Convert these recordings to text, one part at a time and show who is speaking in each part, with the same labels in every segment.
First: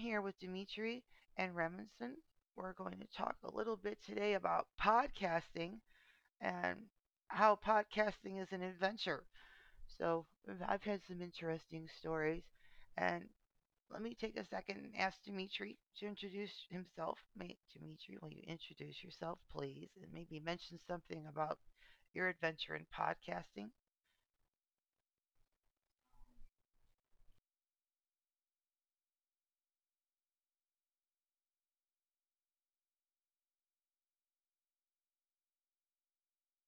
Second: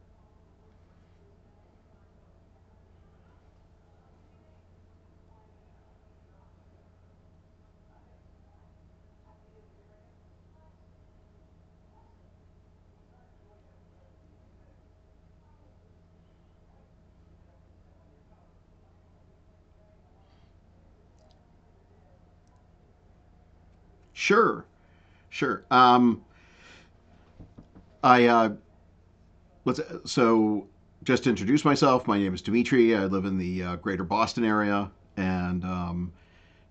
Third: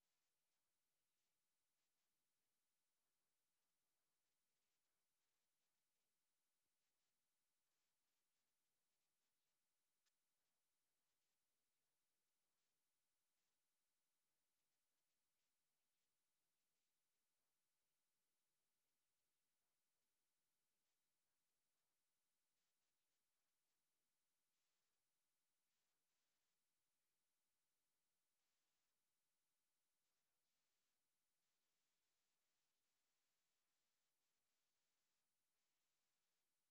Speaker 1: here with Dimitri and Remington. We're going to talk a little bit today about podcasting and how podcasting is an adventure. So, I've had some interesting stories, and let me take a second and ask Dimitri to introduce himself. Dimitri, will you introduce yourself, please, and maybe mention something about your adventure in podcasting?
Speaker 2: Sure, sure. I let's so Just to introduce myself, my name is Dimitri. I live in the Greater Boston area, and um,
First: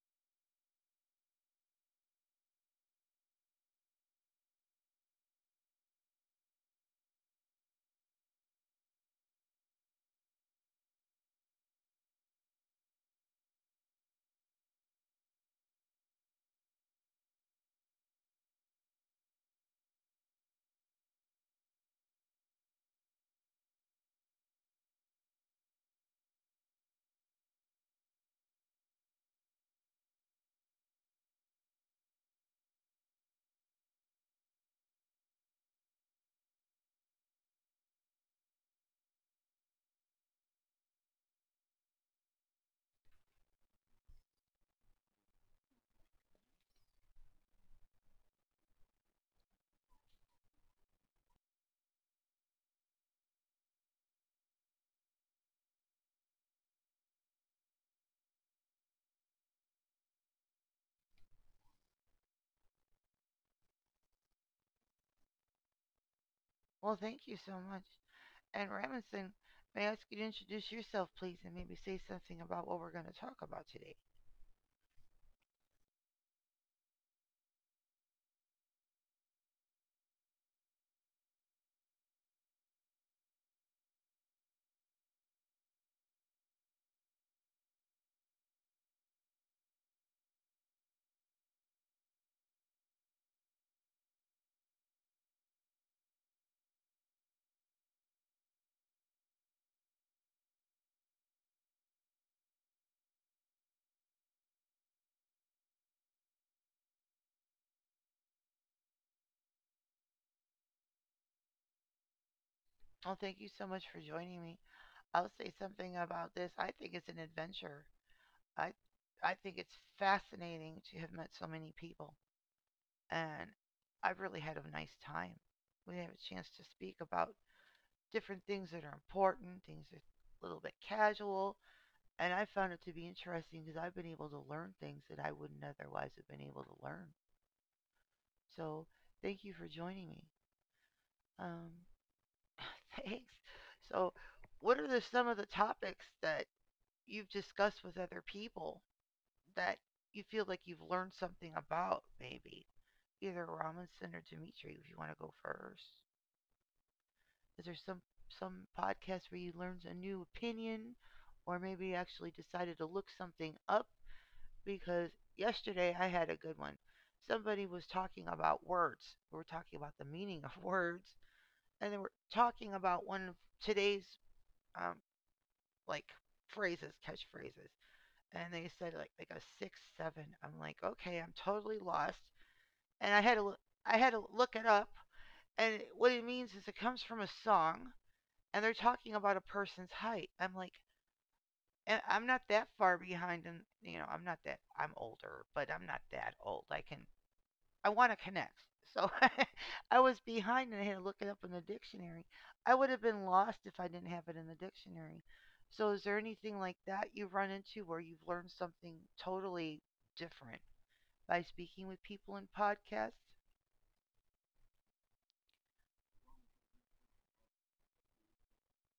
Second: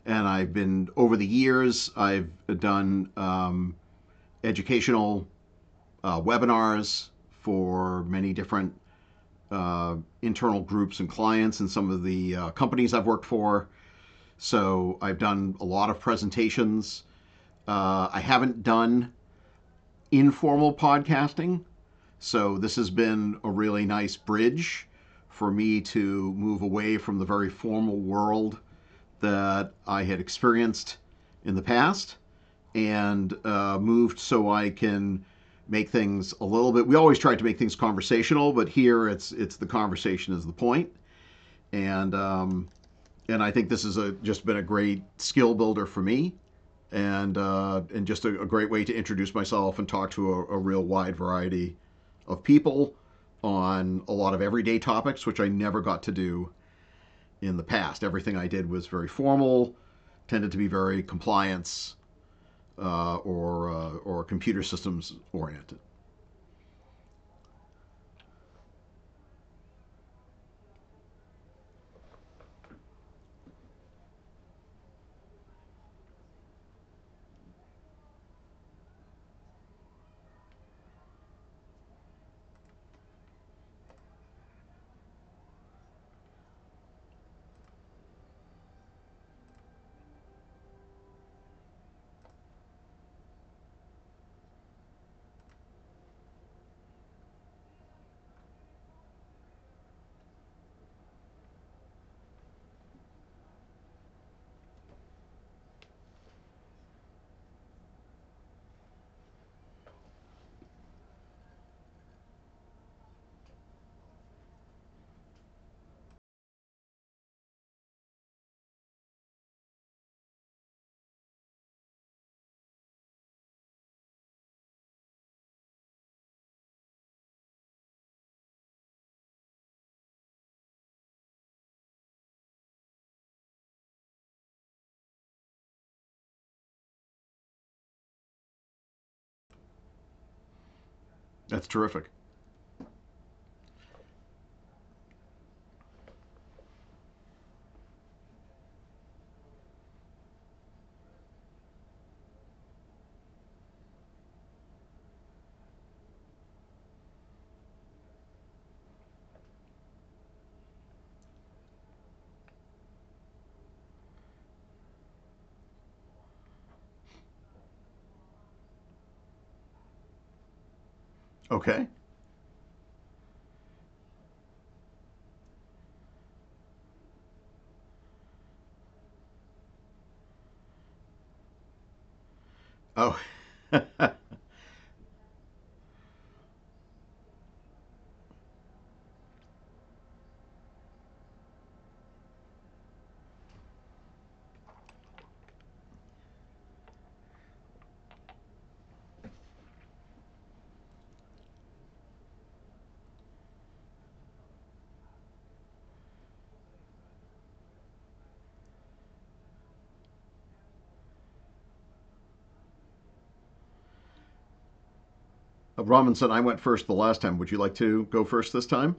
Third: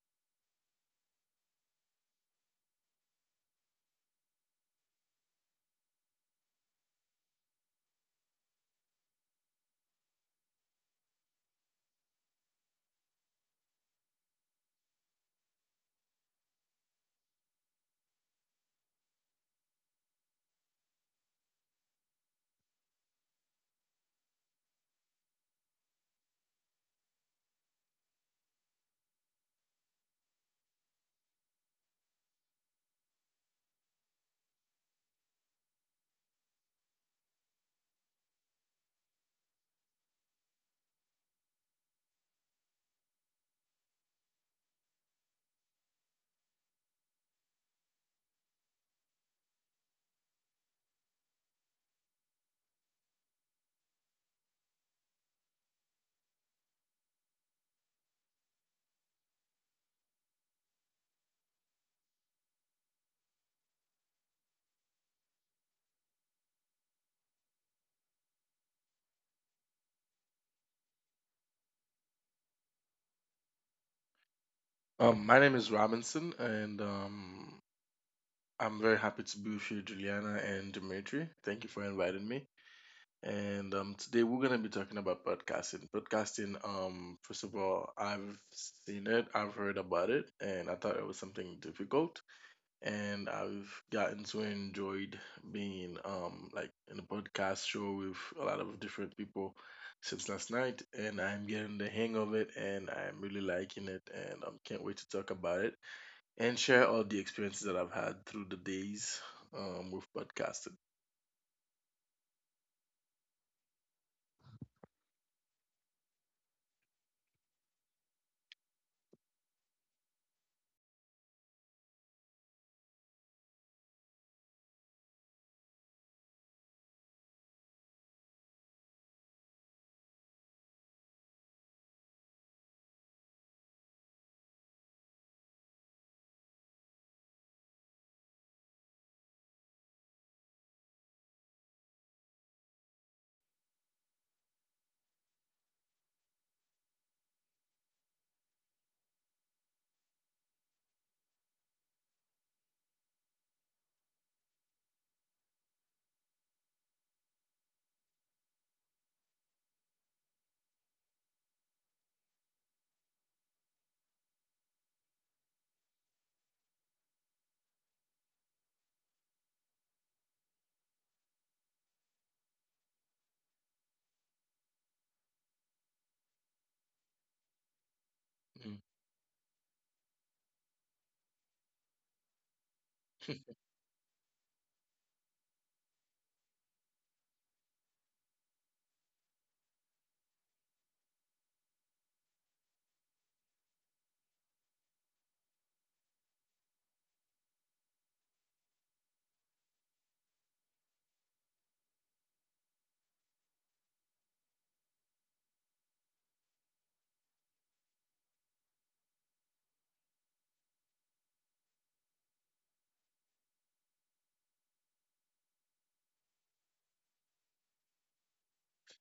Speaker 2: and I've been over the years. I've done educational webinars for many different uh, internal groups and clients, and some of the companies I've worked for. So I've done a lot of presentations. I haven't done informal podcasting. So this has been a really nice bridge for me to move away from the very formal world that I had experienced in the past, and moved so I can make things a little bit. We always tried to make things conversational, but here it's, the conversation is the point, and um, and I think this has just been a great skill builder for me and just a great way to introduce myself and talk to a real wide variety of people on a lot of everyday topics, which I never got to do in the past. Everything I did was very formal, tended to be very compliance, or computer systems oriented.
Speaker 1: Well, thank you so much, and Robinson, may I ask you to introduce yourself, please, and maybe say something about what we're going to talk about today?
Speaker 3: My name is Robinson, and I'm very happy to be with you, Juliana and Dimitri. Thank you for inviting me. And today we're going to be talking about podcasting. Podcasting, first of all, I've seen it, I've heard about it, and I thought it was something difficult. And I've gotten to enjoyed being like in a podcast show with a lot of different people since last night, and I'm getting the hang of it, and I'm really liking it, and I can't wait to talk about it and share all the experiences that I've had through the days with podcasting.
Speaker 1: Well, thank you so much for joining me. I'll say something about this. I think it's an adventure. I, I think it's fascinating to have met so many people, and I've really had a nice time. We have a chance to speak about different things that are important, things that are a little bit casual, and I found it to be interesting because I've been able to learn things that I wouldn't otherwise have been able to learn. So, thank you for joining me.
Speaker 2: That's
Speaker 1: Um,
Speaker 2: terrific.
Speaker 1: thanks. So, what are some of the topics that you've discussed with other people that you feel like you've learned something about, maybe? Either Robinson or Dimitri, if you want to go first. Is there some podcast where you learned a new opinion, or maybe actually decided to look something up? Because yesterday I had a good one. Somebody was talking about words. We were talking about the meaning of words,
Speaker 2: Okay.
Speaker 1: and they were talking about one of today's um, like phrases, catchphrases. And they
Speaker 3: Mm.
Speaker 1: said like they go six, seven. I'm like, okay, I'm totally lost. And I
Speaker 2: Oh.
Speaker 1: had to I had to look it up. And what it means is it comes from a song, and they're talking about a person's height. I'm like, and I'm not that far behind, and you know, I'm not that I'm older, but I'm not that old. I want to connect. So I was behind and I had to look it up in the dictionary. I would have been lost if I didn't have it in the dictionary. So is there anything like that you've run into where you've learned something totally different by speaking with people in podcasts?
Speaker 2: Robinson, I went first the last time. Would you like to go first this time?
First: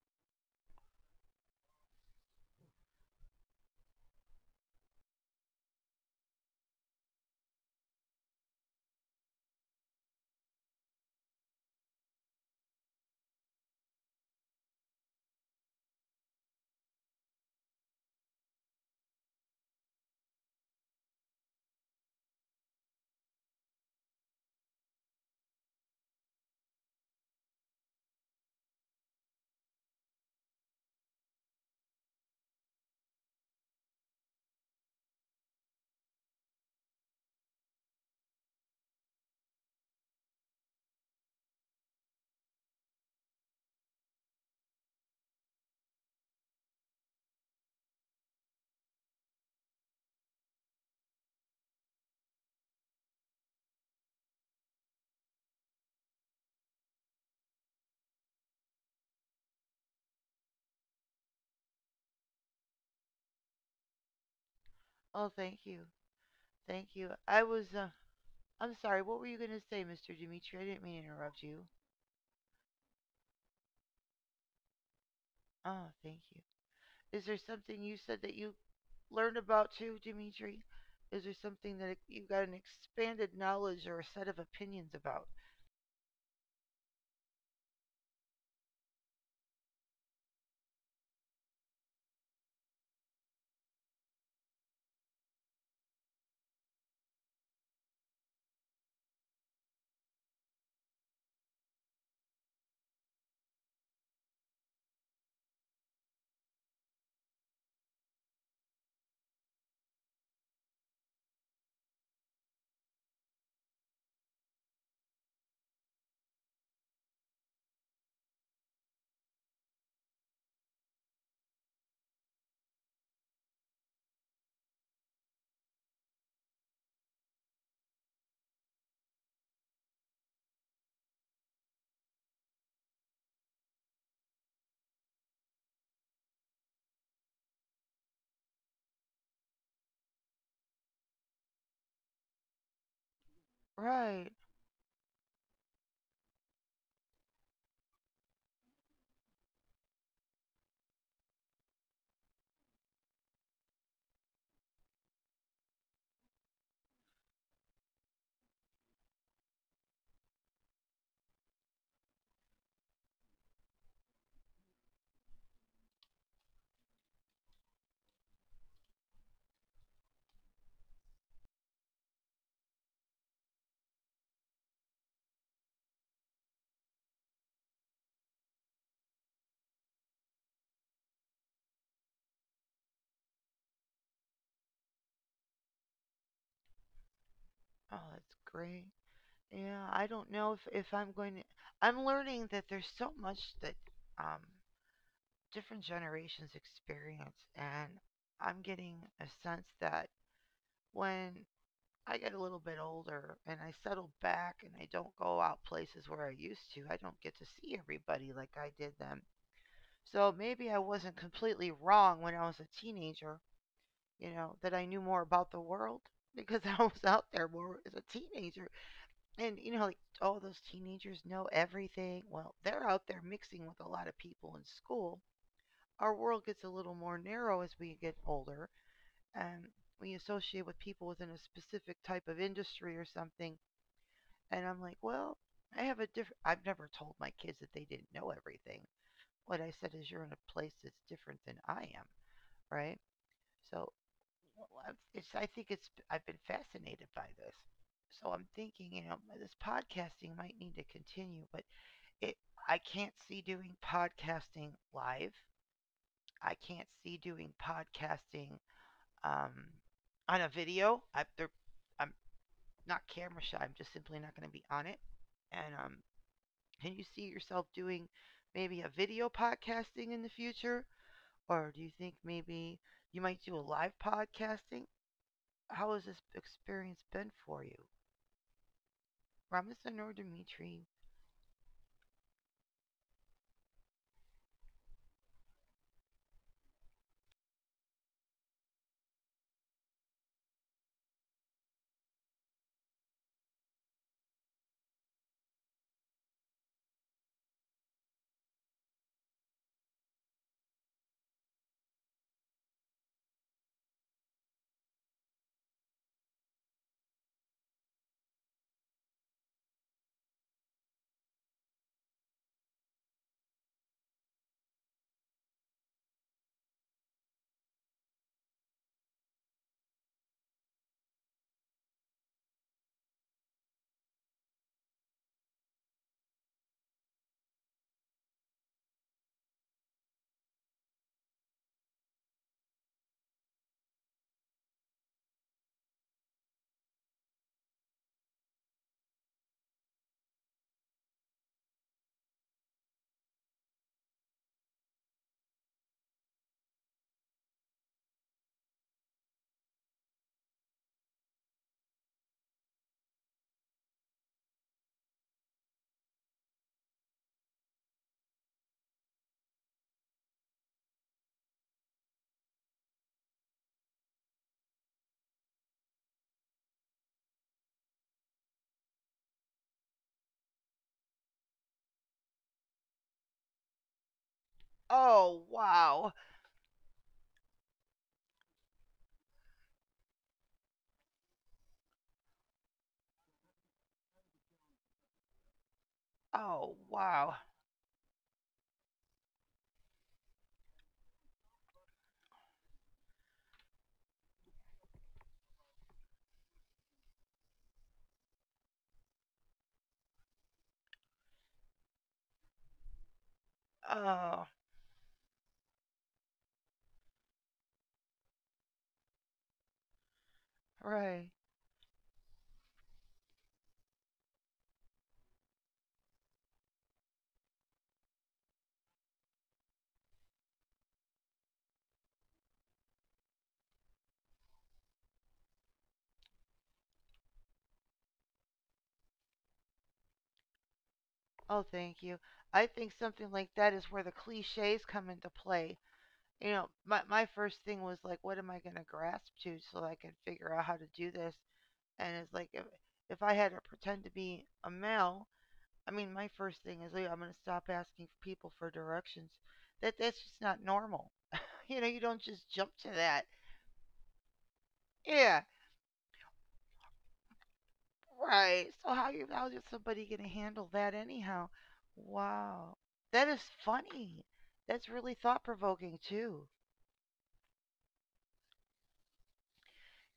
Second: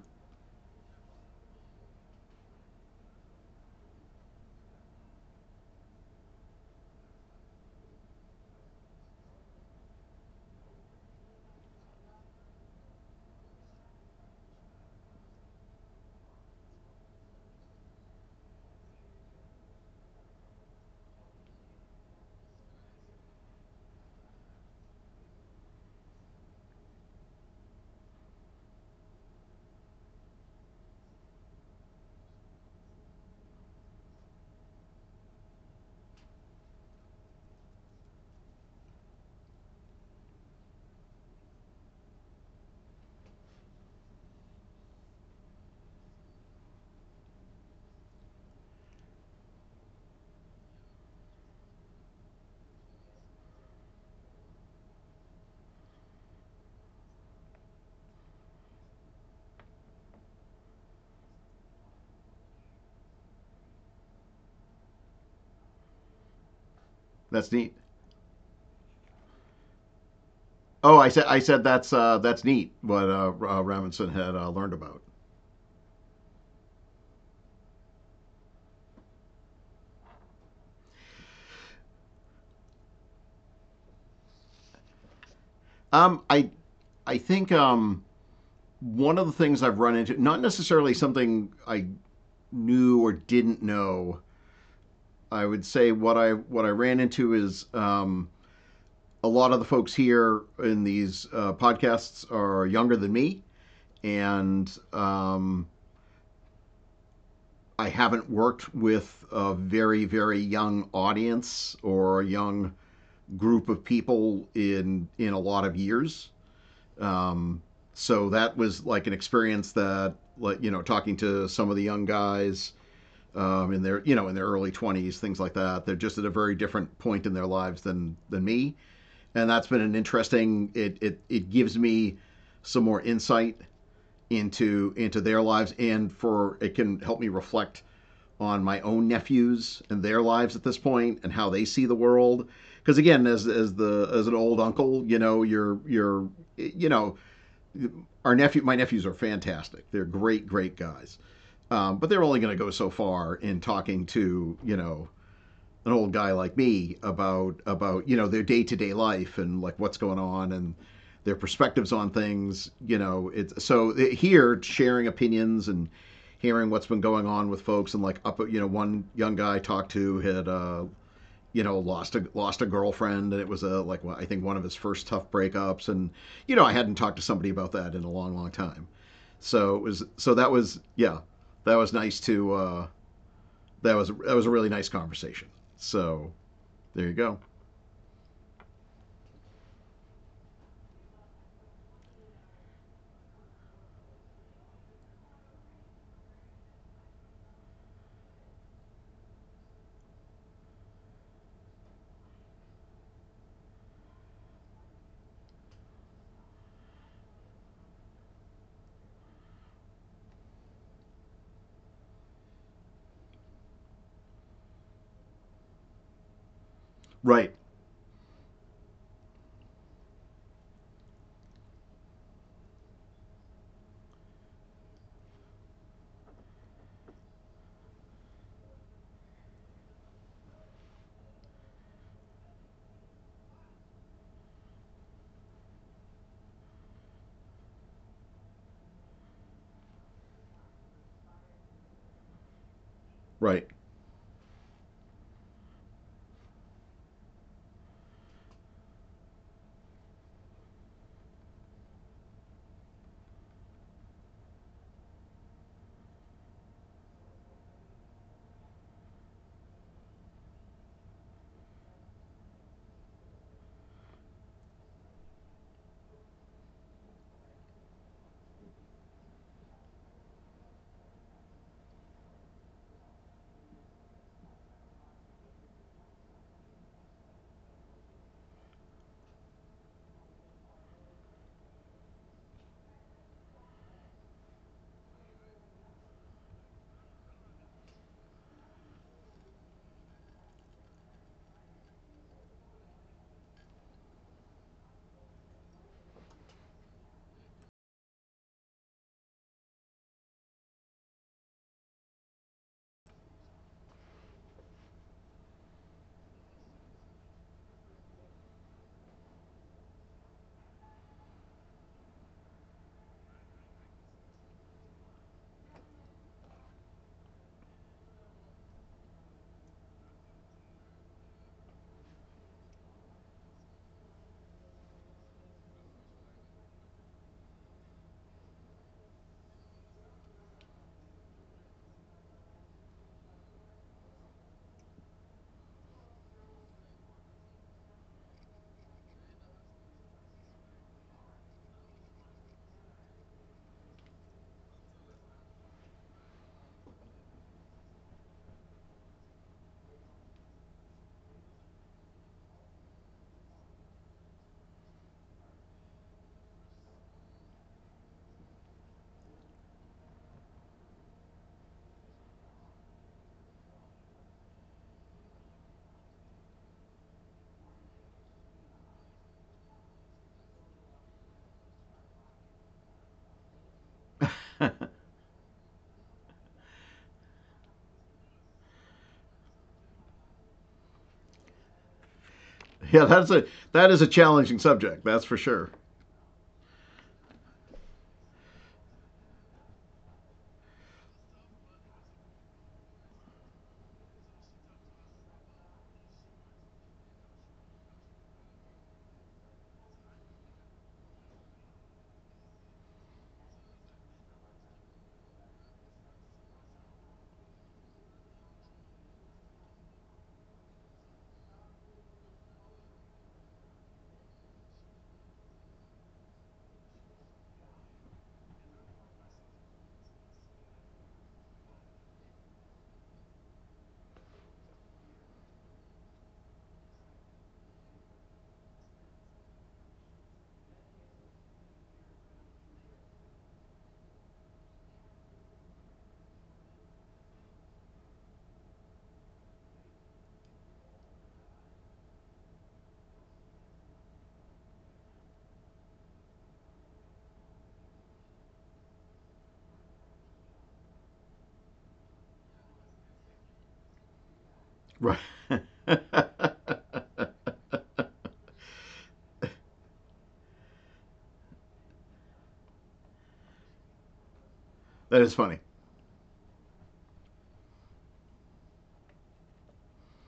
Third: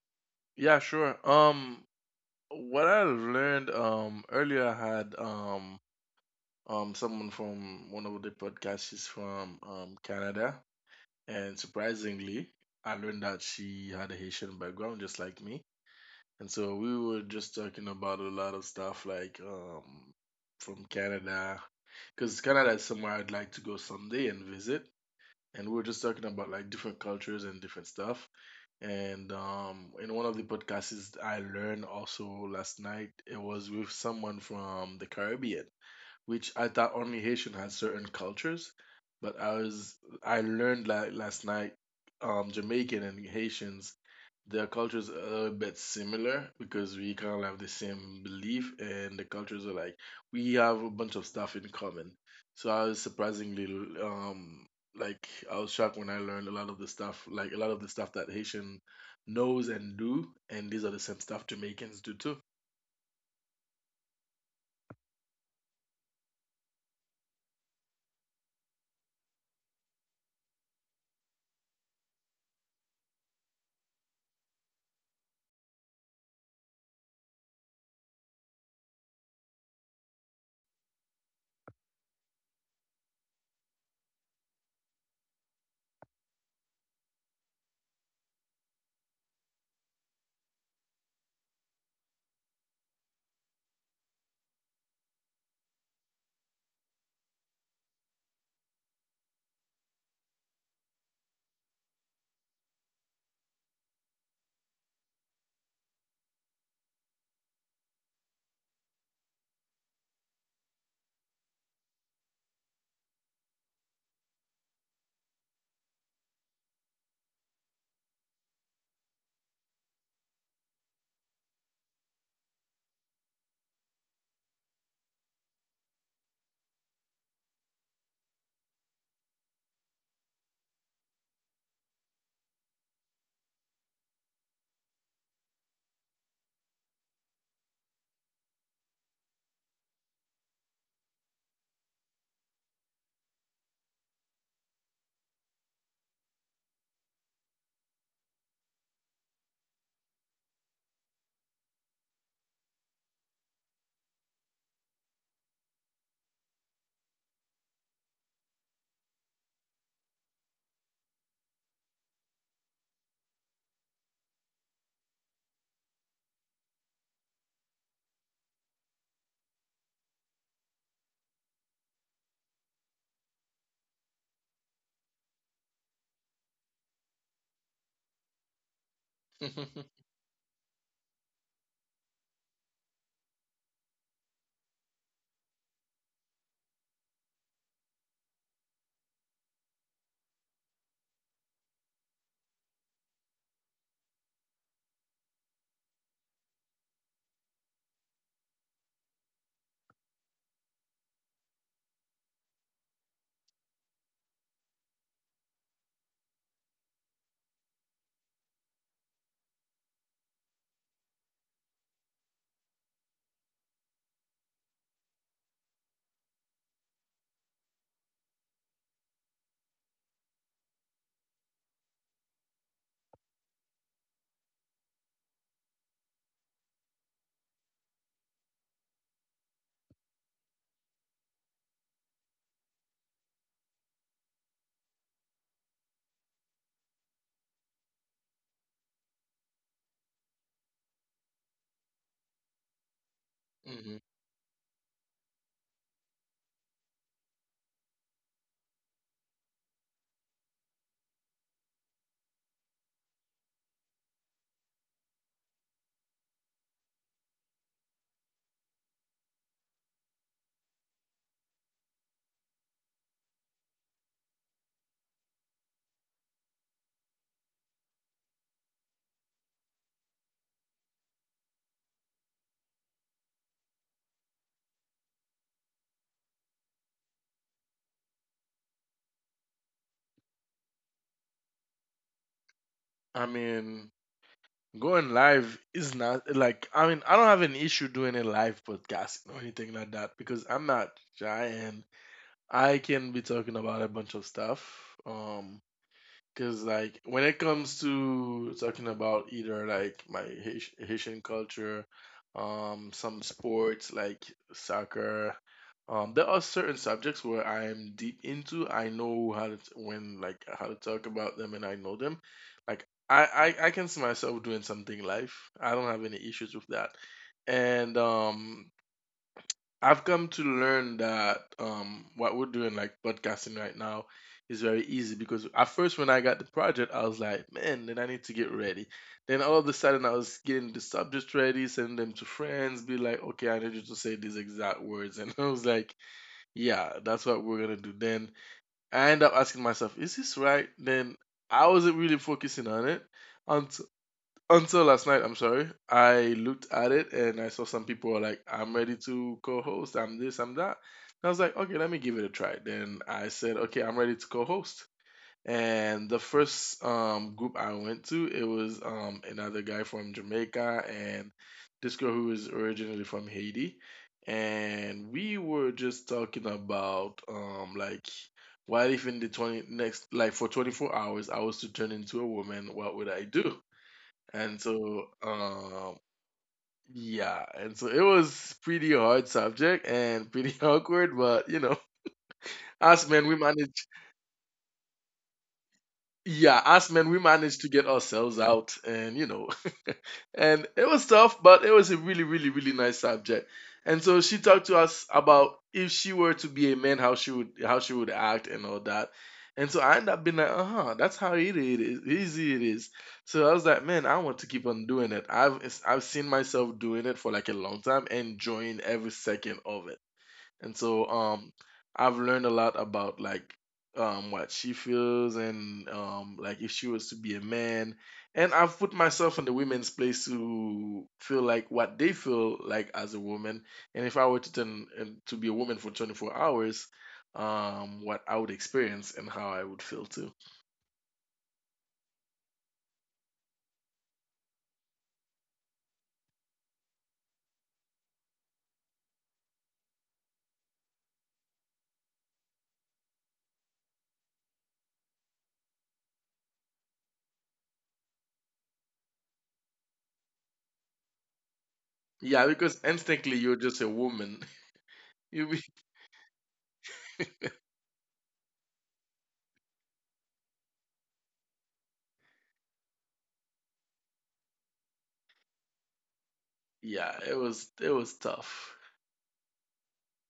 Speaker 3: Yeah, sure. What I learned earlier, I had someone from one of the podcasts. She's from Canada, and surprisingly, I learned that she had a Haitian background, just like me. And so we were just talking about a lot of stuff like from Canada, because Canada is somewhere I'd like to go someday and visit. And we were just talking about like different cultures and different stuff. And in one of the podcasts I learned also last night, it was with someone from the Caribbean, which I thought only Haitian had certain cultures, but I learned like last night, Jamaican and Haitians, their cultures are a little bit similar because we kind of have the same belief and the cultures are like we have a bunch of stuff in common. So I was surprisingly um like I was shocked when I learned a lot of the stuff like a lot of the stuff that Haitian knows and do, and these are the same stuff Jamaicans do too.
Speaker 1: Oh, thank you. Thank you.
Speaker 2: That's neat.
Speaker 1: I'm sorry. What were you going to say, Mr. Dimitri? I didn't
Speaker 2: Oh,
Speaker 1: mean to
Speaker 2: I said I
Speaker 1: interrupt you.
Speaker 2: said that's neat what Robinson had learned about.
Speaker 1: Oh, thank you. Is there something you said that you learned about too, Dimitri? Is there something that you got an expanded knowledge or a set of opinions about?
Speaker 2: Um, I, I think one of the things I've run into, not necessarily something I knew or didn't know, I would say what I ran into is a lot of the folks here in these podcasts are younger than me, and I haven't worked with a very young audience or a young group of people in a lot of years. Um, so that was like an experience that, like, you know, talking to some of the young guys in their, you know, in their early 20s, things like that. They're just at a very different point in their lives than me, and that's been an interesting. It gives me some more insight into their lives, and for it can help me reflect on my own nephews and their lives at this point and how they see the world, because again, as the as
Speaker 1: Right.
Speaker 2: an old uncle, you know, you're you know, our nephew, my nephews are fantastic. They're great, great guys. But they're only going to go so far in talking to, you know, an old guy like me about, you know, their day to day life and like what's going on and their perspectives on things. You know, it's so here sharing opinions and hearing what's been going on with folks and like up, you know, one young guy I talked to had you know, lost a lost a girlfriend, and it was a, like, I think one of his first tough breakups, and you know, I hadn't talked to somebody about that in a long time, so it was, so that was, yeah, that was nice to that was, that was a really nice conversation, so there you go.
Speaker 1: Oh, that's great. Yeah, I don't know if I'm going to. I'm learning that there's so much that um, different generations experience, and I'm getting a sense that when I get a little bit older and I settle back and I don't go out places where I used to, I don't get to see everybody like I did then. So maybe I wasn't completely wrong when I was a teenager, you know, that I knew more about the world because I was out there
Speaker 2: Right.
Speaker 1: more as a teenager. And, you know, like all those teenagers know everything. Well, they're out there mixing with a lot of people in school. Our world gets a little more narrow as we get older and we associate with people within a specific type of industry or something. And I'm like, well, I have a different, I've never told my kids that they didn't know everything. What I said is, you're in a place that's different than I am, right?
Speaker 2: Right.
Speaker 1: So
Speaker 3: hmm
Speaker 1: I it's I think it's I've been fascinated by this. So I'm thinking, you know, this podcasting might need to continue, but it I can't see doing podcasting live. I can't see doing podcasting um, on a video. I'm not camera shy. I'm just simply not going to be on it. And can you see yourself doing maybe a video podcasting in the future, or do you think maybe you might do a live podcasting? How has this experience been for you? Ramazan or Dimitri?
Speaker 3: I mean, going live is not like I don't have an issue doing a live podcast or anything like that because I'm not shy, and I can be talking about a bunch of stuff. Um, because, like, when it comes to talking about either like my Haitian culture, some sports like soccer, there are certain subjects where I'm deep into. I know how to, when, like, how to talk about them and I know them. Like, I can see myself doing something life. I don't have any issues with that. And, I've come to learn that what we're doing, like podcasting right now, is very easy because at first, when I got the project, I was like, man, then I need to get ready. Then all of a sudden, I was getting the subject ready, sending them to friends, be like, okay, I need you to say these exact words. And I was like, yeah, that's what we're going to do. Then I end up asking myself, is this right? Then I wasn't really focusing on it until last night, I'm sorry. I looked at it and I saw some people were like, I'm ready to co host, I'm this, I'm that. And I was like, okay, let me give it a try. Then I said, okay, I'm ready to co host. And the first group I went to, it was another guy from Jamaica and this girl who is originally from Haiti. And we were just talking about like, what if in the 20 next, like for 24 hours, I was to turn into a woman, what would I do? And
Speaker 2: yeah,
Speaker 3: so,
Speaker 1: Oh, wow.
Speaker 3: yeah, and so it was pretty hard subject and pretty awkward, but you know, us men,
Speaker 2: that's
Speaker 3: we
Speaker 2: a
Speaker 3: managed.
Speaker 2: that is a challenging subject, that's for sure.
Speaker 3: Yeah,
Speaker 1: Oh,
Speaker 3: as men, we
Speaker 1: wow.
Speaker 3: managed to get ourselves out, and you know, and it was tough, but it was a really, really, really nice subject. And so she talked to us about if she were to be a man, how she would act, and all that. And so I ended up being like, uh huh, that's how easy it is, easy it is. So I was like, man, I want to
Speaker 1: Oh,
Speaker 3: keep on doing it. I've seen myself doing it for like a long time, enjoying every second of. And so
Speaker 1: right.
Speaker 3: I've learned a lot about like what she feels and like if she was to be a man. And I've put myself in the women's place to feel like what they feel like as a woman. And if I were to turn and to be a woman for 24 hours, what I would experience and how I would feel too.
Speaker 1: Oh, thank you. I think something like that is where the cliches come into play. You know, my first thing was like, what am I going to grasp to so I can figure out how to do this? And it's like, if I had to pretend to be a male, I mean, my first thing is, like, I'm going to stop asking people for directions. That That's just not normal. You know, you don't
Speaker 3: Yeah,
Speaker 1: just jump
Speaker 3: because
Speaker 1: to that.
Speaker 3: instantly you're just a woman.
Speaker 2: Right.
Speaker 1: Yeah,
Speaker 3: You be
Speaker 2: that
Speaker 1: right. So how you how is somebody gonna handle that anyhow? Wow, that is funny. That's really
Speaker 2: is
Speaker 1: thought
Speaker 2: funny.
Speaker 1: provoking too.
Speaker 3: yeah, it was tough.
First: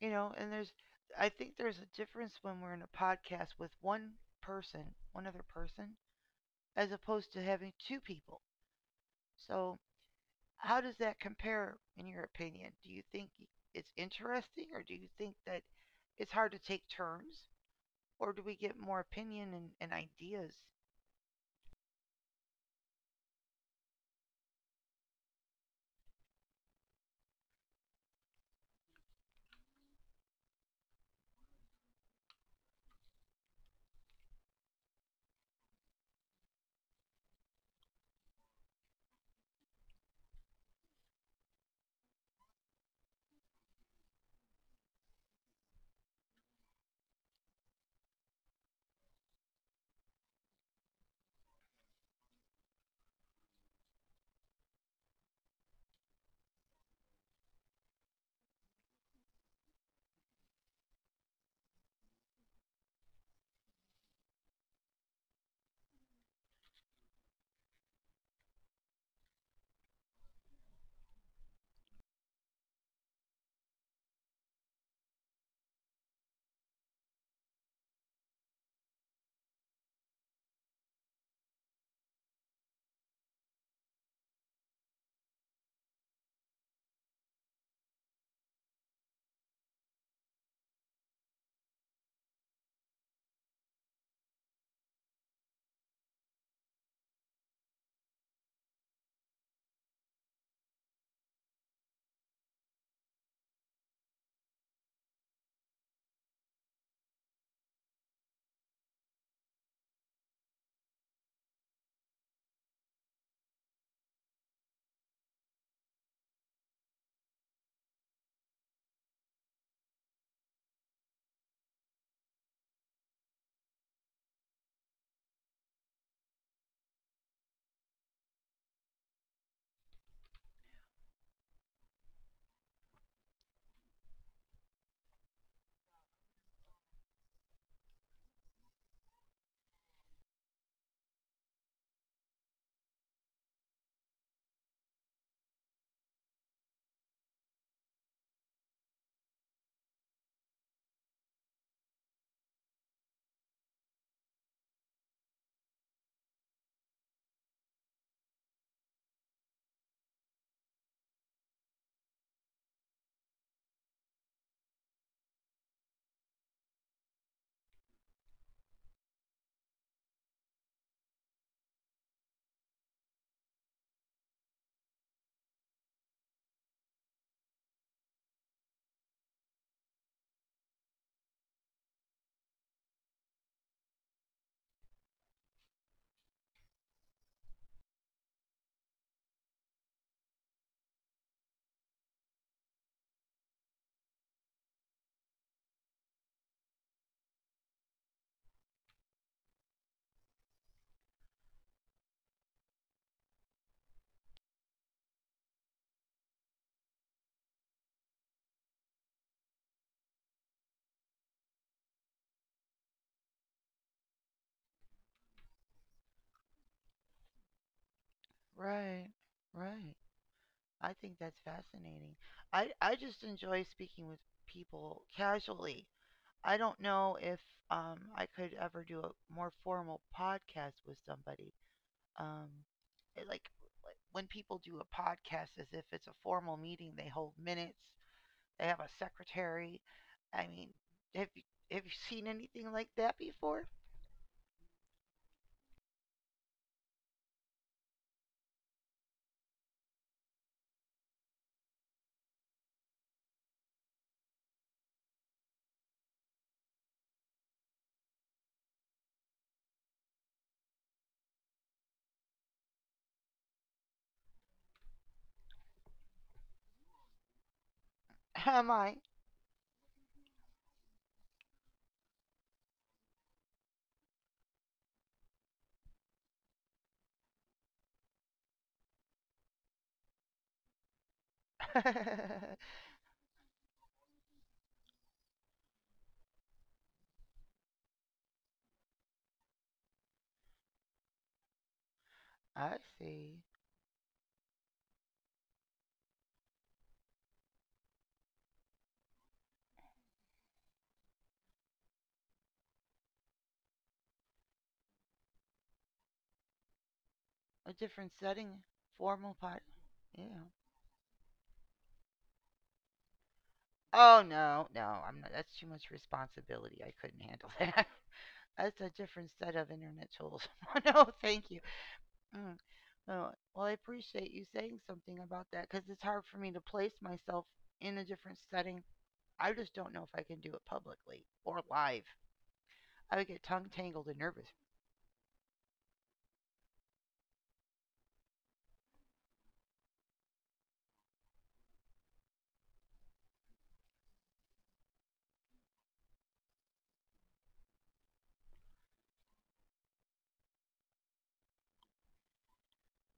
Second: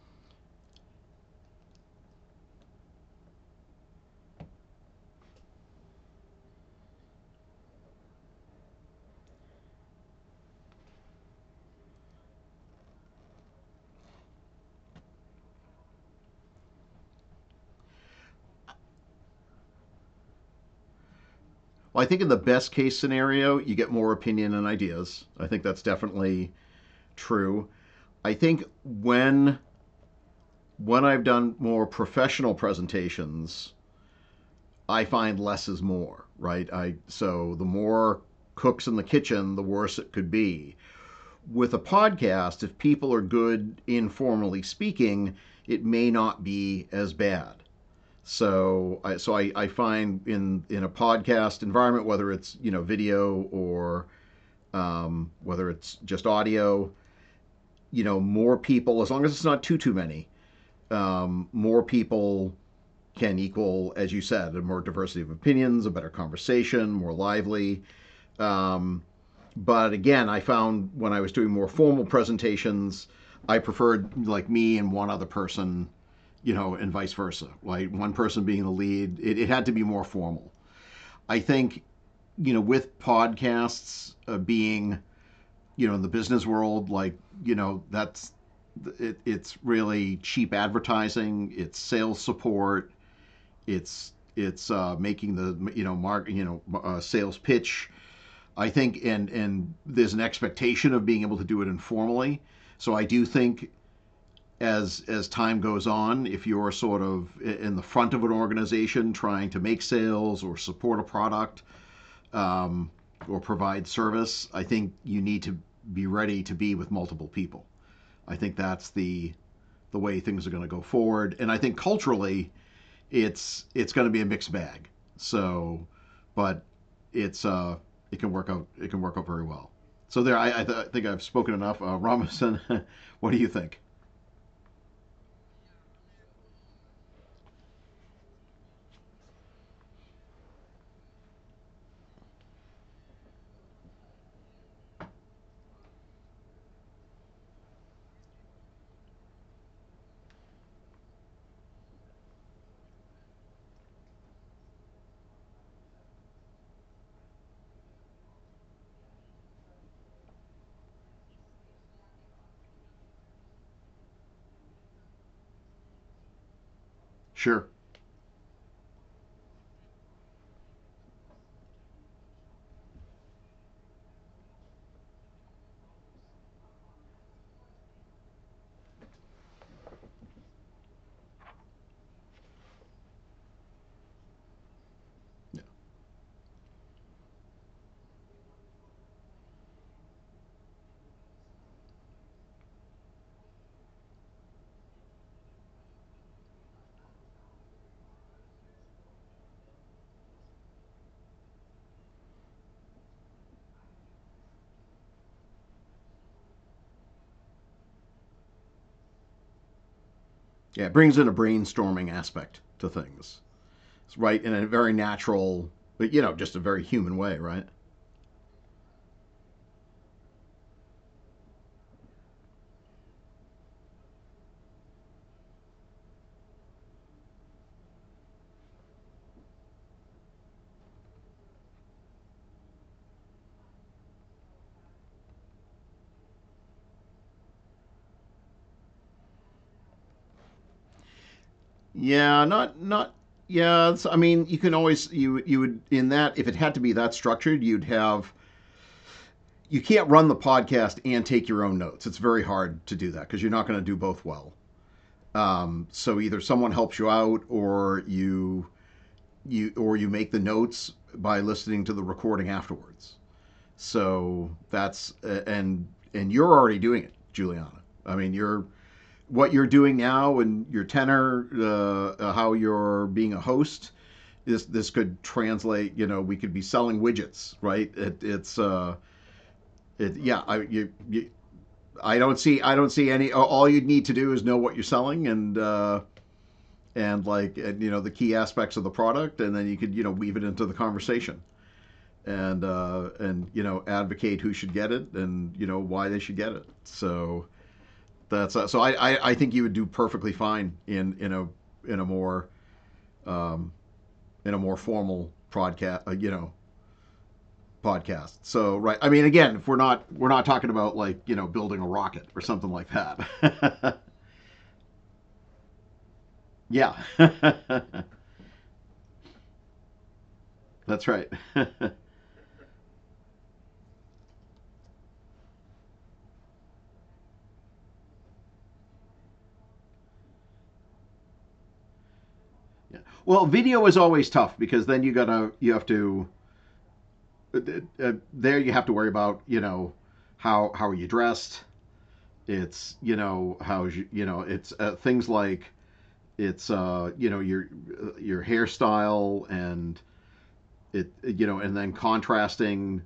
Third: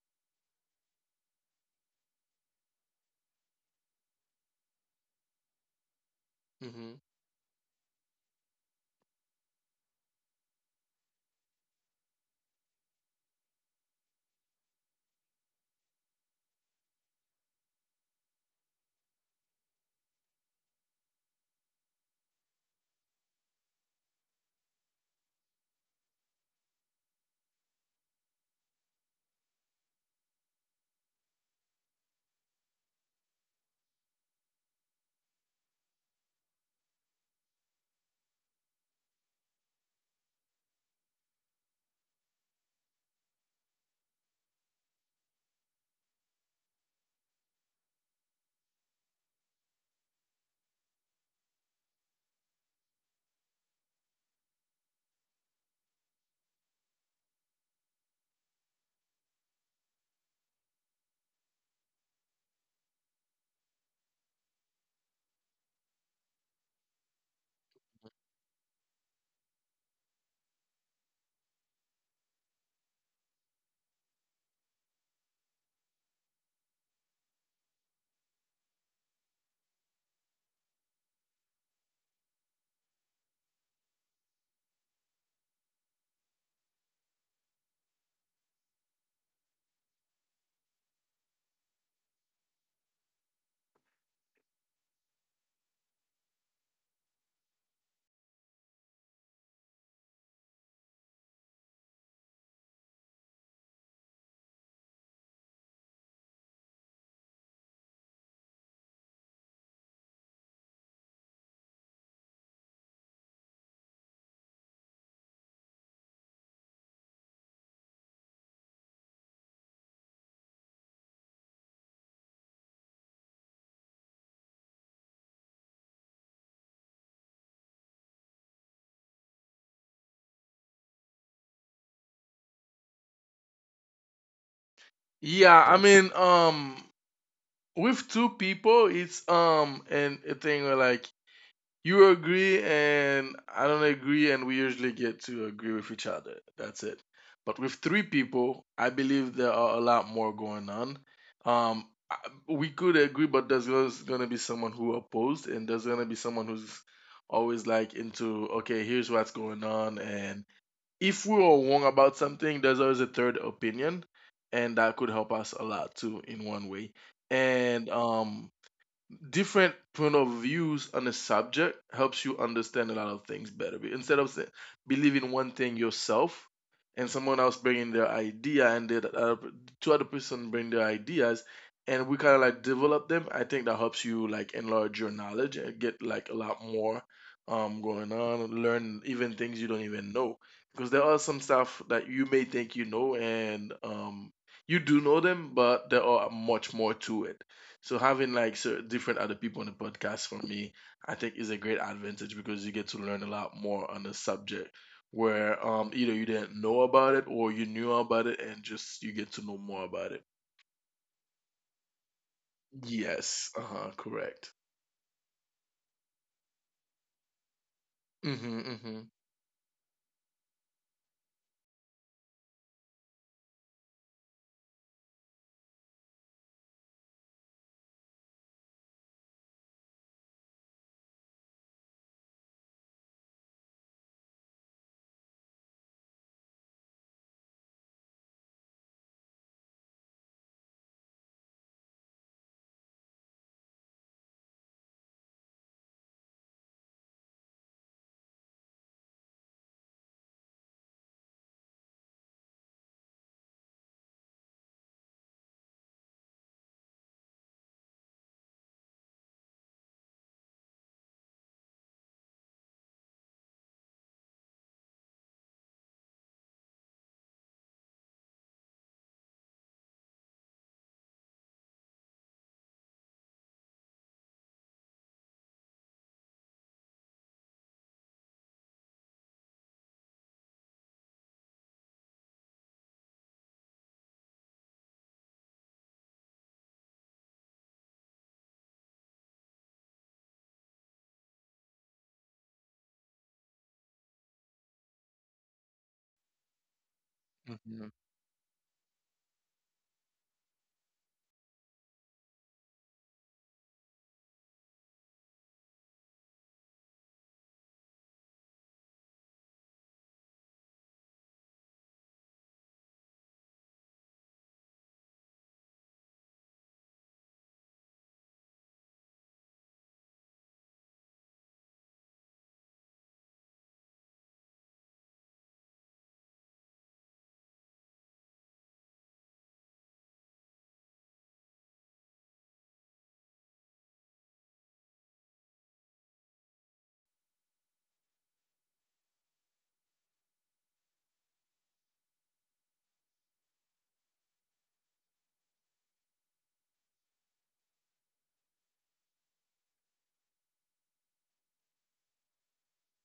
Speaker 1: You know, and there's I think there's a difference when we're in a podcast with one person, one other person, as
Speaker 3: hmm
Speaker 1: opposed to having two people. So how does that compare in your opinion? Do you think it's interesting, or do you think that it's hard to take turns, or do we get more opinion and ideas?
Speaker 2: Well, I think in the best case scenario you get more opinion and ideas, I think that's definitely true. I think when I've done more professional presentations, I find less is more, right? I so the more cooks in the kitchen, the worse it could be. With a podcast, if people are good informally speaking, it may not be as bad. So I find in a podcast environment, whether it's, you know, video or whether it's just audio, you know, more people, as long as it's not too many, more people can equal, as you said, a more diversity of opinions, a better conversation, more lively. Um, but again, I found when I was doing more formal presentations, I preferred like me and one other person, you know, and vice versa. Like one person being the lead, it had to be more formal. I think, you know, with podcasts being, you know, in the business world, like, you know, that's it's really cheap advertising, it's sales support, it's making the, you know, mark, you know, sales pitch. I think, and there's an expectation of being able to do it informally. So I do think as time goes on, if you're sort of in the front of an organization trying to make sales or support a product, um, or provide service, I think you need to be ready to be with multiple people. I think that's the way things are going to go forward, and I think culturally, it's going to be a mixed bag. So, but it's it can work out, it can work out very well. So there, I think I've spoken enough. Robinson, what do you think?
Speaker 3: yeah, I mean, with two people it's and a thing where like you agree and I don't agree and we usually get to agree with each other, that's it. But with three people I believe there are a lot more going on. um I- we could agree, but there's going to be someone who opposed, and there's going to be someone who's always like into okay here's what's going on. And if we were wrong about something, there's always a third opinion, and that could help us a lot too in one way.
Speaker 2: Sure.
Speaker 3: And different point of views on a subject helps you understand a lot of things better. Instead of say, believing one thing yourself and someone else bringing their idea and the other, two other person bring their ideas and we kind of like develop them, I think that helps you like enlarge your knowledge and get like a lot more going on, learn even things you don't even know. Because there are some stuff that you may think you know, and you do know them, but there are much more to it. So having like so different other people on the podcast for me, I think is a great advantage because you get to learn a lot more on the subject where either you didn't know about it or you knew about it and just you get to know more about it.
Speaker 2: Yeah, it brings in a brainstorming aspect to things,
Speaker 3: Yes, uh-huh,
Speaker 2: right? In
Speaker 3: correct.
Speaker 2: a very natural, but you know, just a very human way, right?
Speaker 3: Mm-hmm,
Speaker 1: Right,
Speaker 3: mm-hmm,
Speaker 1: right. I think that's fascinating. I just enjoy speaking with people casually. I don't know if I could ever do a more formal podcast with somebody. Um it- like like when people do a podcast as if it's a formal meeting, they hold minutes, they have a secretary. I mean, have you have you seen
Speaker 2: Yeah,
Speaker 1: anything like
Speaker 2: not
Speaker 1: that
Speaker 2: not
Speaker 1: before?
Speaker 2: yeah. I mean, you can always you would in that, if it had to be that structured, you'd have, you can't run the podcast and take your own notes. It's very hard to do that because you're not going to do both well. So either someone helps you out, or you or you make the notes by listening to the recording afterwards. So that's and you're already doing it, Juliana. I mean,
Speaker 1: Am
Speaker 2: you're
Speaker 1: I?
Speaker 2: what you're doing now and your tenor, how you're being a host. This could translate. You know, we could be selling widgets, right? Yeah. I you, you I don't see, any. All you'd need to do is know what you're selling, and and like and, you know, the key aspects of the product, and then you could, you know, weave it into the conversation and
Speaker 1: I
Speaker 2: uh,
Speaker 1: see.
Speaker 2: and you know advocate who should get it, and you know why they should get it. So
Speaker 3: mm-hmm.
Speaker 2: that's so I, I think you would do perfectly fine in a in a more um, in a more formal podcast,
Speaker 1: A different
Speaker 2: podcast.
Speaker 1: setting,
Speaker 2: So right, I
Speaker 1: formal
Speaker 2: mean,
Speaker 1: pod.
Speaker 2: again, if we're not we're
Speaker 1: Yeah,
Speaker 2: not talking about like, you know, building a rocket or something like that.
Speaker 1: oh no, no, I'm not. That's too much responsibility. I
Speaker 2: Yeah.
Speaker 1: couldn't handle that. That's a different set of internet tools. No,
Speaker 2: That's right.
Speaker 1: thank you.
Speaker 2: yeah.
Speaker 1: Mm, oh, well, I appreciate you saying something about that because it's hard for me to place myself in a different setting. I just don't know if I can do it publicly or live. I would get
Speaker 2: Well,
Speaker 1: tongue
Speaker 2: video
Speaker 1: tangled
Speaker 2: is
Speaker 1: and
Speaker 2: always
Speaker 1: nervous.
Speaker 2: tough because then you gotta you have to uh, there you have to worry about, you know, how are you dressed. It's you know how you, you know, it's things like it's you know, your hairstyle, and it, you know, and then contrasting,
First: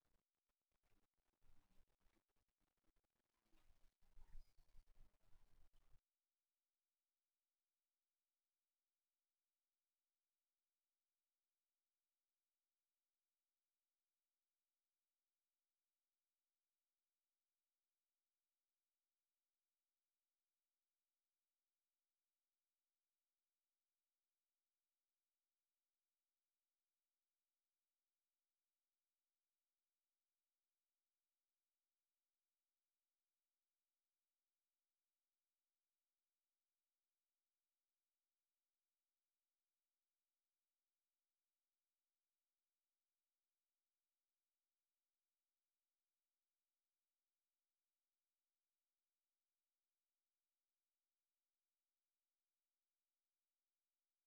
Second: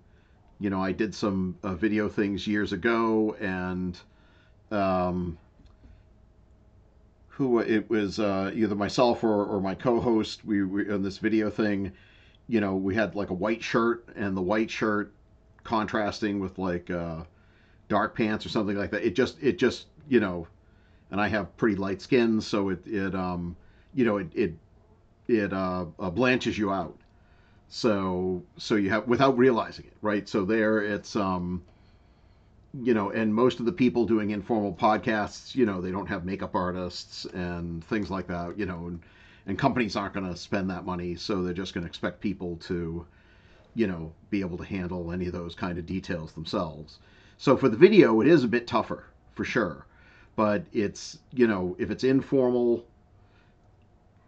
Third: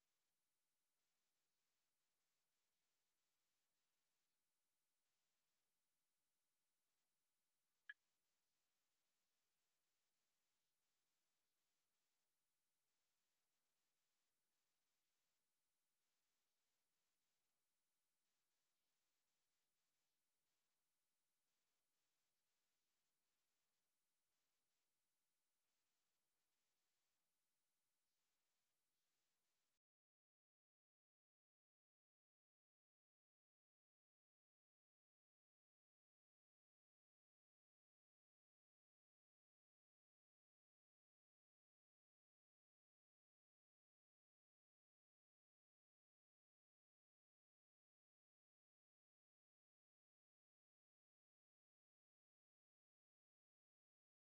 Speaker 2: you know, I did some video things years ago, and um who it was, either myself or my co-host, we on this video thing, you know, we had like a white shirt, and the white shirt contrasting with like dark pants or something like that, it just you know, and I have pretty light skin, so it you know it blanches you out, so so you have without realizing it, right, so there it's you know, and most of the people doing informal podcasts, you know, they don't have makeup artists and things like that, you know, and companies aren't going to spend that money. So they're just going to expect people to, you know, be able to handle any of those kind of details themselves. So for the video, it is a bit tougher for sure. But it's, you know, if it's informal,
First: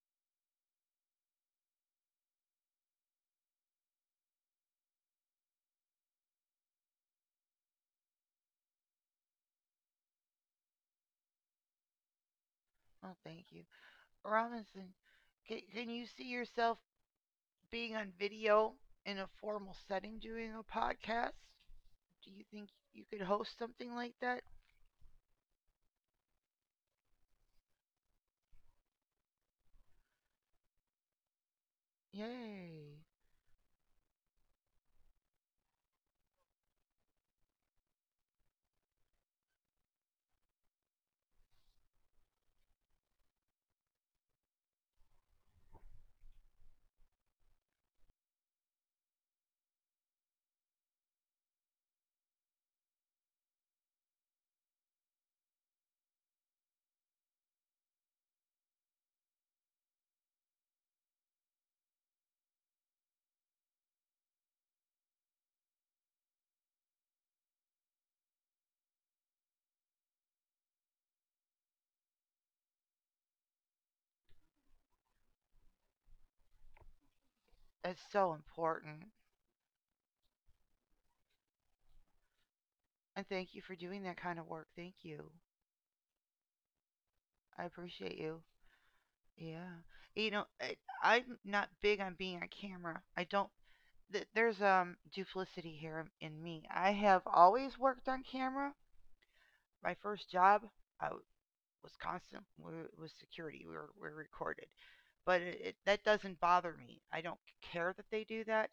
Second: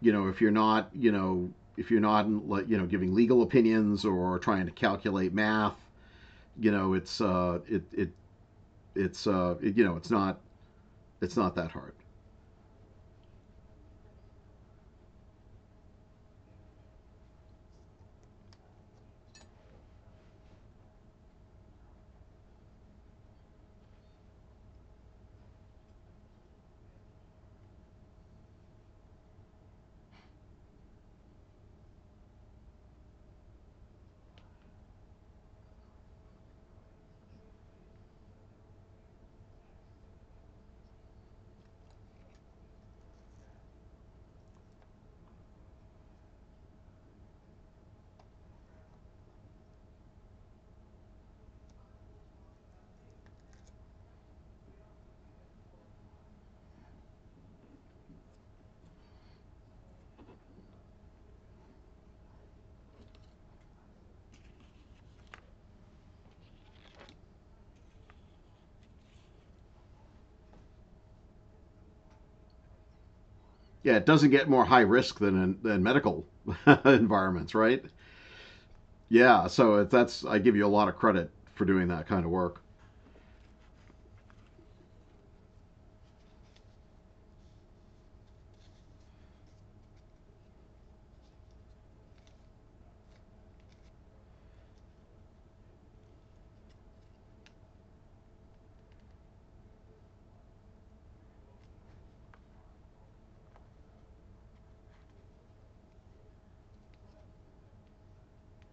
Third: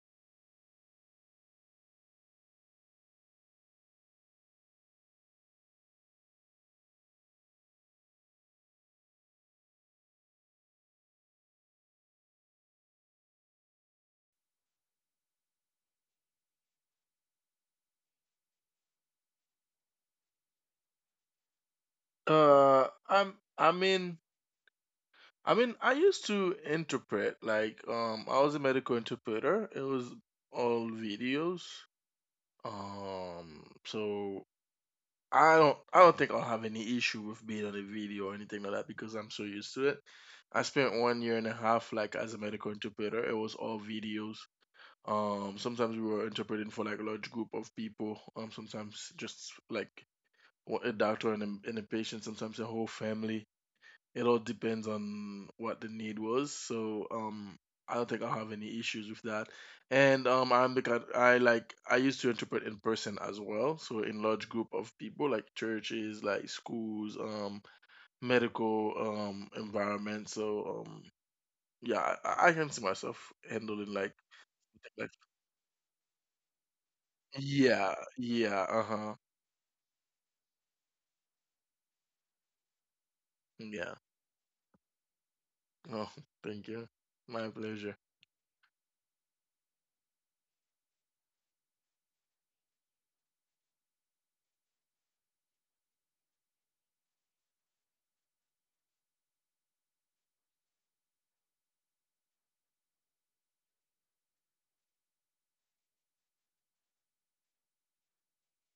Speaker 2: you know, if you're not, you know, if you're not, like, you know, giving legal opinions or trying to calculate math, you know, it's, it, it, it's, it, you know, it's not that hard.
Speaker 1: Oh, thank you, Robinson. Can you see yourself being on video in a formal setting doing a podcast? Do you think you could host
Speaker 3: I
Speaker 1: something like
Speaker 3: mean,
Speaker 1: that?
Speaker 3: I mean, I used to interpret like I was a medical interpreter. It was all videos.
Speaker 1: Yay.
Speaker 3: So I don't think I'll have any issue with being on a video or anything like that because I'm so used to it. I spent 1 year and a half like as a medical interpreter. It was all videos. Sometimes we were interpreting for like a large group of people. Sometimes just like a doctor and and a patient. Sometimes a whole family. It all depends on what the need was. So I don't think I'll have any issues with that. And I'm the kind I used to interpret in person as well. So in large group of people like churches, like schools, medical environment. So yeah, I can see myself handling
Speaker 2: Yeah, it doesn't get more high
Speaker 3: like
Speaker 2: risk than in, than medical environments, right?
Speaker 3: yeah,
Speaker 1: It's so
Speaker 3: yeah,
Speaker 1: important.
Speaker 3: uh-huh,
Speaker 2: Yeah, so it, that's I give you a lot of credit for doing that kind of work.
Speaker 1: And thank you for
Speaker 3: yeah.
Speaker 1: doing that kind of work. Thank you.
Speaker 3: Oh, thank you. My
Speaker 1: I
Speaker 3: pleasure.
Speaker 1: appreciate you. Yeah. You know, I'm not big on being on camera. I don't. There's duplicity here in me. I have always worked on camera. My first job, I w- was constant, was security. We were recorded, but that doesn't bother me. I don't care that they do that.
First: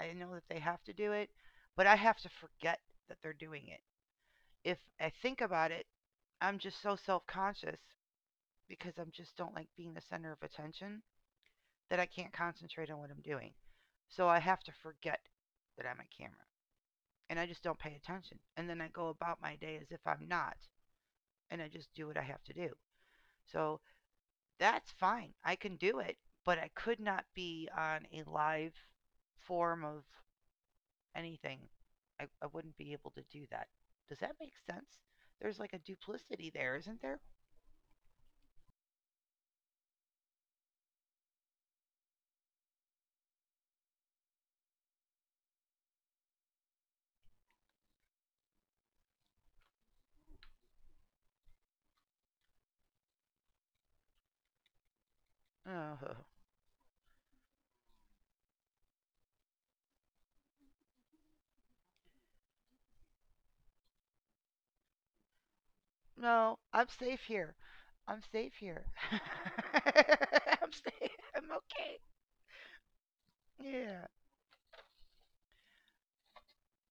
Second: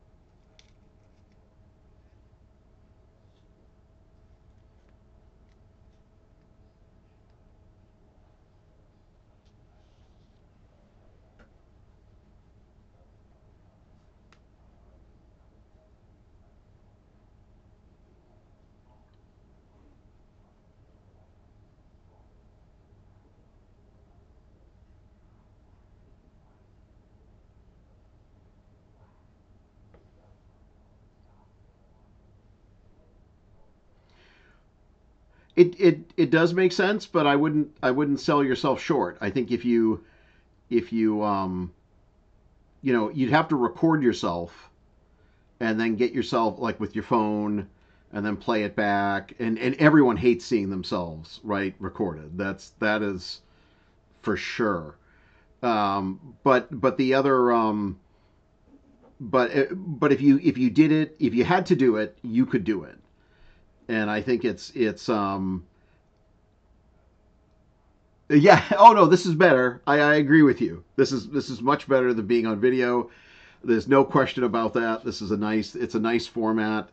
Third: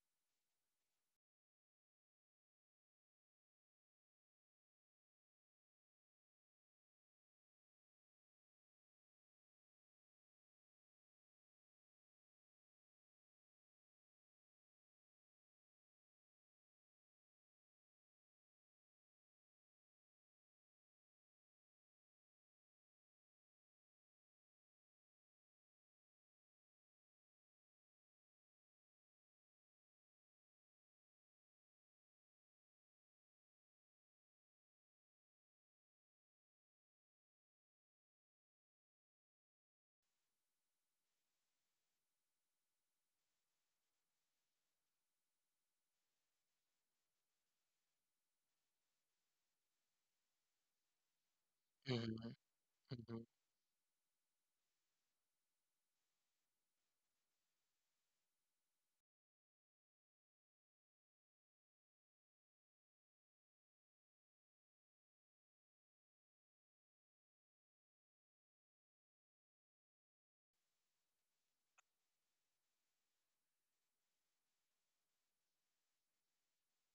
Speaker 1: I know that they have to do it, but I have to forget that they're doing it. If I think about it, I'm just so self conscious because I just don't like being the center of attention that I can't concentrate on what I'm doing. So I have to forget that I'm a camera and I just don't pay attention. And then I go about my day as if I'm not and I just do what I have to do. So that's fine. I can do it, but I could not be on a live form of anything. I wouldn't be able to do that. Does that make sense? There's like
Speaker 2: It,
Speaker 1: a
Speaker 2: it does
Speaker 1: duplicity
Speaker 2: make
Speaker 1: there, isn't
Speaker 2: sense,
Speaker 1: there?
Speaker 2: but I wouldn't sell yourself short. I think if you, if you you know, you'd have to record yourself and then get yourself like with your phone and then play it back, and everyone hates seeing themselves right
Speaker 3: Mhm,
Speaker 2: recorded. That's that is for sure.
Speaker 1: Uh,
Speaker 2: But the other, but if you did it if you had to do it you could do it and I think it's
Speaker 1: No, I'm safe here. I'm safe
Speaker 2: Yeah,
Speaker 1: here.
Speaker 2: oh no, this is better.
Speaker 1: I'm
Speaker 2: I agree with you, this
Speaker 1: safe.
Speaker 2: is
Speaker 1: I'm
Speaker 2: much
Speaker 1: okay.
Speaker 2: better than being on video. There's no
Speaker 1: Yeah.
Speaker 2: question about that. This is a nice, it's a nice format,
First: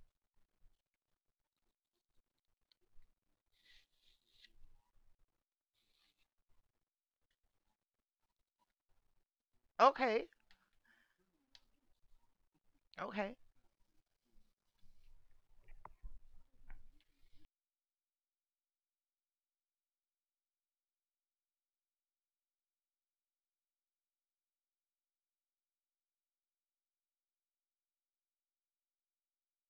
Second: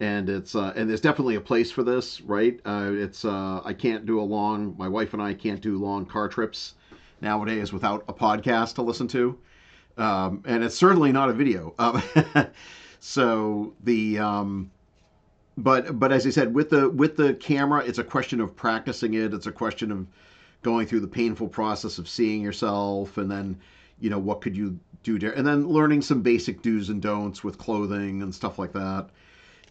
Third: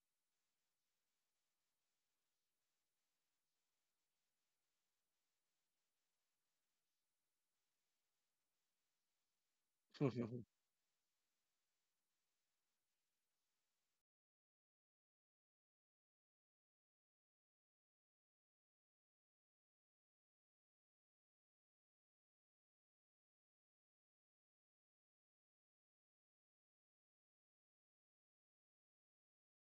Speaker 2: and it's and there's definitely a place for this, right? It's I can't do a long, my wife and I can't do long car trips nowadays without a podcast to listen to.
Speaker 1: Okay.
Speaker 3: mhm.
Speaker 2: And it's certainly not a video,
Speaker 1: Okay.
Speaker 2: so the But as I said, with the camera, it's a question of practicing it. It's a question of going through the painful process of seeing yourself, and then you know what could you do there, and then learning some basic do's and don'ts with clothing and stuff like that,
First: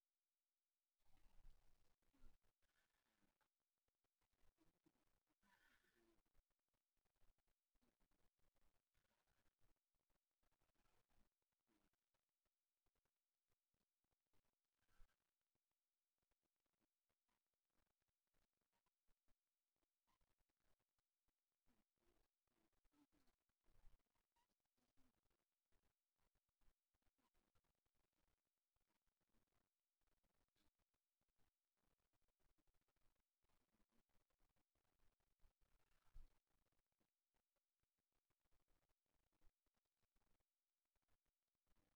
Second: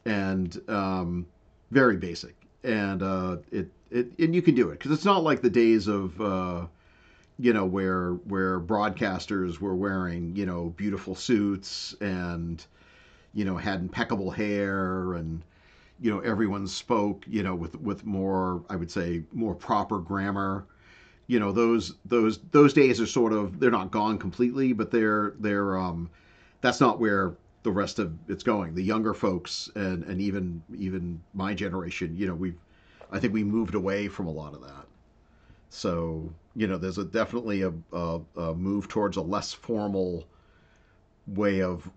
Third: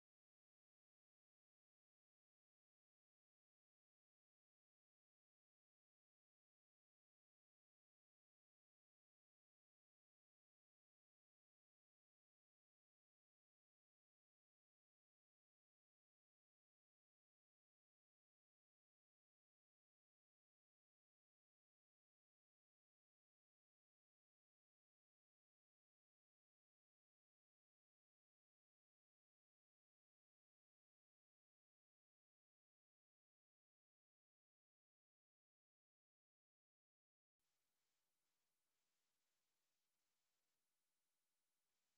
Speaker 2: and very basic. And it and you can do it because it's not like the days of. You know where broadcasters were wearing, you know, beautiful suits, and, you know, had impeccable hair, and, you know, everyone spoke, you know, with more, I would say more proper grammar. You know, those days are sort of, they're not gone completely, but they're, that's not where the rest of it's going. The younger folks and and even my generation, you know, we've, I think we moved away from a lot of that. So, you know, there's a definitely a move towards a less formal way of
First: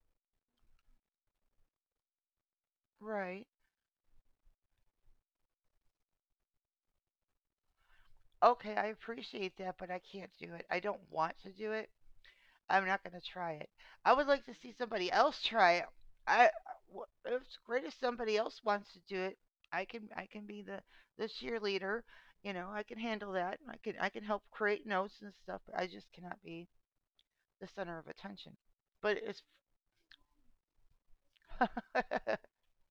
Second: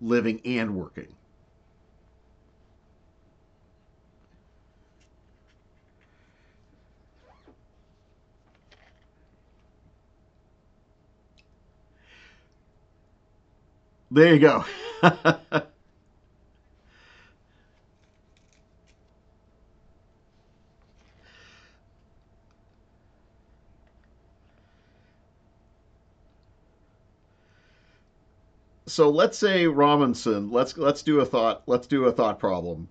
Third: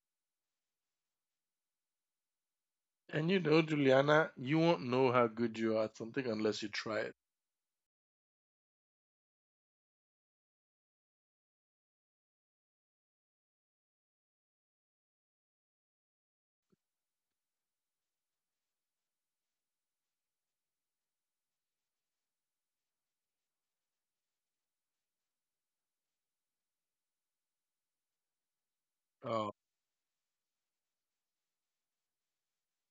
Speaker 2: living and working.
Speaker 3: And you
Speaker 1: Right.
Speaker 3: know, Juliana, you won't know how good you are at something unless you try it.
Speaker 1: Okay, I appreciate that, but I can't do it. I don't want to do it. I'm not going to try it. I would
Speaker 2: There you
Speaker 1: like to
Speaker 2: go.
Speaker 1: see somebody else try it. I it's great if somebody else wants to do it. I can be the cheerleader, you know. I can handle that. I can help create notes and stuff, but I just cannot be the center of attention.
Speaker 2: So
Speaker 1: But
Speaker 2: let's
Speaker 1: it's
Speaker 3: Oh,
Speaker 2: say Robinson, let's do a thought, let's do a thought problem.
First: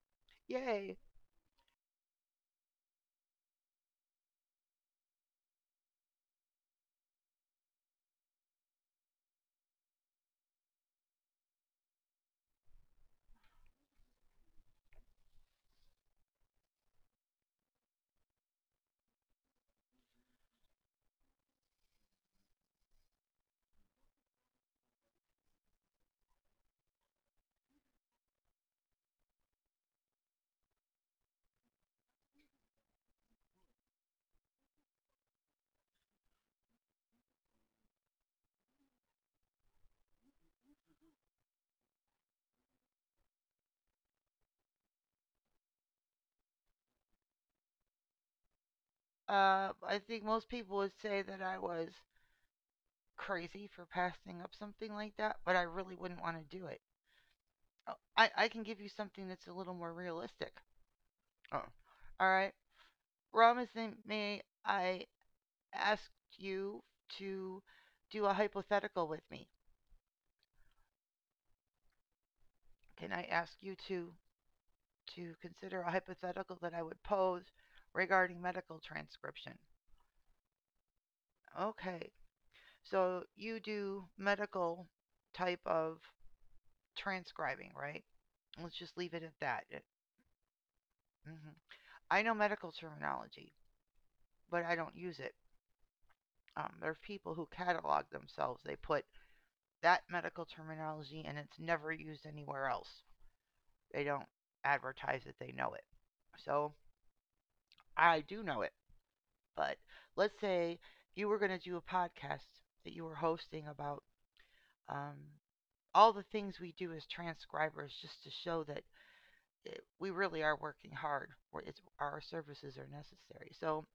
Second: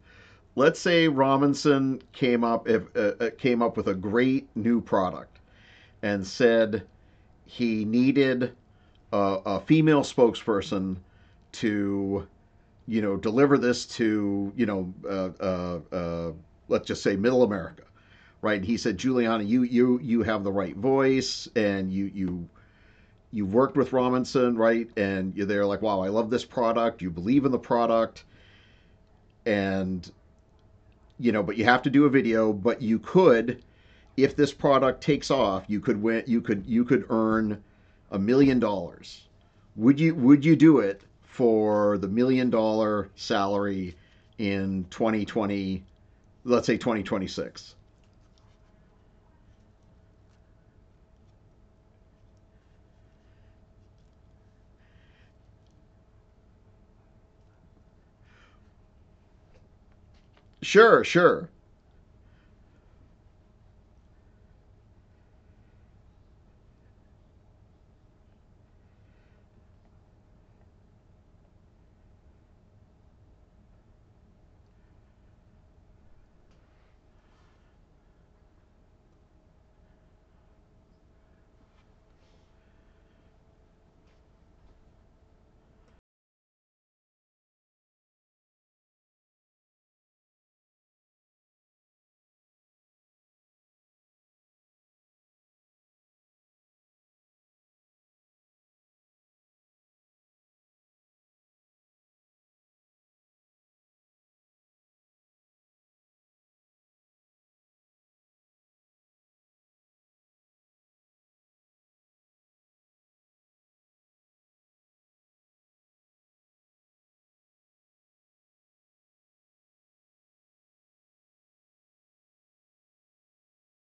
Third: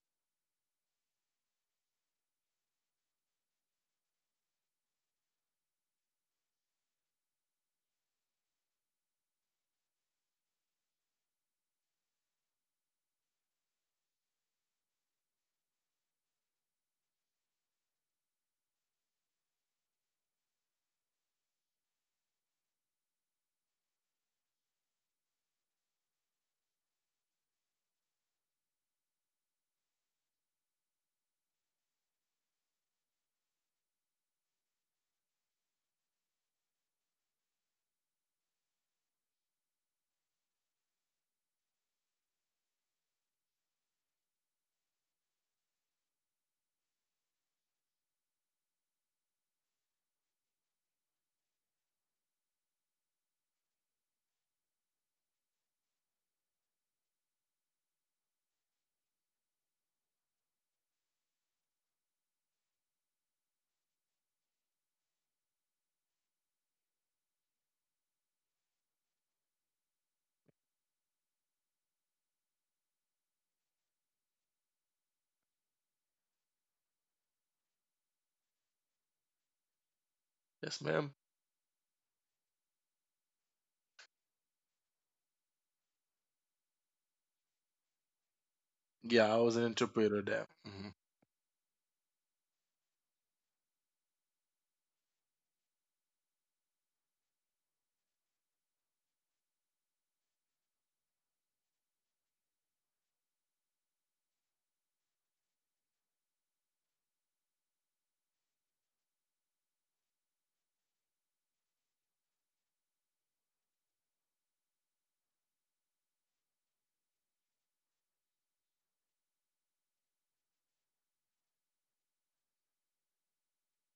Speaker 2: Let's
Speaker 1: Yay.
Speaker 2: say Robinson came up, if came up with a great new product, and said he needed a, a female spokesperson to, you know, deliver this to, you know, let's just say middle America, right? And he said, Juliana, you have the right voice, and you you worked with Robinson, right? And you're there like, wow, I love this product. You believe in the product. And, you know, but you have to do a video. But you could, if this product takes off, you could win. You could, you could earn $1 million. Would you do it for the million dollar salary in 2020? Let's say 2026.
Speaker 1: I think most people would say that I was crazy for passing up something like that, but I really wouldn't want to do it. Oh, I can give you something that's a little more realistic.
Speaker 2: Sure, sure.
Speaker 1: Oh. All right. Robinson, I ask you to do a hypothetical with me? Can I ask you to consider a hypothetical that I would pose regarding medical transcription?
Speaker 3: yes, ma'am.
Speaker 1: Okay. So you do medical type of transcribing, right? Let's just leave
Speaker 3: Yeah,
Speaker 1: it
Speaker 3: I
Speaker 1: at
Speaker 3: was an
Speaker 1: that.
Speaker 3: interpreter there. Hmm.
Speaker 1: Mhm. I know medical terminology, but I don't use it. There are people who catalog themselves. They put that medical terminology and it's never used anywhere else. They don't advertise that they know it. So I do know it. But let's say you were going to do a podcast that you were hosting about um, all the things we do as transcribers just to show that we really are working hard. It's our services are necessary. So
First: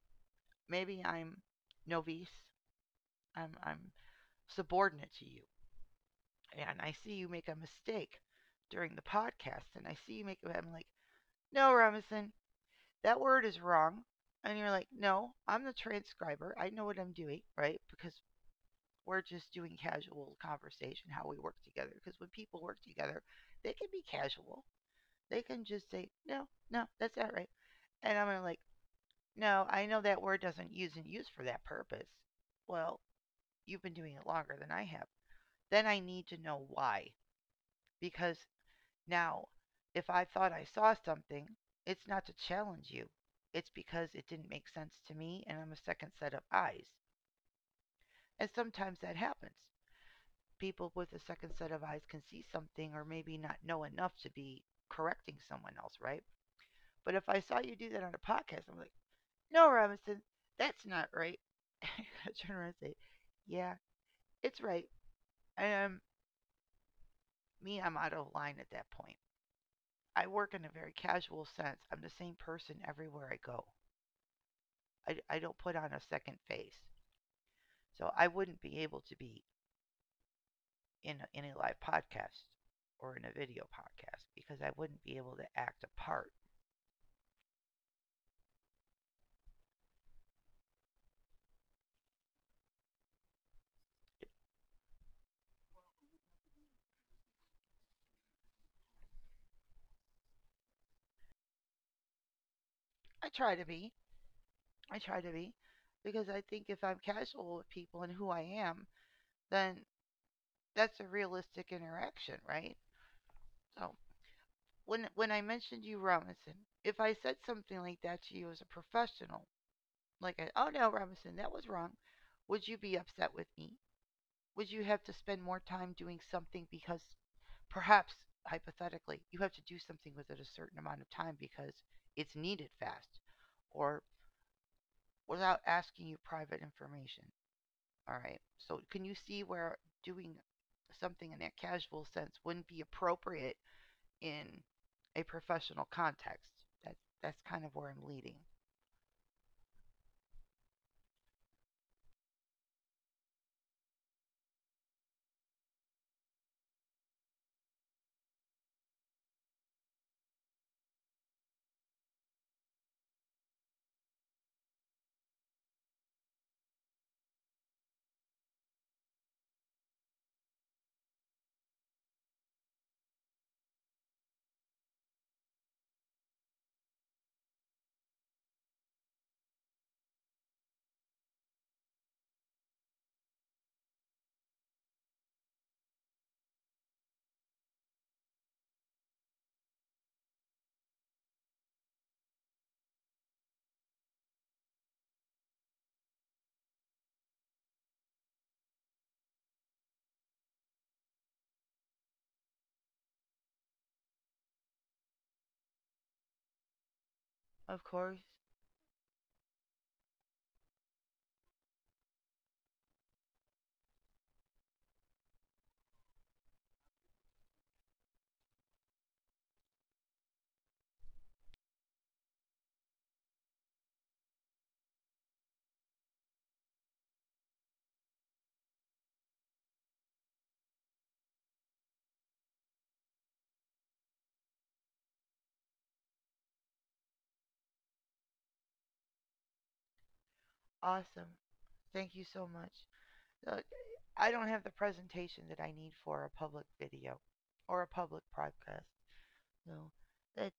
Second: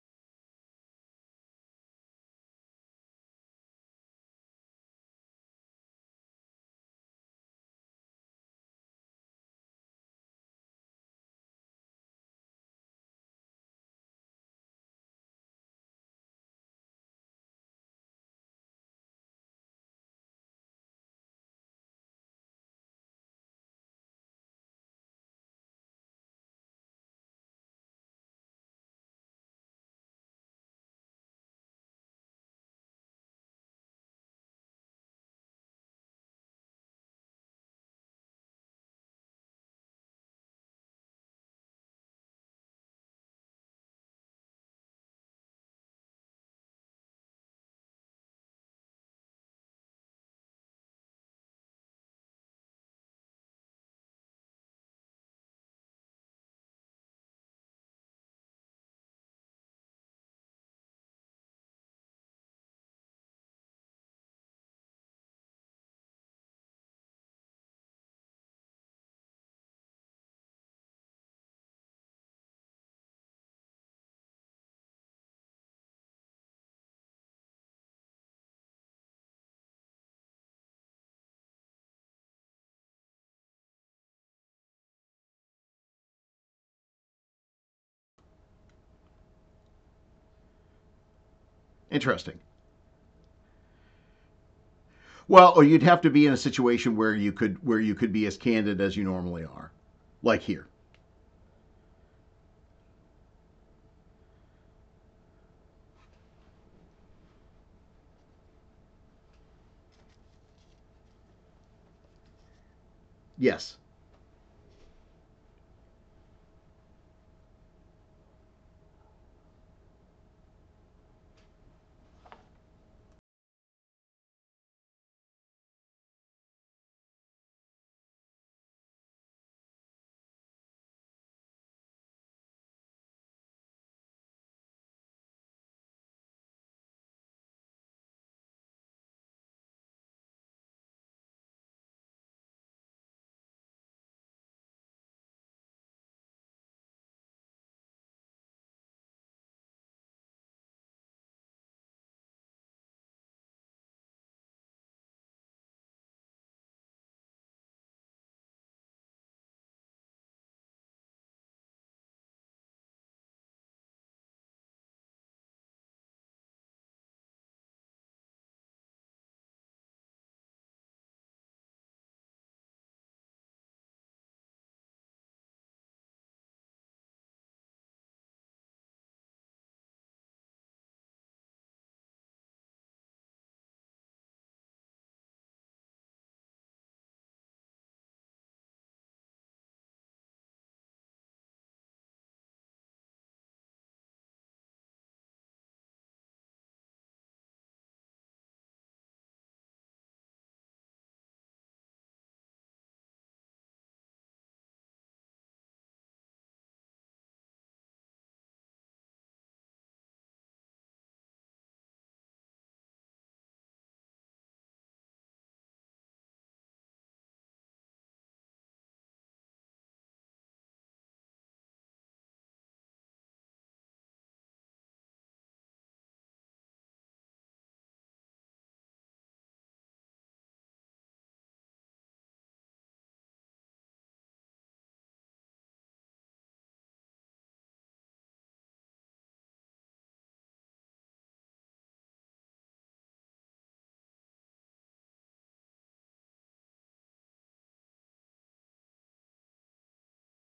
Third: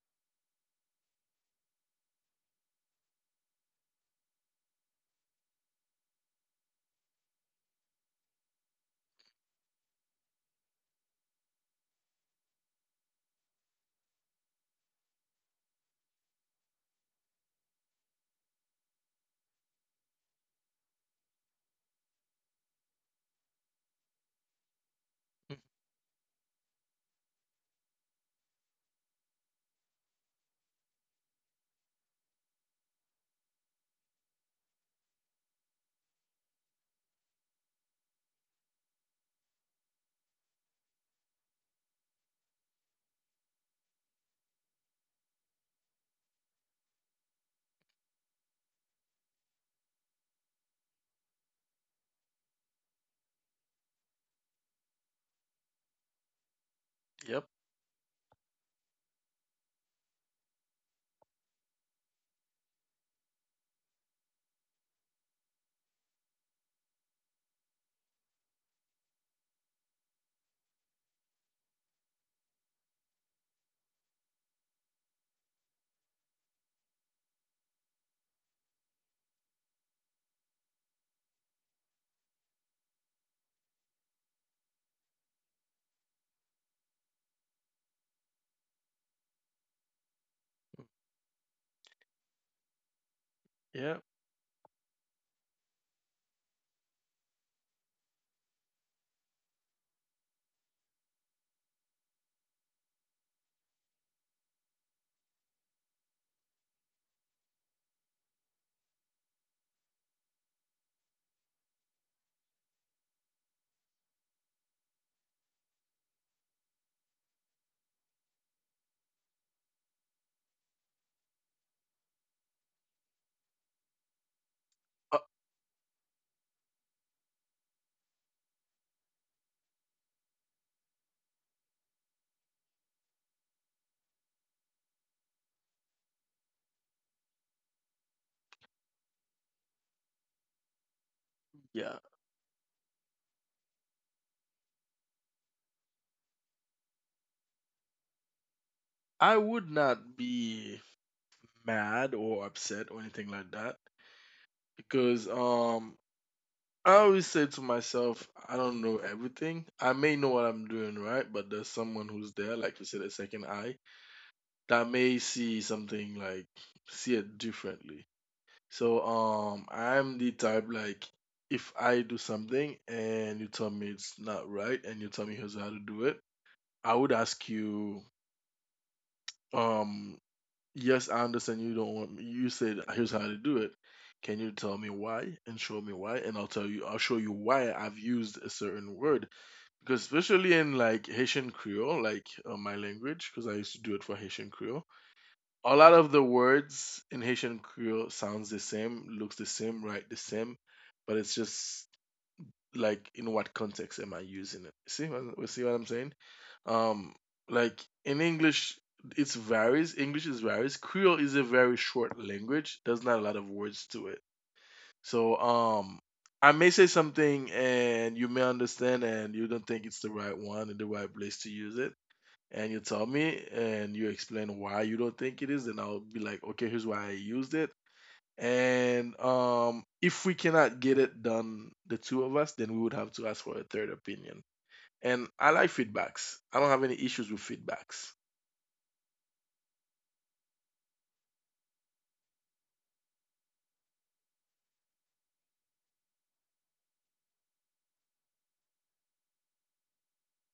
Speaker 1: maybe I'm novice. I'm subordinate to you, and I see you make a mistake during the podcast, and I see you make. I'm like, no, Robinson, that word is wrong. And you're like, "No, I'm the transcriber. I know what I'm doing," right? Because we're just doing casual conversation, how we work together. Because when people work together, they can be casual. They can just say, "No, no, that's not right." And I'm gonna like, no, I know that word doesn't use and use for that purpose. Well, you've been doing it longer than I have. Then I need to know why. Because now, if I thought I saw something, it's not to challenge you. It's because it didn't make sense to me and I'm a second set of eyes. And sometimes that happens. People with a second set of eyes can see something or maybe not know enough to be correcting someone else, right? But if I
Speaker 3: Yep.
Speaker 1: saw you do that on a podcast, I'm like, "No, Robinson, that's not right." I turn around and say, yeah, it's right. Um, me, I'm out of line at that point. I work in a very casual sense. I'm the same person everywhere I go. I don't put on a second face. So I wouldn't be able to be in a live podcast or in a video podcast because I wouldn't be able to act a part.
Speaker 2: Interesting.
Speaker 3: Yeah.
Speaker 2: Well, or you'd have to be in a situation where you could, where you could be as candid as you normally are, like here.
Speaker 1: I try to be. I try to be because I think if I'm casual with people and who I am, then that's a realistic interaction, right?
Speaker 2: Yes.
Speaker 1: So when I mentioned you, Robinson, if I said something like that to you as a professional, like, I, oh no, Robinson, that was wrong, would you be upset with me? Would you have to
Speaker 3: Uh,
Speaker 1: spend more time doing something because perhaps hypothetically you have to do something within a certain amount of time because it's needed fast or without asking you private information? All right. So can you see where doing something in that
Speaker 3: yeah.
Speaker 1: casual sense wouldn't be appropriate in a professional context. That's that's kind of where I'm leading.
Speaker 3: I would not be mad or upset or anything like that because I always say to myself, I don't know everything. I may know what I'm doing right, but there's someone who's there, like you said, a second eye that may see something like see it differently. So I'm the type like if I do something and you tell me it's not right and you tell me here's how to do it, I would ask you, um, yes, I understand you don't want me you said here's how to do it. Can you tell me why and show me why? And I'll tell you I'll show you why I've used a certain word. Because especially in like Haitian Creole, like my language, because I used to do it for Haitian Creole, a lot of the words in Haitian Creole sounds the same, looks the same, right the same, but it's just like in what context am I using it? See, what- we see what I'm saying? Um,
Speaker 1: Of
Speaker 3: like
Speaker 1: course.
Speaker 3: in English, it's varies. English is varies. Creole is a very short language. There's not a lot of words to it. So, I may say something and you may understand and you don't think it's the right one and the right place to use it and you tell me and you explain why you don't think it is, then I'll be like, okay, here's why I used it. And if we cannot get it done, the two of us, then we would have to ask for a third opinion. And I like feedbacks. I don't have any issues with feedbacks.
Speaker 1: Awesome. Thank you so much. Look, I don't have the presentation that I need for a public video or a public podcast. No, that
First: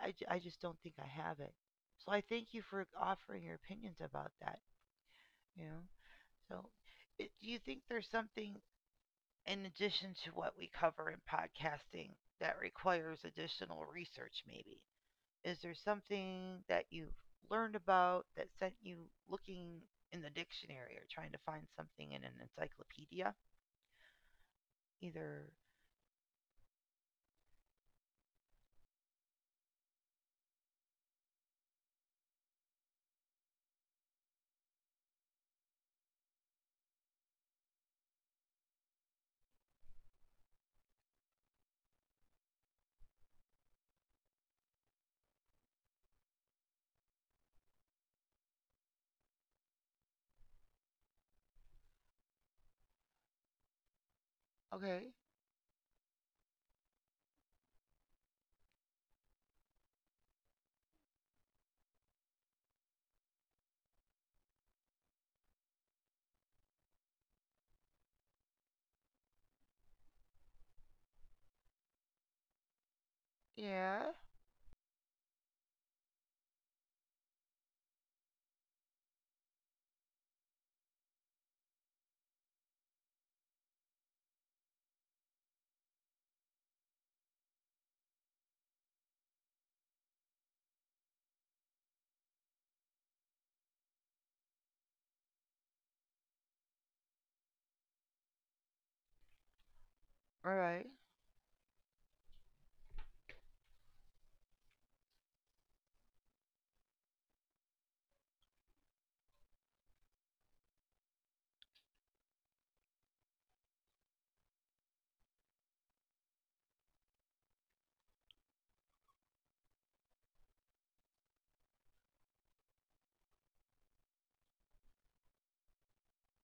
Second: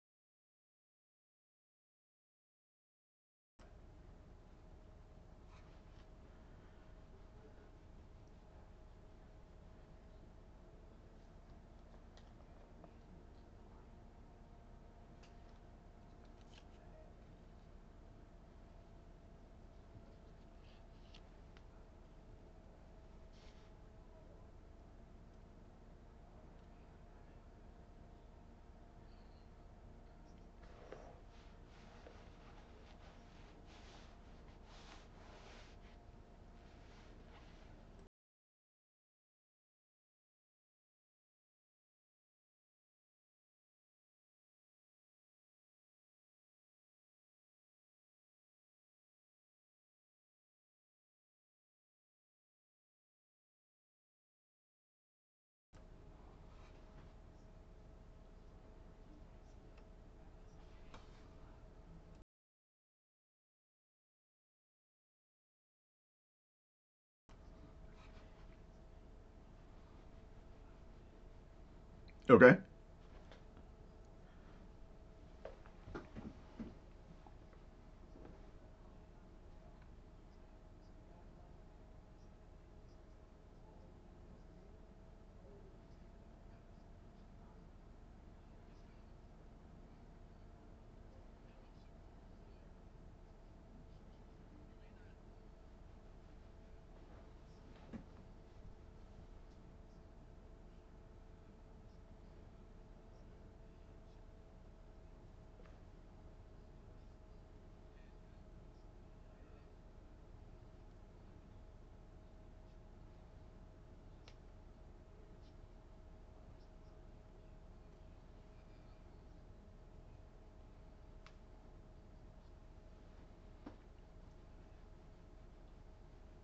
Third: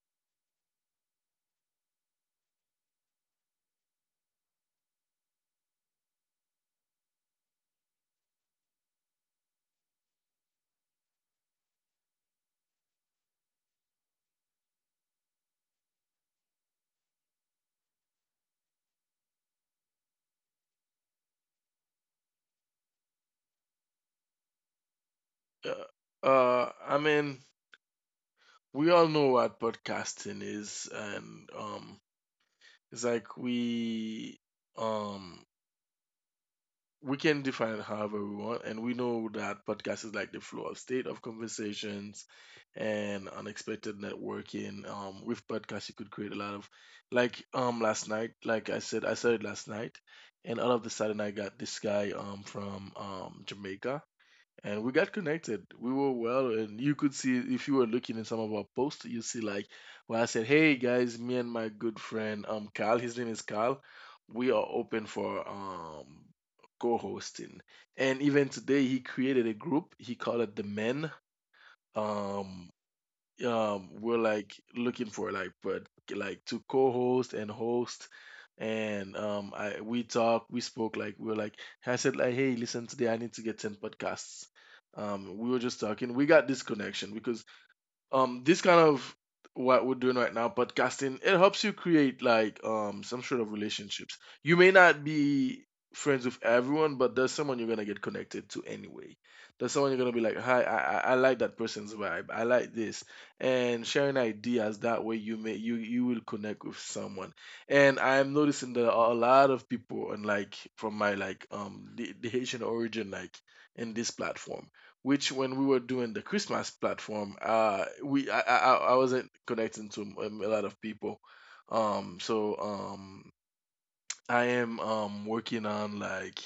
Speaker 1: I just don't think I have it. So I thank you for offering your opinions about that. You know, so do you think there's something in addition to what we cover in podcasting that requires additional research, maybe? Is there something that you've learned about that sent you looking in the dictionary or trying to find something in an encyclopedia? Either,
Speaker 3: I mean, we all know what podcasting is, and it's like um we can define it however we want, and we know that podcast is like the flow of state of conversations and unexpected networking. With podcasts, you could create a lot of, last night, like I said, I started last night, and out of the sudden, I got this guy from Jamaica, and we
Speaker 1: okay,
Speaker 3: got connected. We were well, and you could see if you were looking in some of our posts, you see, like, when I said, "Hey guys, me and my good friend Kyle, his name is Kyle, we are open for co-hosting." And even today, he created a group. He called it the Men.
Speaker 2: Okay.
Speaker 3: Um,
Speaker 1: yeah,
Speaker 3: we're like looking for like, but like to co-host and host. And I we talk we spoke, like we were like, I said, like, hey listen, today I need to get 10 podcasts. We were just talking, we got this connection because this kind of, what we're doing right now, podcasting, it helps you create, like, some sort of relationships. You may not be friends with everyone, but there's someone you're gonna get connected to anyway. There's someone you're gonna be like,
Speaker 1: all
Speaker 3: hi,
Speaker 1: right.
Speaker 3: I like that person's vibe, I like this. And sharing ideas, that way you may you you will connect with someone. And I'm noticing that a lot of people, and like, from my like, the haitian origin, like in this platform, which when we were doing the Christmas platform, we I wasn't connecting to a lot of people. So I am working on like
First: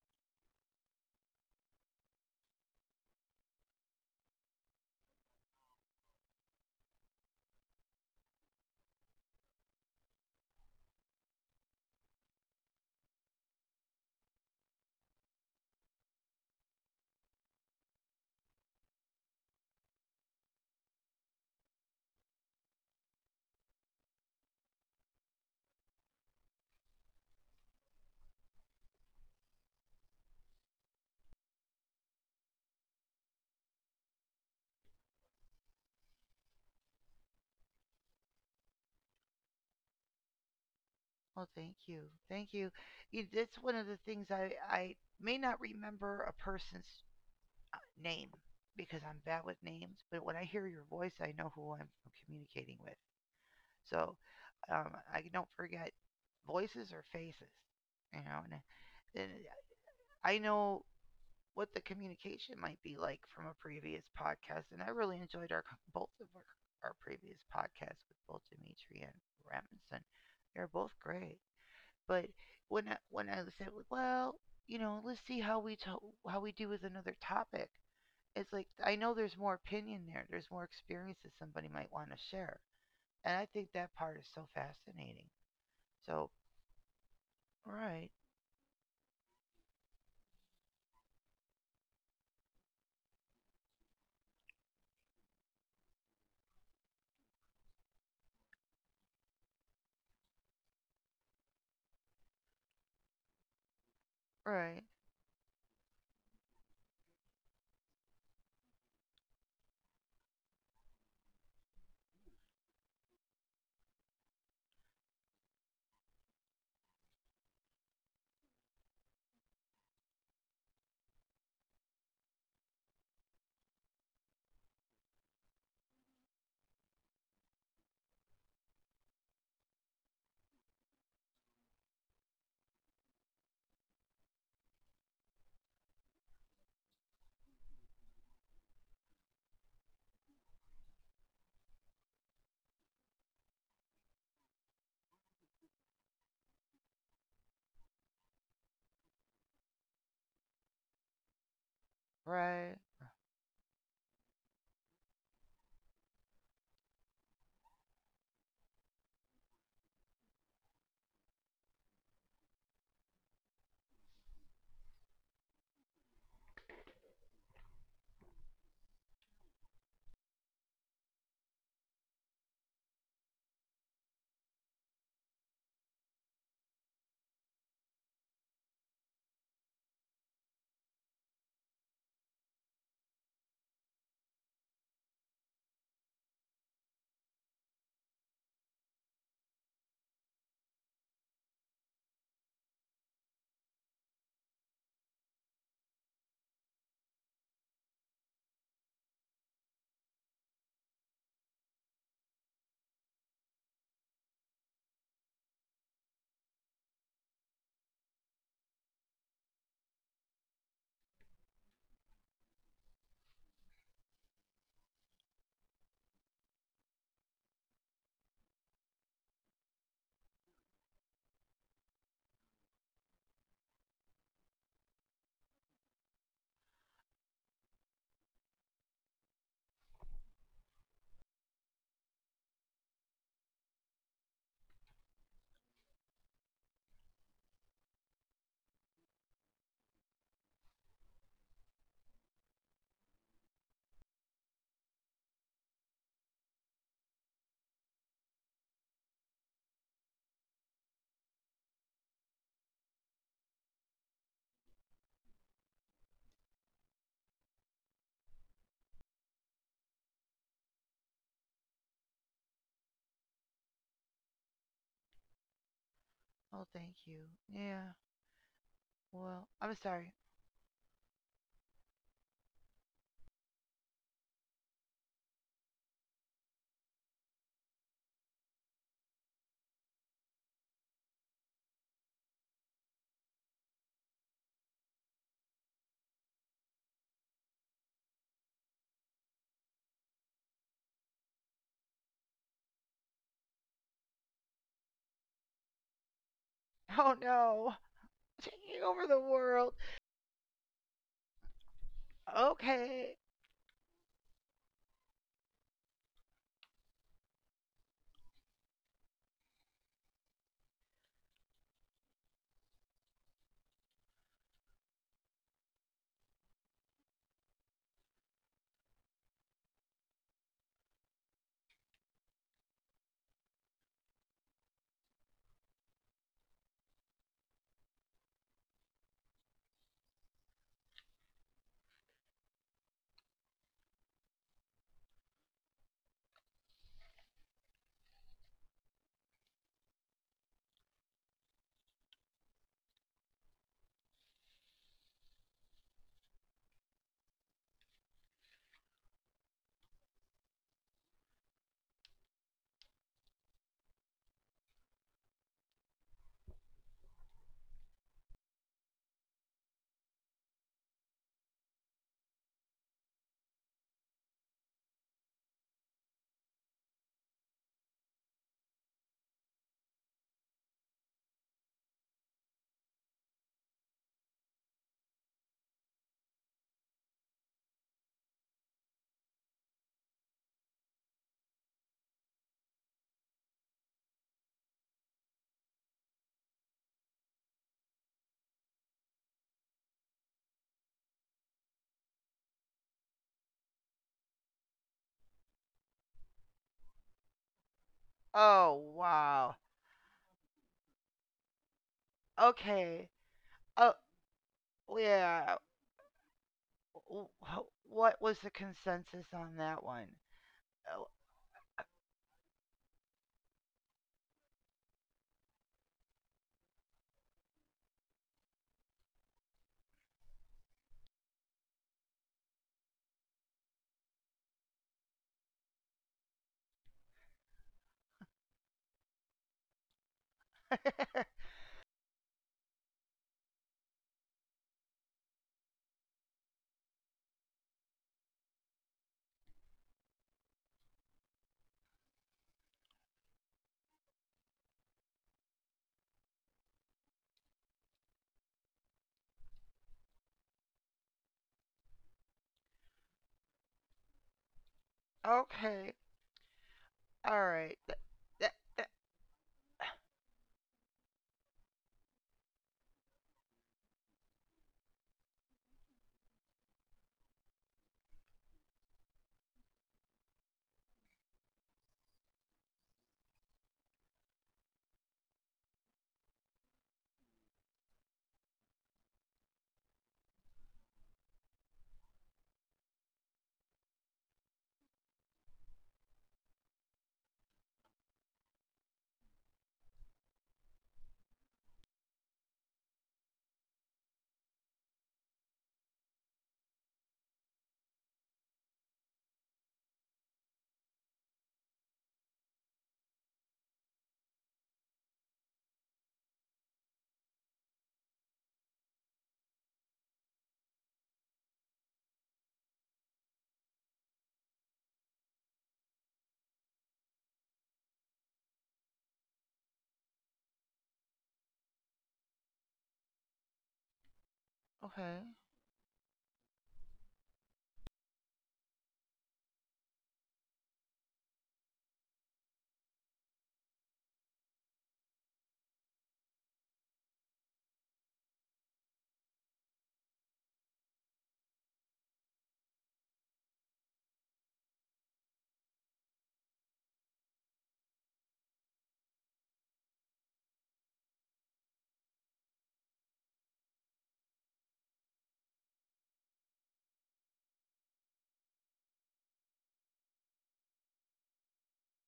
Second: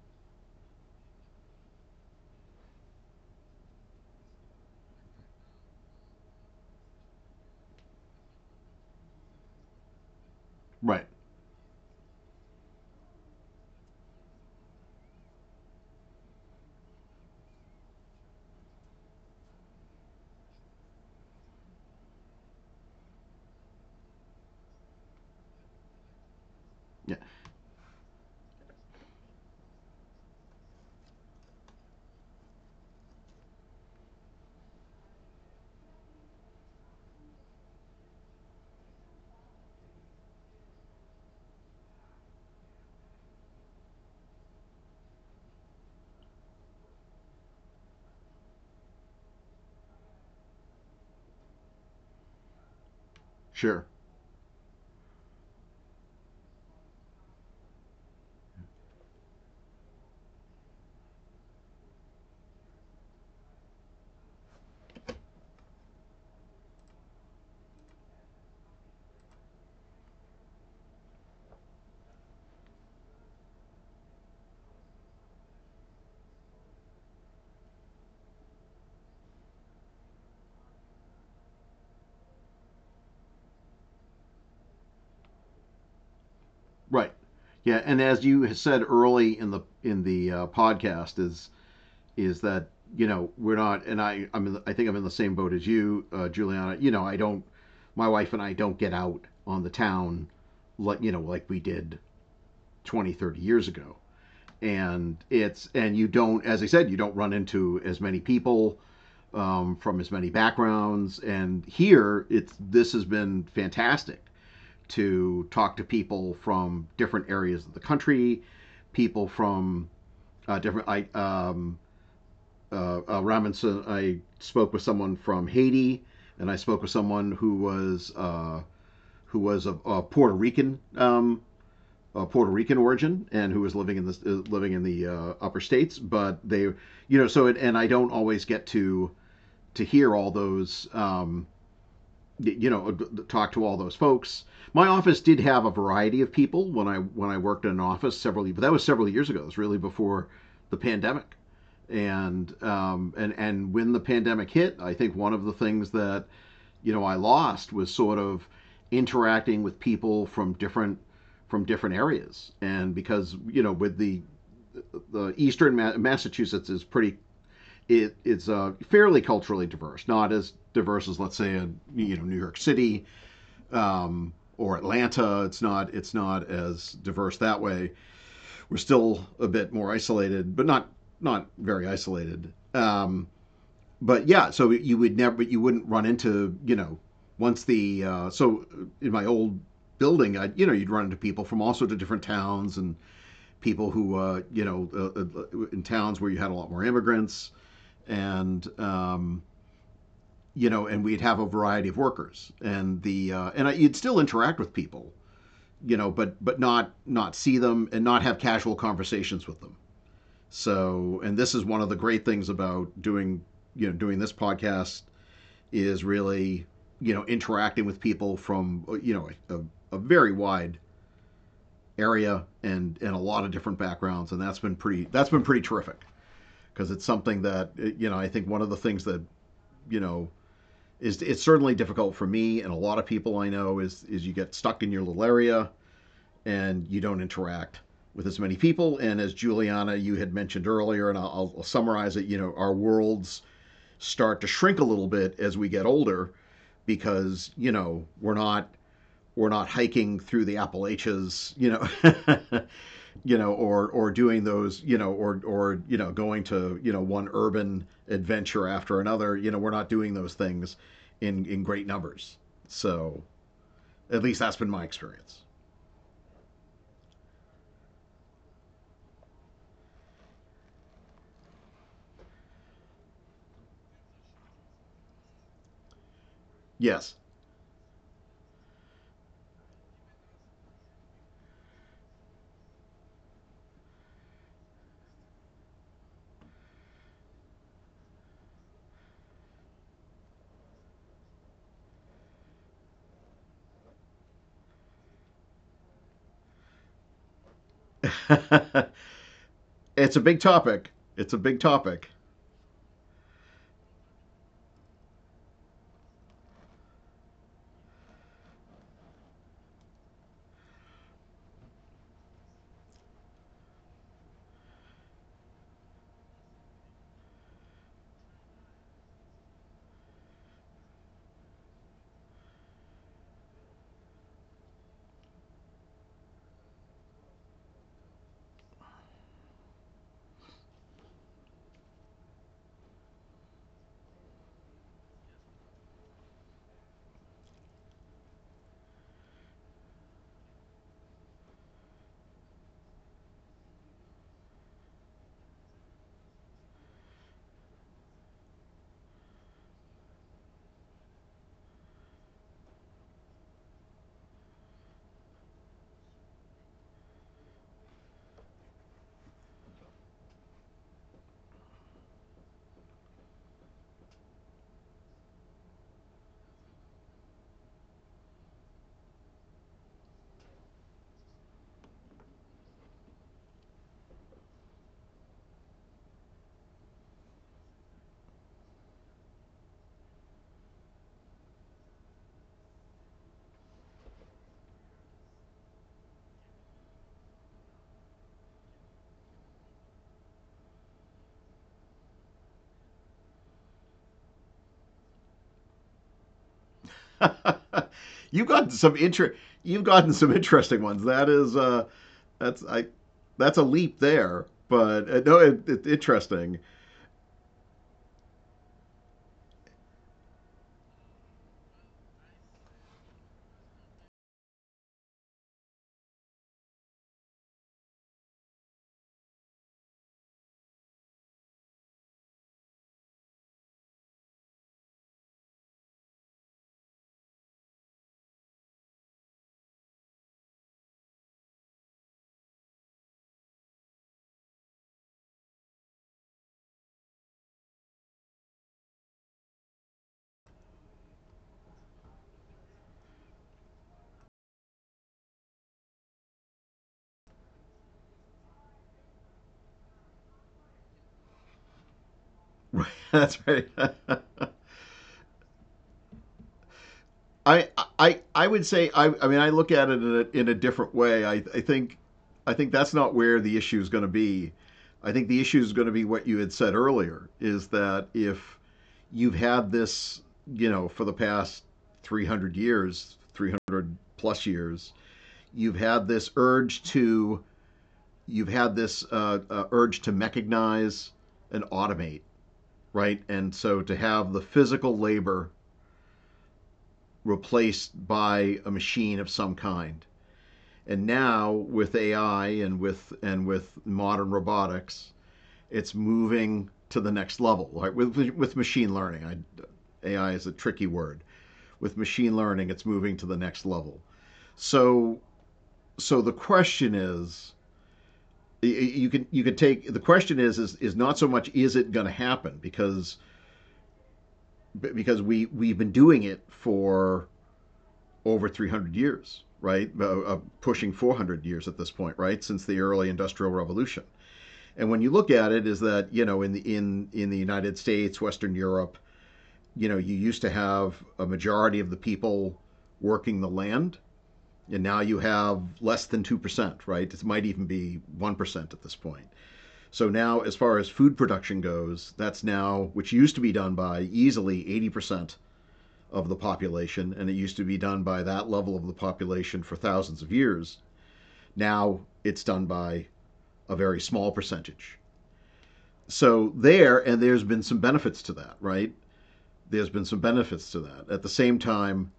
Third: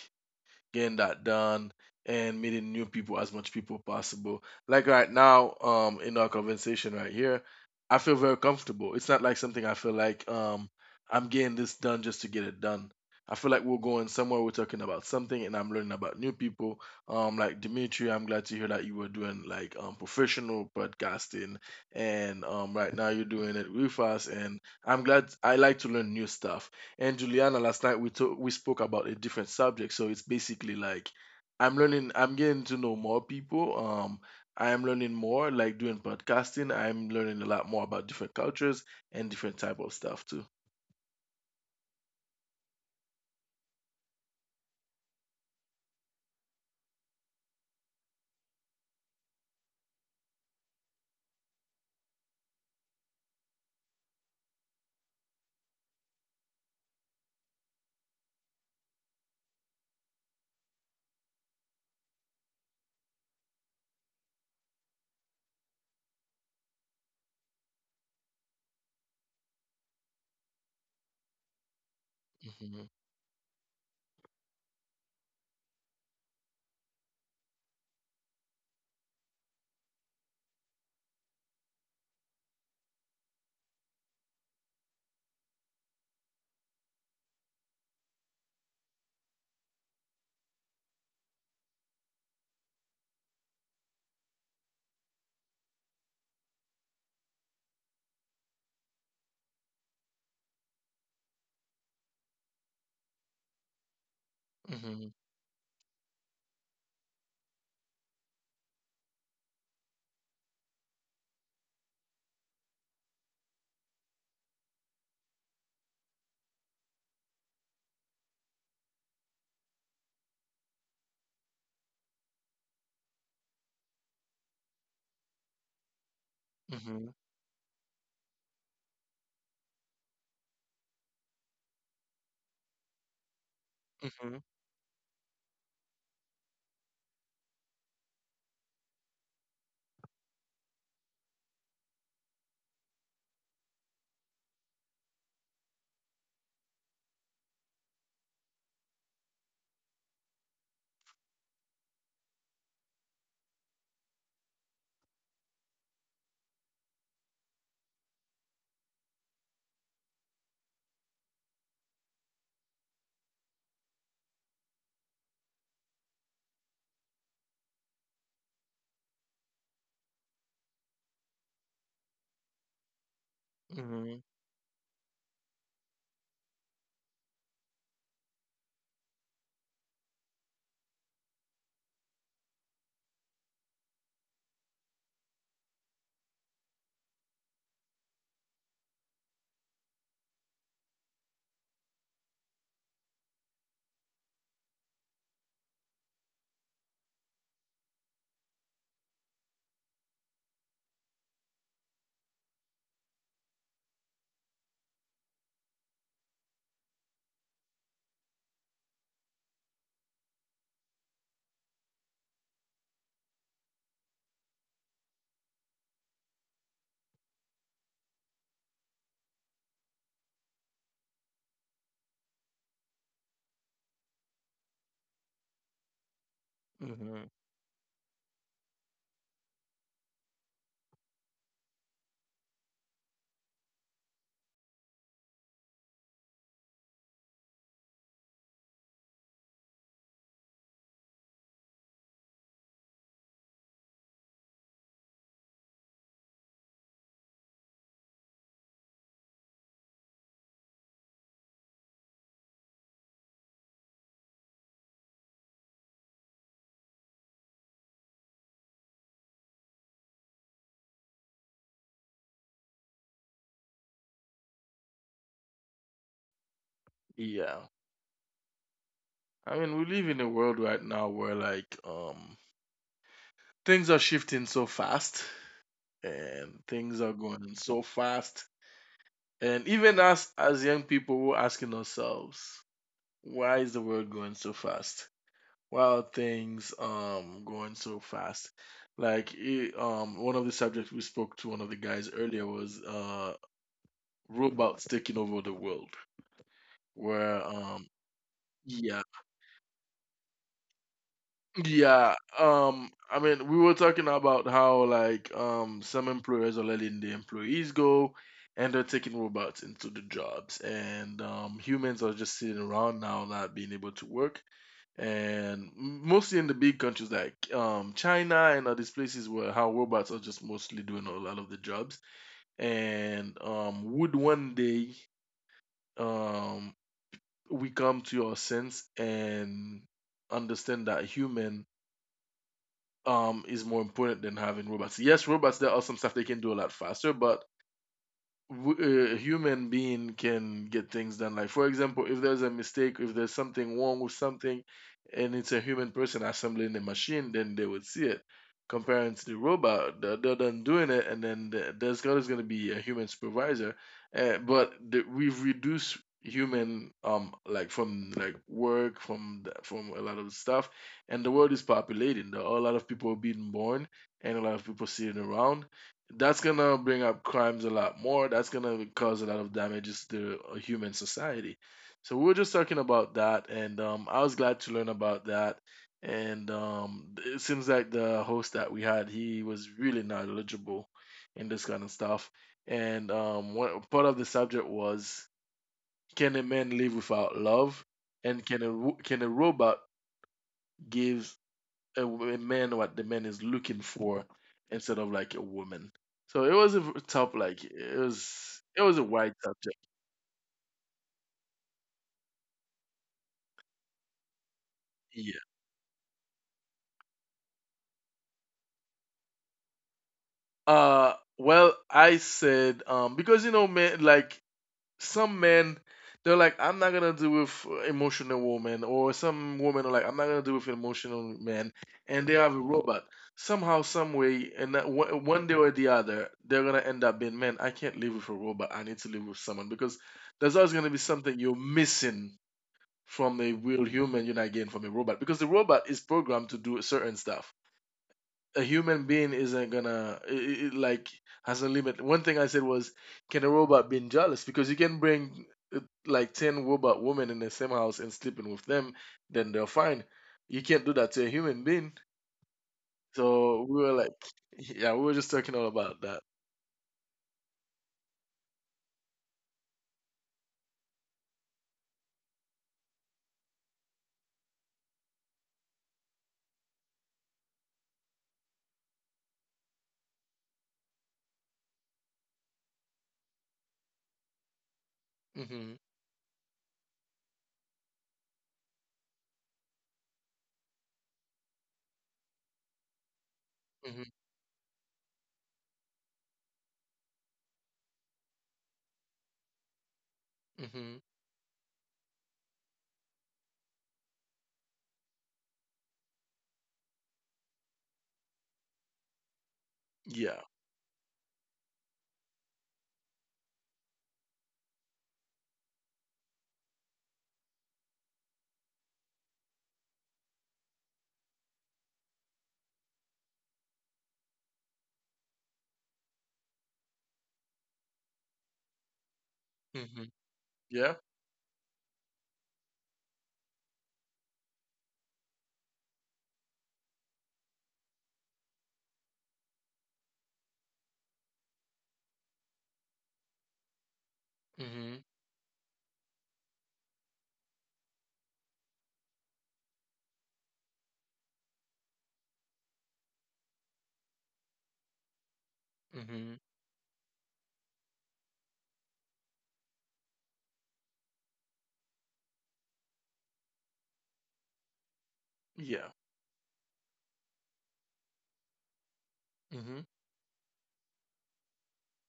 Speaker 3: getting that done and meeting new people as much people possible. Like right now, in our conversation right here, I feel very comfortable. It's not like something I feel like
Speaker 2: Right.
Speaker 3: I'm getting this done just to get it done. I feel like we're going somewhere. We're talking about something, and I'm learning about new people. Like Dimitri, I'm glad to hear that you were doing like professional podcasting, and right now you're doing it with us. And I'm glad, I like to learn new stuff.
Speaker 2: Yeah.
Speaker 3: And Juliana, last night we spoke about a different subject, so it's basically like I'm learning, I'm getting to know more people. I am learning more, like doing podcasting. I'm learning a lot more about different cultures and different type of stuff too.
Speaker 1: Well, thank you. Thank you. That's one of the things I may not remember a person's name because I'm bad with names, but when I hear your voice, I know who I'm communicating with.
Speaker 2: Sure.
Speaker 1: So I don't forget voices or faces, you know, and I know what the communication might be like from a previous podcast. And I really enjoyed our both of our previous podcasts with both Dimitri and Ramson. They're both great. But when
Speaker 3: Mhm,
Speaker 1: I said, well, you know, let's see how we how we do with another topic. It's like I know there's more opinion there. There's more experiences somebody might want to share, and I think that part is so fascinating. So
Speaker 2: Right. Yeah, and
Speaker 1: right,
Speaker 2: as you said early in the in the podcast, is that, you know, we're not, and I'm in the, I think I'm in the same boat as you, Juliana. You know, I don't, my wife and I don't get out on the town like, you know, like we did 20, 30 years ago,
Speaker 1: right,
Speaker 3: mhm,
Speaker 2: and it's and you don't, as I said, you don't run into as many people, from as many backgrounds, and here it's, this has been fantastic to talk to people from different areas of the country, people from different. I Robinson. I spoke with someone from Haiti, and I spoke with
Speaker 3: mhm,
Speaker 2: someone who was of Puerto Rican Puerto Rican origin and who was living in the
Speaker 3: mhm,
Speaker 2: upper states. But they, you know, so it, and I don't always get to hear all those. You know, talk to all those folks. My office did have a variety of people when I worked in an office several, but that was several years ago. It was really before the pandemic, and
Speaker 1: right.
Speaker 2: and when the pandemic hit, I think one of the things that, you know, I lost was sort of interacting with people from different, from different areas, and because, you know, with the eastern Ma- Massachusetts is pretty, it, it's fairly culturally diverse, not as diverse as, let's say, a, you know, New York City,
Speaker 3: mhm,
Speaker 2: or Atlanta. It's not, it's not as diverse that way. We're still a bit more isolated, but not, very isolated. But yeah, so you would never, you wouldn't run into, you know, once the so in my old building, I, you know, you'd run into people from all sorts of different towns and people who you know in towns where you had a lot more immigrants, and you know, and we'd have a variety of workers and the and I, you'd still interact with people, you know, but not, see them, and not have casual conversations with them. So, and this is one of the great things about doing, you know, doing this podcast is really, you know, interacting with people from, you know, very wide area, and a lot of different backgrounds, and that's been pretty, that's been pretty terrific, because it's
Speaker 3: mhm.
Speaker 2: something that, you know, I think one of the things that, you know, is it's certainly difficult for me and a lot of people I know, is you get stuck in your little area and you don't interact with as many people. And as Juliana, you had mentioned earlier, and I'll, summarize it, you know, our worlds start to shrink a little bit as we get older because, you know, we're not hiking through the Appalachians, you know, you know, or doing those, you know, or you know, going to, you know, one urban adventure after another. You know, we're not doing those things in great numbers. So at least that's been my experience.
Speaker 1: Oh, thank you.
Speaker 3: Yeah.
Speaker 1: Yeah. Well,
Speaker 3: I
Speaker 1: I'm
Speaker 3: mean, we live
Speaker 1: sorry.
Speaker 3: in a world right now where, like, things are shifting so fast and things
Speaker 2: Yes.
Speaker 3: are going so fast. And even us as young people, we're asking ourselves, why is the world going so fast? Why are things going so fast? Like it, one of the subjects we spoke to one of the guys earlier was robots taking over the world.
Speaker 1: Oh
Speaker 3: Where
Speaker 1: no. Taking
Speaker 3: Yeah,
Speaker 1: over the world.
Speaker 2: It's a big topic. It's a big topic.
Speaker 3: yeah,
Speaker 1: Okay.
Speaker 3: I mean, we were talking about how, like, some employers are letting the employees go, and they're taking robots into the jobs, and humans are just sitting around now not being able to work. And mostly in the big countries like China and other places, where how robots are just mostly doing a lot of the jobs. And would one day um, we come to our sense and understand that human is more important than having robots? Yes, robots, there are some stuff they can do a lot faster, but w- a human being can get things done. Like, for example, if there's a mistake, if there's something wrong with something, and it's a human person assembling the machine, then they would see it. Comparing to the robot, they're done doing it, and then the- there's always going to be a human supervisor. But the, we've reduced human like, from like work, from from a lot of stuff. And the world is populating, there are a lot of people being born and a lot of people sitting around. That's gonna bring up crimes a lot more. That's gonna cause a lot of damages to a human society. So we were just talking about that, and I was glad to learn about that. And it seems like the host that we had, he was really knowledgeable in this kind of stuff. And part of the subject was, can a man live without love? And can a robot give a a man what the man is looking for instead of like a woman. So it was a like, it
Speaker 2: you've
Speaker 3: was
Speaker 2: gotten
Speaker 3: it
Speaker 1: Oh,
Speaker 2: some
Speaker 3: was a wide
Speaker 2: inter-
Speaker 1: wow.
Speaker 3: subject.
Speaker 2: You've gotten some interesting ones. That is, that's I,
Speaker 1: Okay.
Speaker 2: that's a
Speaker 1: Oh,
Speaker 2: leap there. But no,
Speaker 3: Yeah.
Speaker 1: yeah.
Speaker 2: it, it's interesting.
Speaker 1: What was the consensus on that one?
Speaker 3: Well, I said, because you know, men, like, some men, they're like, I'm not gonna deal with emotional woman. Or some women are like, I'm not gonna deal with emotional man, and they have a robot somehow, some way. And that one day or the other, they're gonna end up being, man, I can't live with a robot, I need to live with someone, because there's always going to be
Speaker 1: Oh,
Speaker 3: something you're missing from a real human, you're not getting from a robot, because the robot is programmed to do certain stuff. A human being isn't gonna, I like, has a limit. One thing I said was, can a robot be jealous? Because you can bring uh, like, 10 robot women in the same house and sleeping with them, then they're fine. You can't do that to a human being.
Speaker 2: That's
Speaker 3: So
Speaker 2: right.
Speaker 3: we were like, yeah, we were just talking all
Speaker 1: okay.
Speaker 3: about that.
Speaker 1: All
Speaker 2: I
Speaker 1: right. That,
Speaker 2: I
Speaker 1: that,
Speaker 2: would
Speaker 1: that,
Speaker 2: say, I mean, I look at it in in a different way. I think I think that's not where the issue is going to be. I think the issue is going to be what you had said earlier, is that if you've had this, you know, for the past 300 years, 300 plus years, you've
Speaker 3: Hmm.
Speaker 2: had this urge to, you've had this urge to mechanize and automate, right? And so to have
Speaker 3: Hmm.
Speaker 2: the physical labor replaced by a machine of some kind. And
Speaker 3: Hmm.
Speaker 2: now with AI, and with modern robotics, it's moving to the next level. Right, with machine learning, I, AI is a
Speaker 3: Yeah.
Speaker 2: tricky word. With machine learning, it's moving to the next level. So, the question is, you can, take the question is, is not so much, is it going to happen? Because we we've been doing it for over 300 years, right?
Speaker 3: Hmm.
Speaker 2: Pushing
Speaker 3: Yeah.
Speaker 2: 400 years at this point, right? Since the early industrial revolution. And when you look
Speaker 1: okay.
Speaker 2: at it, is that, you know, in the, in the United States, Western Europe, you know, you used to have a majority of the people working the land, and now
Speaker 3: Hmm.
Speaker 2: you have less than 2%, right? It might even be 1% at this point. So now, as far as food production goes, that's now, which used to be done by easily 80% of the
Speaker 3: Hmm.
Speaker 2: population, and it used to be done by that level of the population for thousands of years. Now it's done by a very small percentage.
Speaker 3: Yeah.
Speaker 2: So there, and there's been some benefits to that, right? There's
Speaker 3: Hmm.
Speaker 2: been some benefits to that. At the same time,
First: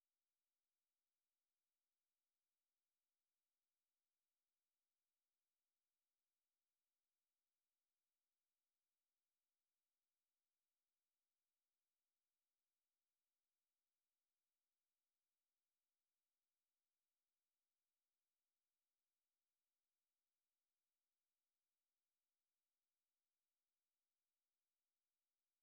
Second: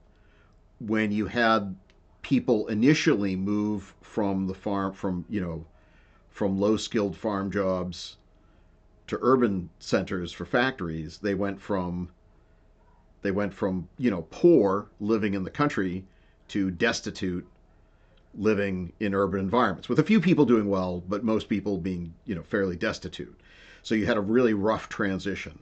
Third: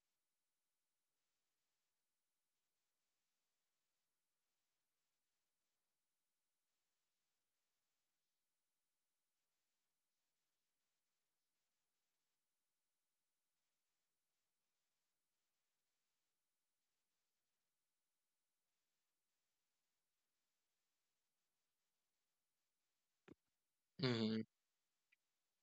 Speaker 2: when you had people initially move from the farm, from, you know, from low skilled farm jobs to urban centers for factories, they went from, they went from you know, poor living in the country to destitute living in urban environments, with a few people doing well, but most people being, you know, fairly destitute. So you had a
Speaker 3: Hmm.
Speaker 2: really rough transition.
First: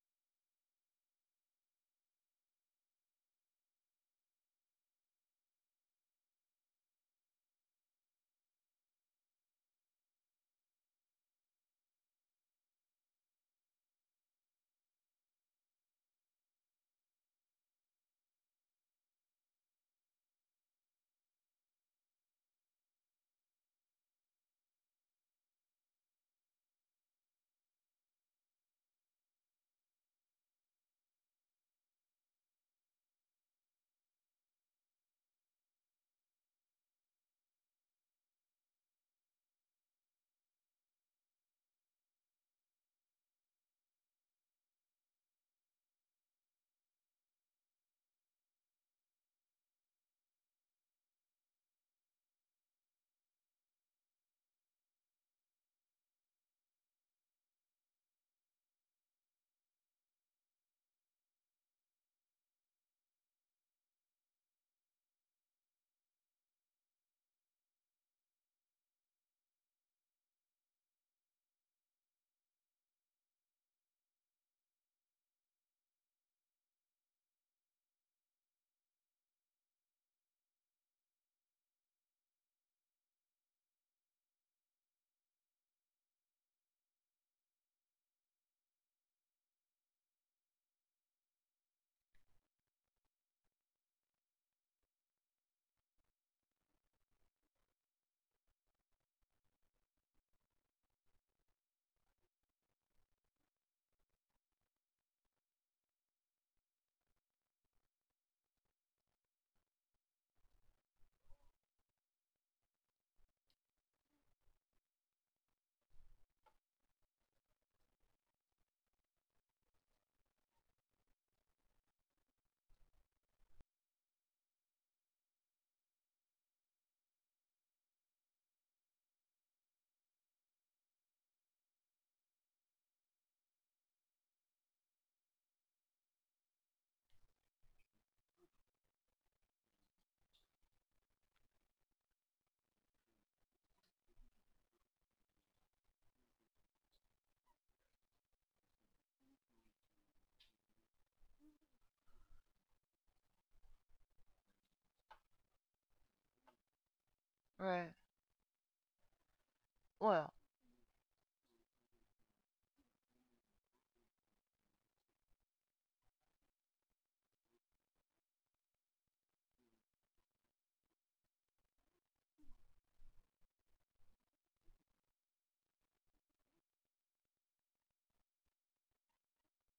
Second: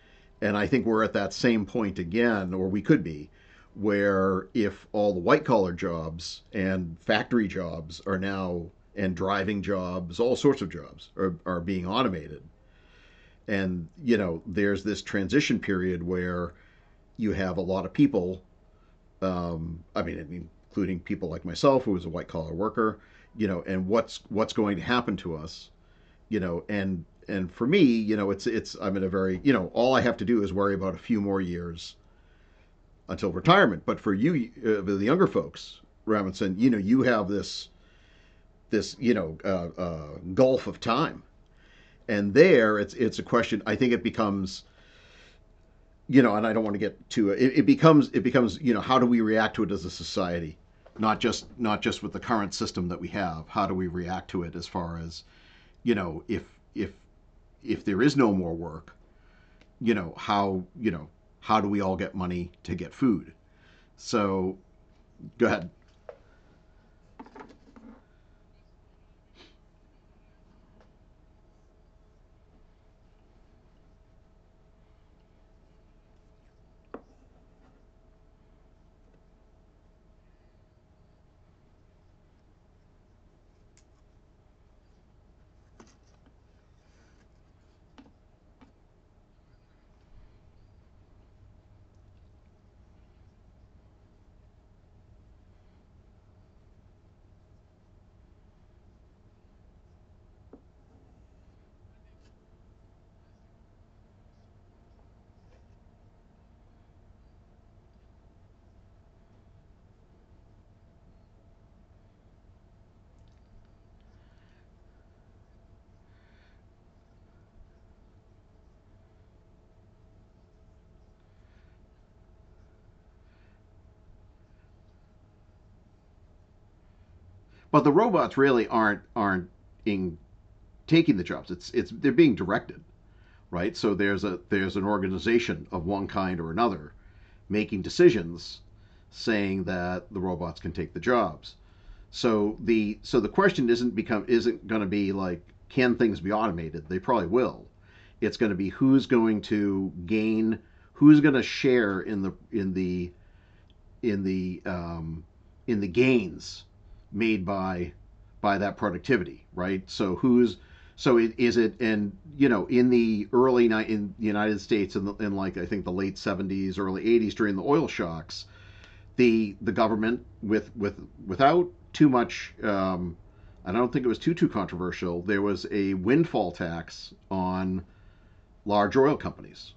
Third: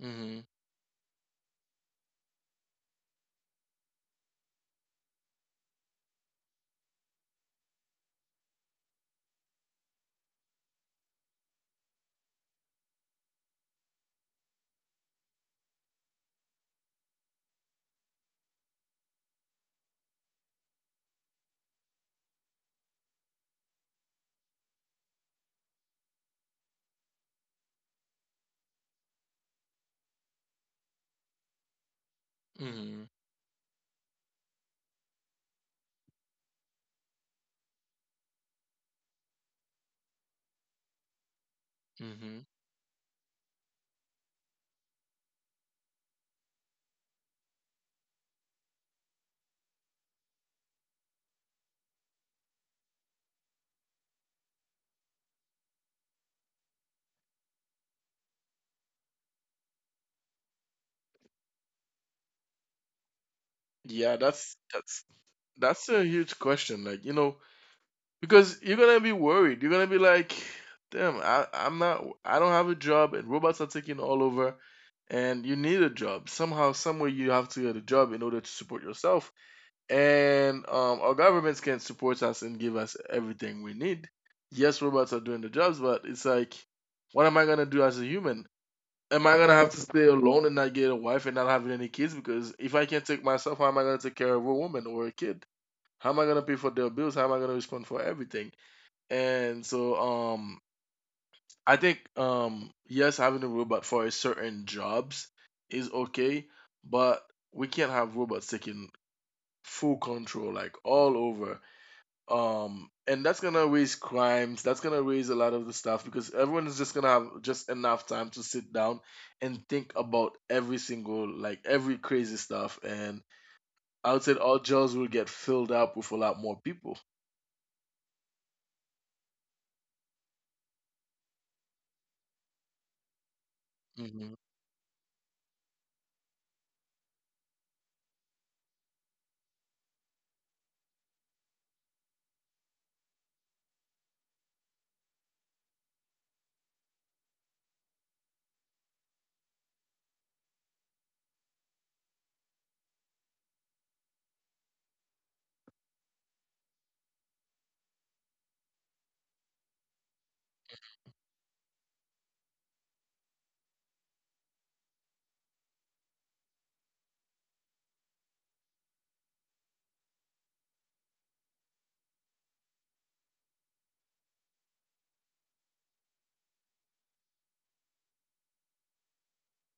Speaker 3: Hmm.
Speaker 2: And I think we're at that same point again, or we could be, where if all the white collar jobs and factory jobs are now, and driving jobs, all sorts of jobs are being automated. And, you know, there's this transition period where you have a lot of people, I mean, including people like myself, who was a white collar worker, you know, and what's, going to happen to us, you know, and, for me, you know, it's, I'm in a very, you know, all I have to do is worry about a few more years
Speaker 3: Hmm.
Speaker 2: until retirement. But for you, the younger folks, Robinson, you know, you have this you know gulf of time, and
Speaker 3: Hmm.
Speaker 2: there it's, a question. I think it becomes, you know, and I don't want to get too. It, becomes, it becomes you know, how do we react to it as a society, not just, not just with the current system that we have. How do we react to it as far as you know if if if there is no more work, you know how you know how do we all get money to get food?
Speaker 3: Yeah, that's
Speaker 2: So
Speaker 3: that's
Speaker 2: go ahead.
Speaker 3: that's a huge question. Like, you know, because you're gonna be worried. You're gonna be like, damn, I, I'm not I don't have a job and robots are taking all over, and you need a job. Somehow, somewhere, you have to get a job in order to support yourself. And our governments can support us and give us everything we need. Yes, robots are doing the jobs, but it's like, what am I gonna do as a human? Am I gonna have to stay alone and not get a wife and not having any kids? Because if I can't take myself, how am I gonna take care of a woman or a kid? How am I gonna pay for their bills? How am I gonna respond for everything? And so, I think, yes, having a robot for a certain jobs is okay, but we can't have robots taking full control, like, all over, and that's gonna raise crimes, that's gonna raise a lot of the stuff, because everyone is just gonna have just enough time to sit down and think about every single, like, every crazy stuff. And I would say all jails will get filled up with a lot more people.
Speaker 2: But the robots really aren't in, taking the jobs. It's they're being directed, right? So there's
Speaker 3: Hmm.
Speaker 2: a there's an organization of one kind or another making decisions, saying that the robots can take the jobs. So the question isn't going to be like, can things be automated? They probably will. It's going to be who's going to gain, who's going to share in in the um, the gains made
Speaker 1: Right.
Speaker 2: by that productivity, right? So
Speaker 1: Well,
Speaker 2: who's so it is it and in the early night in the United States in, the, in like I think the late 70s, early 80s during the oil shocks, the government without too much. I don't think it was too controversial. There was a windfall tax on large oil companies,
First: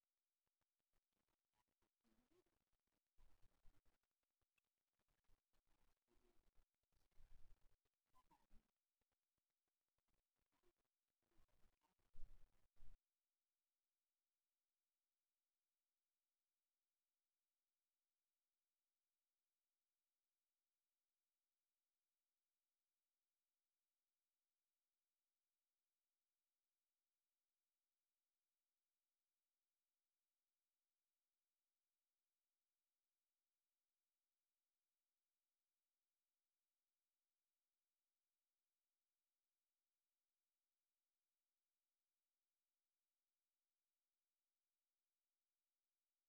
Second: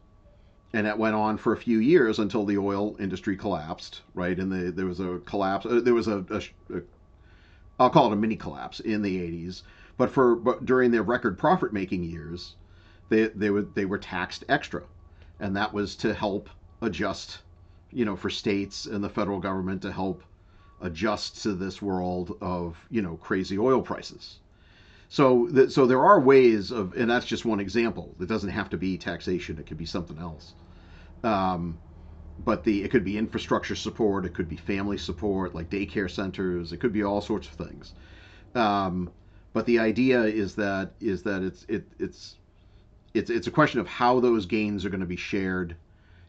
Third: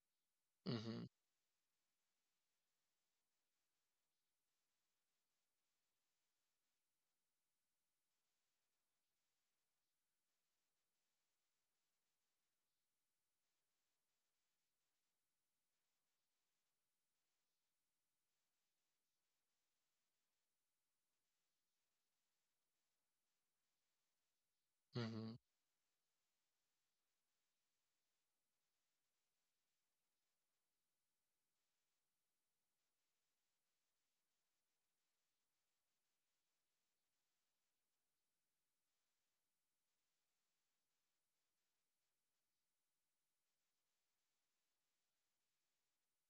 Speaker 2: and that
Speaker 3: Hmm.
Speaker 2: went on for a few years until the oil industry collapsed, right? There was a collapse. There was a a, I'll call it a mini collapse in the 80s. But during their record profit making years, they were taxed extra, and that was to help adjust, you know, for states and the federal government to help adjust to this world of you know crazy oil prices.
Speaker 3: Hmm.
Speaker 2: So there are ways of, and that's just one example. It doesn't have to be taxation. It could be something else. Um, but the it could be infrastructure support, it could be family support, like daycare centers, it could be all sorts of things. Um, but the idea is that it's it, it's a question of how those gains are going to be shared,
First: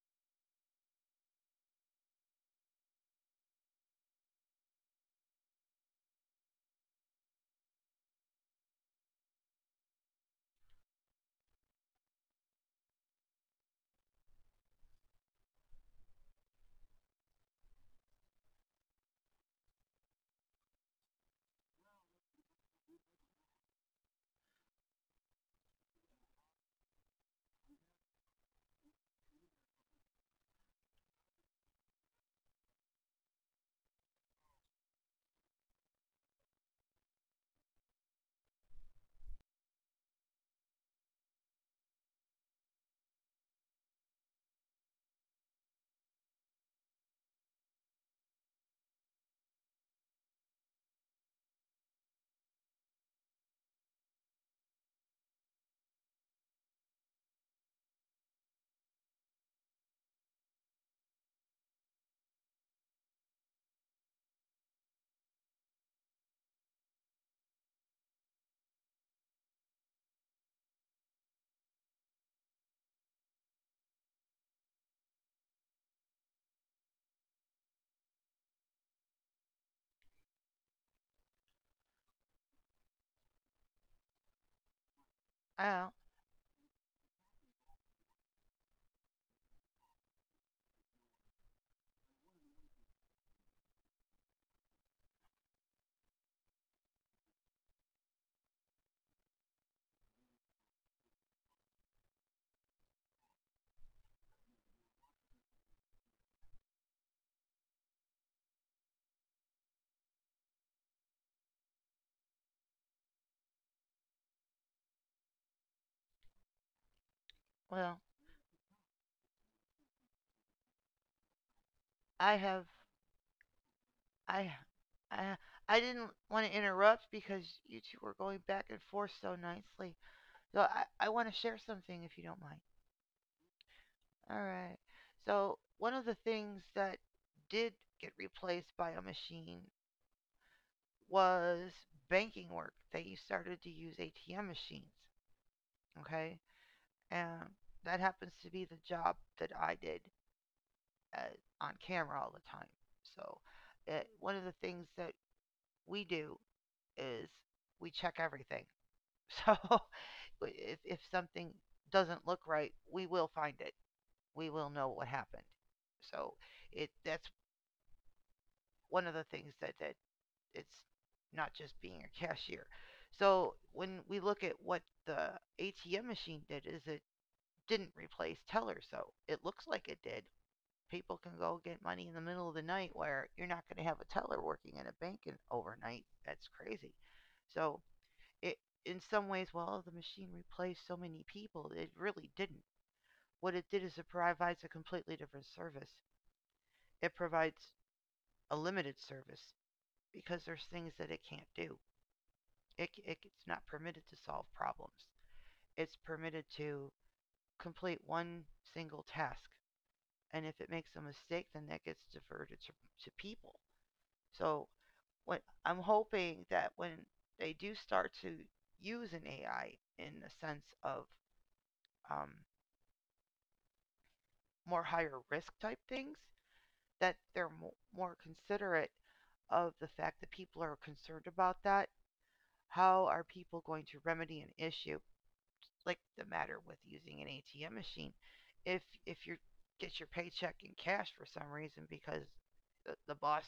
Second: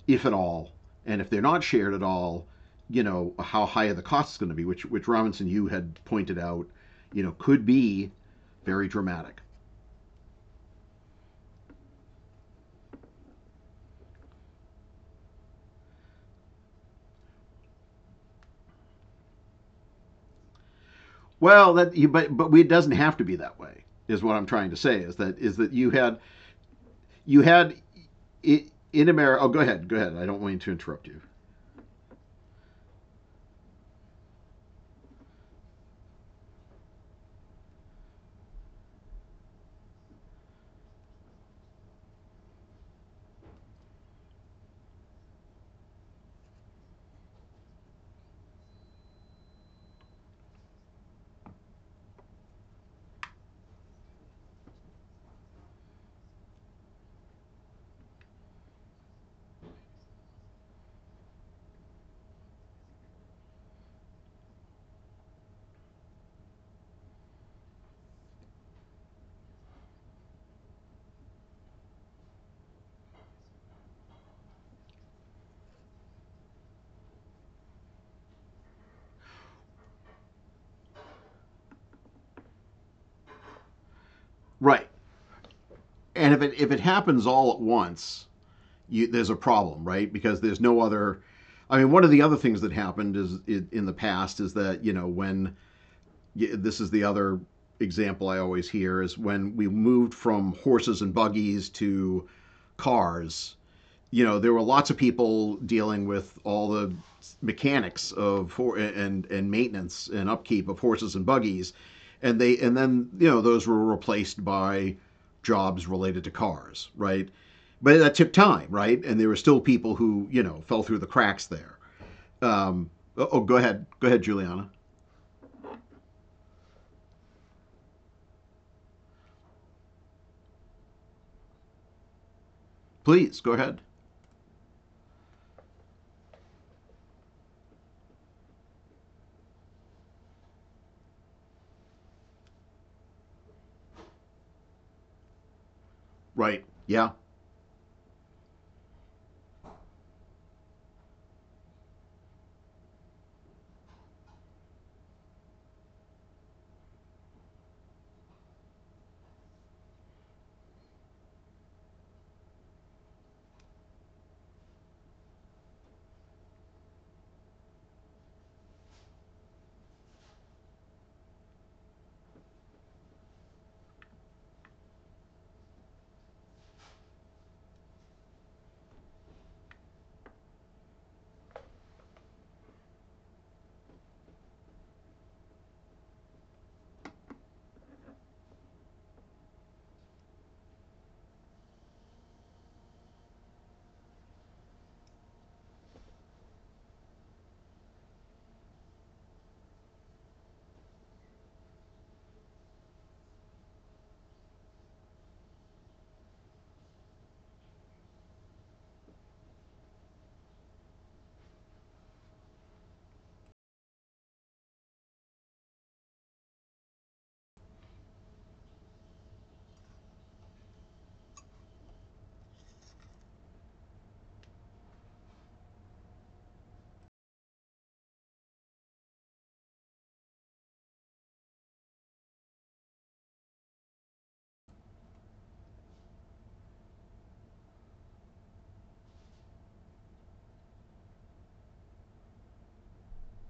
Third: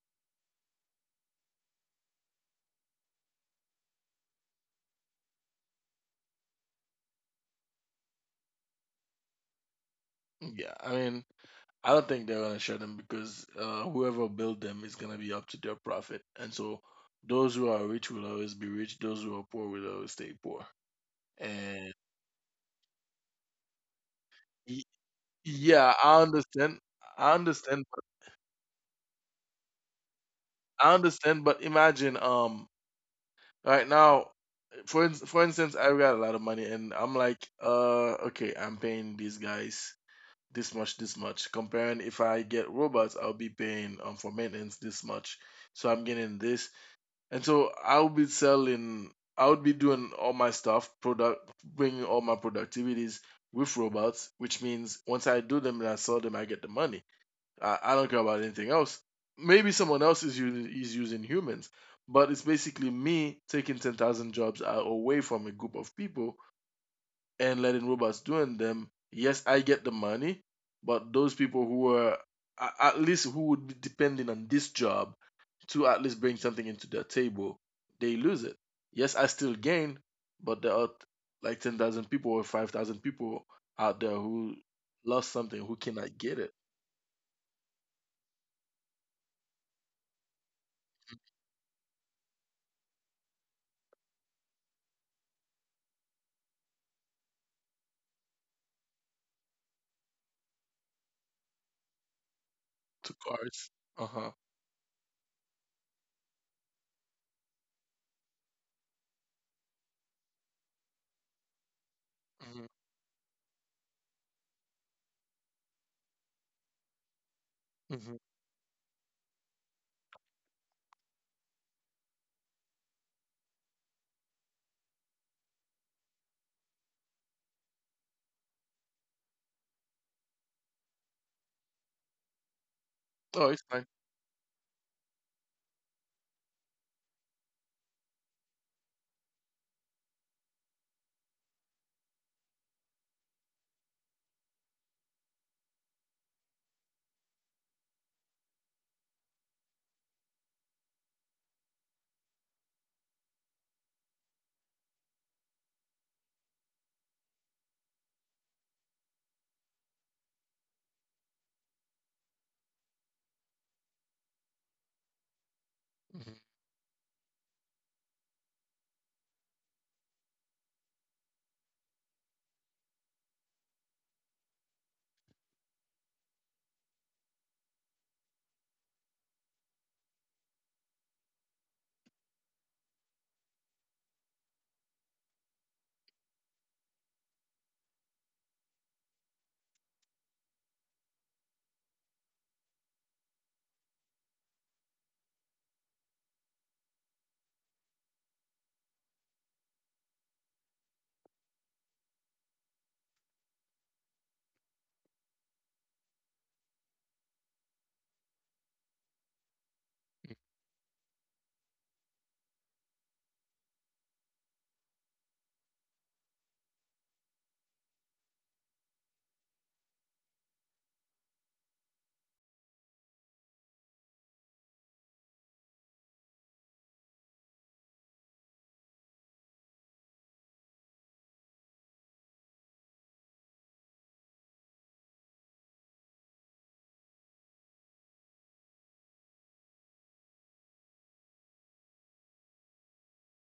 Speaker 2: if at all, and if they're not shared at all, you know how high are the costs going to be, which Robinson, you had pointed out, you know, could be very dramatic.
Speaker 3: Yeah, I mean, I don't think they're gonna shut them, because whoever built them is gonna be up to their profit. And so, those who are rich will always be rich, those who are poor will always stay poor,
Speaker 2: Well,
Speaker 3: and
Speaker 2: that you but it doesn't have to be that way is what I'm trying to say, is that you
Speaker 3: Yeah,
Speaker 2: had
Speaker 3: I understand. I
Speaker 2: you had
Speaker 3: understand. But
Speaker 2: i- in America. Oh, go ahead. Go ahead. I don't want to
Speaker 3: I
Speaker 2: interrupt you.
Speaker 3: understand. But imagine, right now, for instance, I've got a lot of money, and I'm like, okay, I'm paying these guys this much, this much. Comparing if I get robots, I'll be paying for maintenance this much. So I'm getting this, and so I'll be selling. I would be doing all my stuff, product, bringing all my productivities with robots, which means once I do them and I sell them, I get the money. I don't care about anything else. Maybe someone else is using humans, but it's basically me taking 10,000 jobs away from a group of people and letting robots doing them. Yes, I get the money, but those people who are, at least, who would be depending on this job to at least bring something into their table, they lose it. Yes, I still gain, but there are like 10,000 people or 5,000 people out there who
Speaker 2: Right.
Speaker 3: lost something, who
Speaker 1: I
Speaker 3: cannot
Speaker 2: And
Speaker 3: get it
Speaker 2: if it happens all at once, there's a problem, right? Because there's no other. I mean, one of the other things that happened is in the past is that you know when this is the other example I always hear is when we moved from horses and buggies to
Speaker 3: to
Speaker 2: cars.
Speaker 3: cars. Uh
Speaker 2: You
Speaker 3: huh.
Speaker 2: know, there were lots of people dealing with all the mechanics of and maintenance and upkeep of horses and buggies, and they
Speaker 3: Mhm,
Speaker 2: and then you know those were replaced by jobs related to cars, right? But
Speaker 1: well,
Speaker 2: that
Speaker 3: mhm.
Speaker 2: took time, right? And there were still people who you know fell through the cracks there.
Speaker 1: I have
Speaker 2: Um, oh, go ahead,
Speaker 1: I
Speaker 2: Juliana.
Speaker 1: I I didn't want to interrupt because you two were going back and forth so nicely. So I want to share something if you don't mind.
Speaker 2: Please
Speaker 3: Oh,
Speaker 2: go
Speaker 3: it's
Speaker 2: ahead.
Speaker 3: fine.
Speaker 1: All right. So one of the things that did get replaced by a machine was banking work. They started to use ATM machines. Okay,
Speaker 2: Right? Yeah.
Speaker 1: and that happens to be the job that I did uh, on camera all the time. So one of the things that we do is we check everything. So if something doesn't look right, we will find it. We will know what happened. So
Speaker 3: Mhm.
Speaker 1: it that's one of the things that that it's not just being a cashier. So when we look at what the ATM machine did, is it didn't replace teller. So it looks like it did. People can go get money in the middle of the night where you're not going to have a teller working in a bank in, overnight. That's crazy. So it in some ways, well, the machine replaced so many people. It really didn't. What it did is it provides a completely different service. It provides a limited service because there's things that it can't do. It's not permitted to solve problems. It's permitted to complete one single task. And if it makes a mistake, then that gets diverted to people. So what I'm hoping that when they do start to use an AI in the sense of um, more higher risk type things, that they're more considerate of the fact that people are concerned about that. How are people going to remedy an issue like the matter with using an ATM machine. If you get your paycheck in cash for some reason because the boss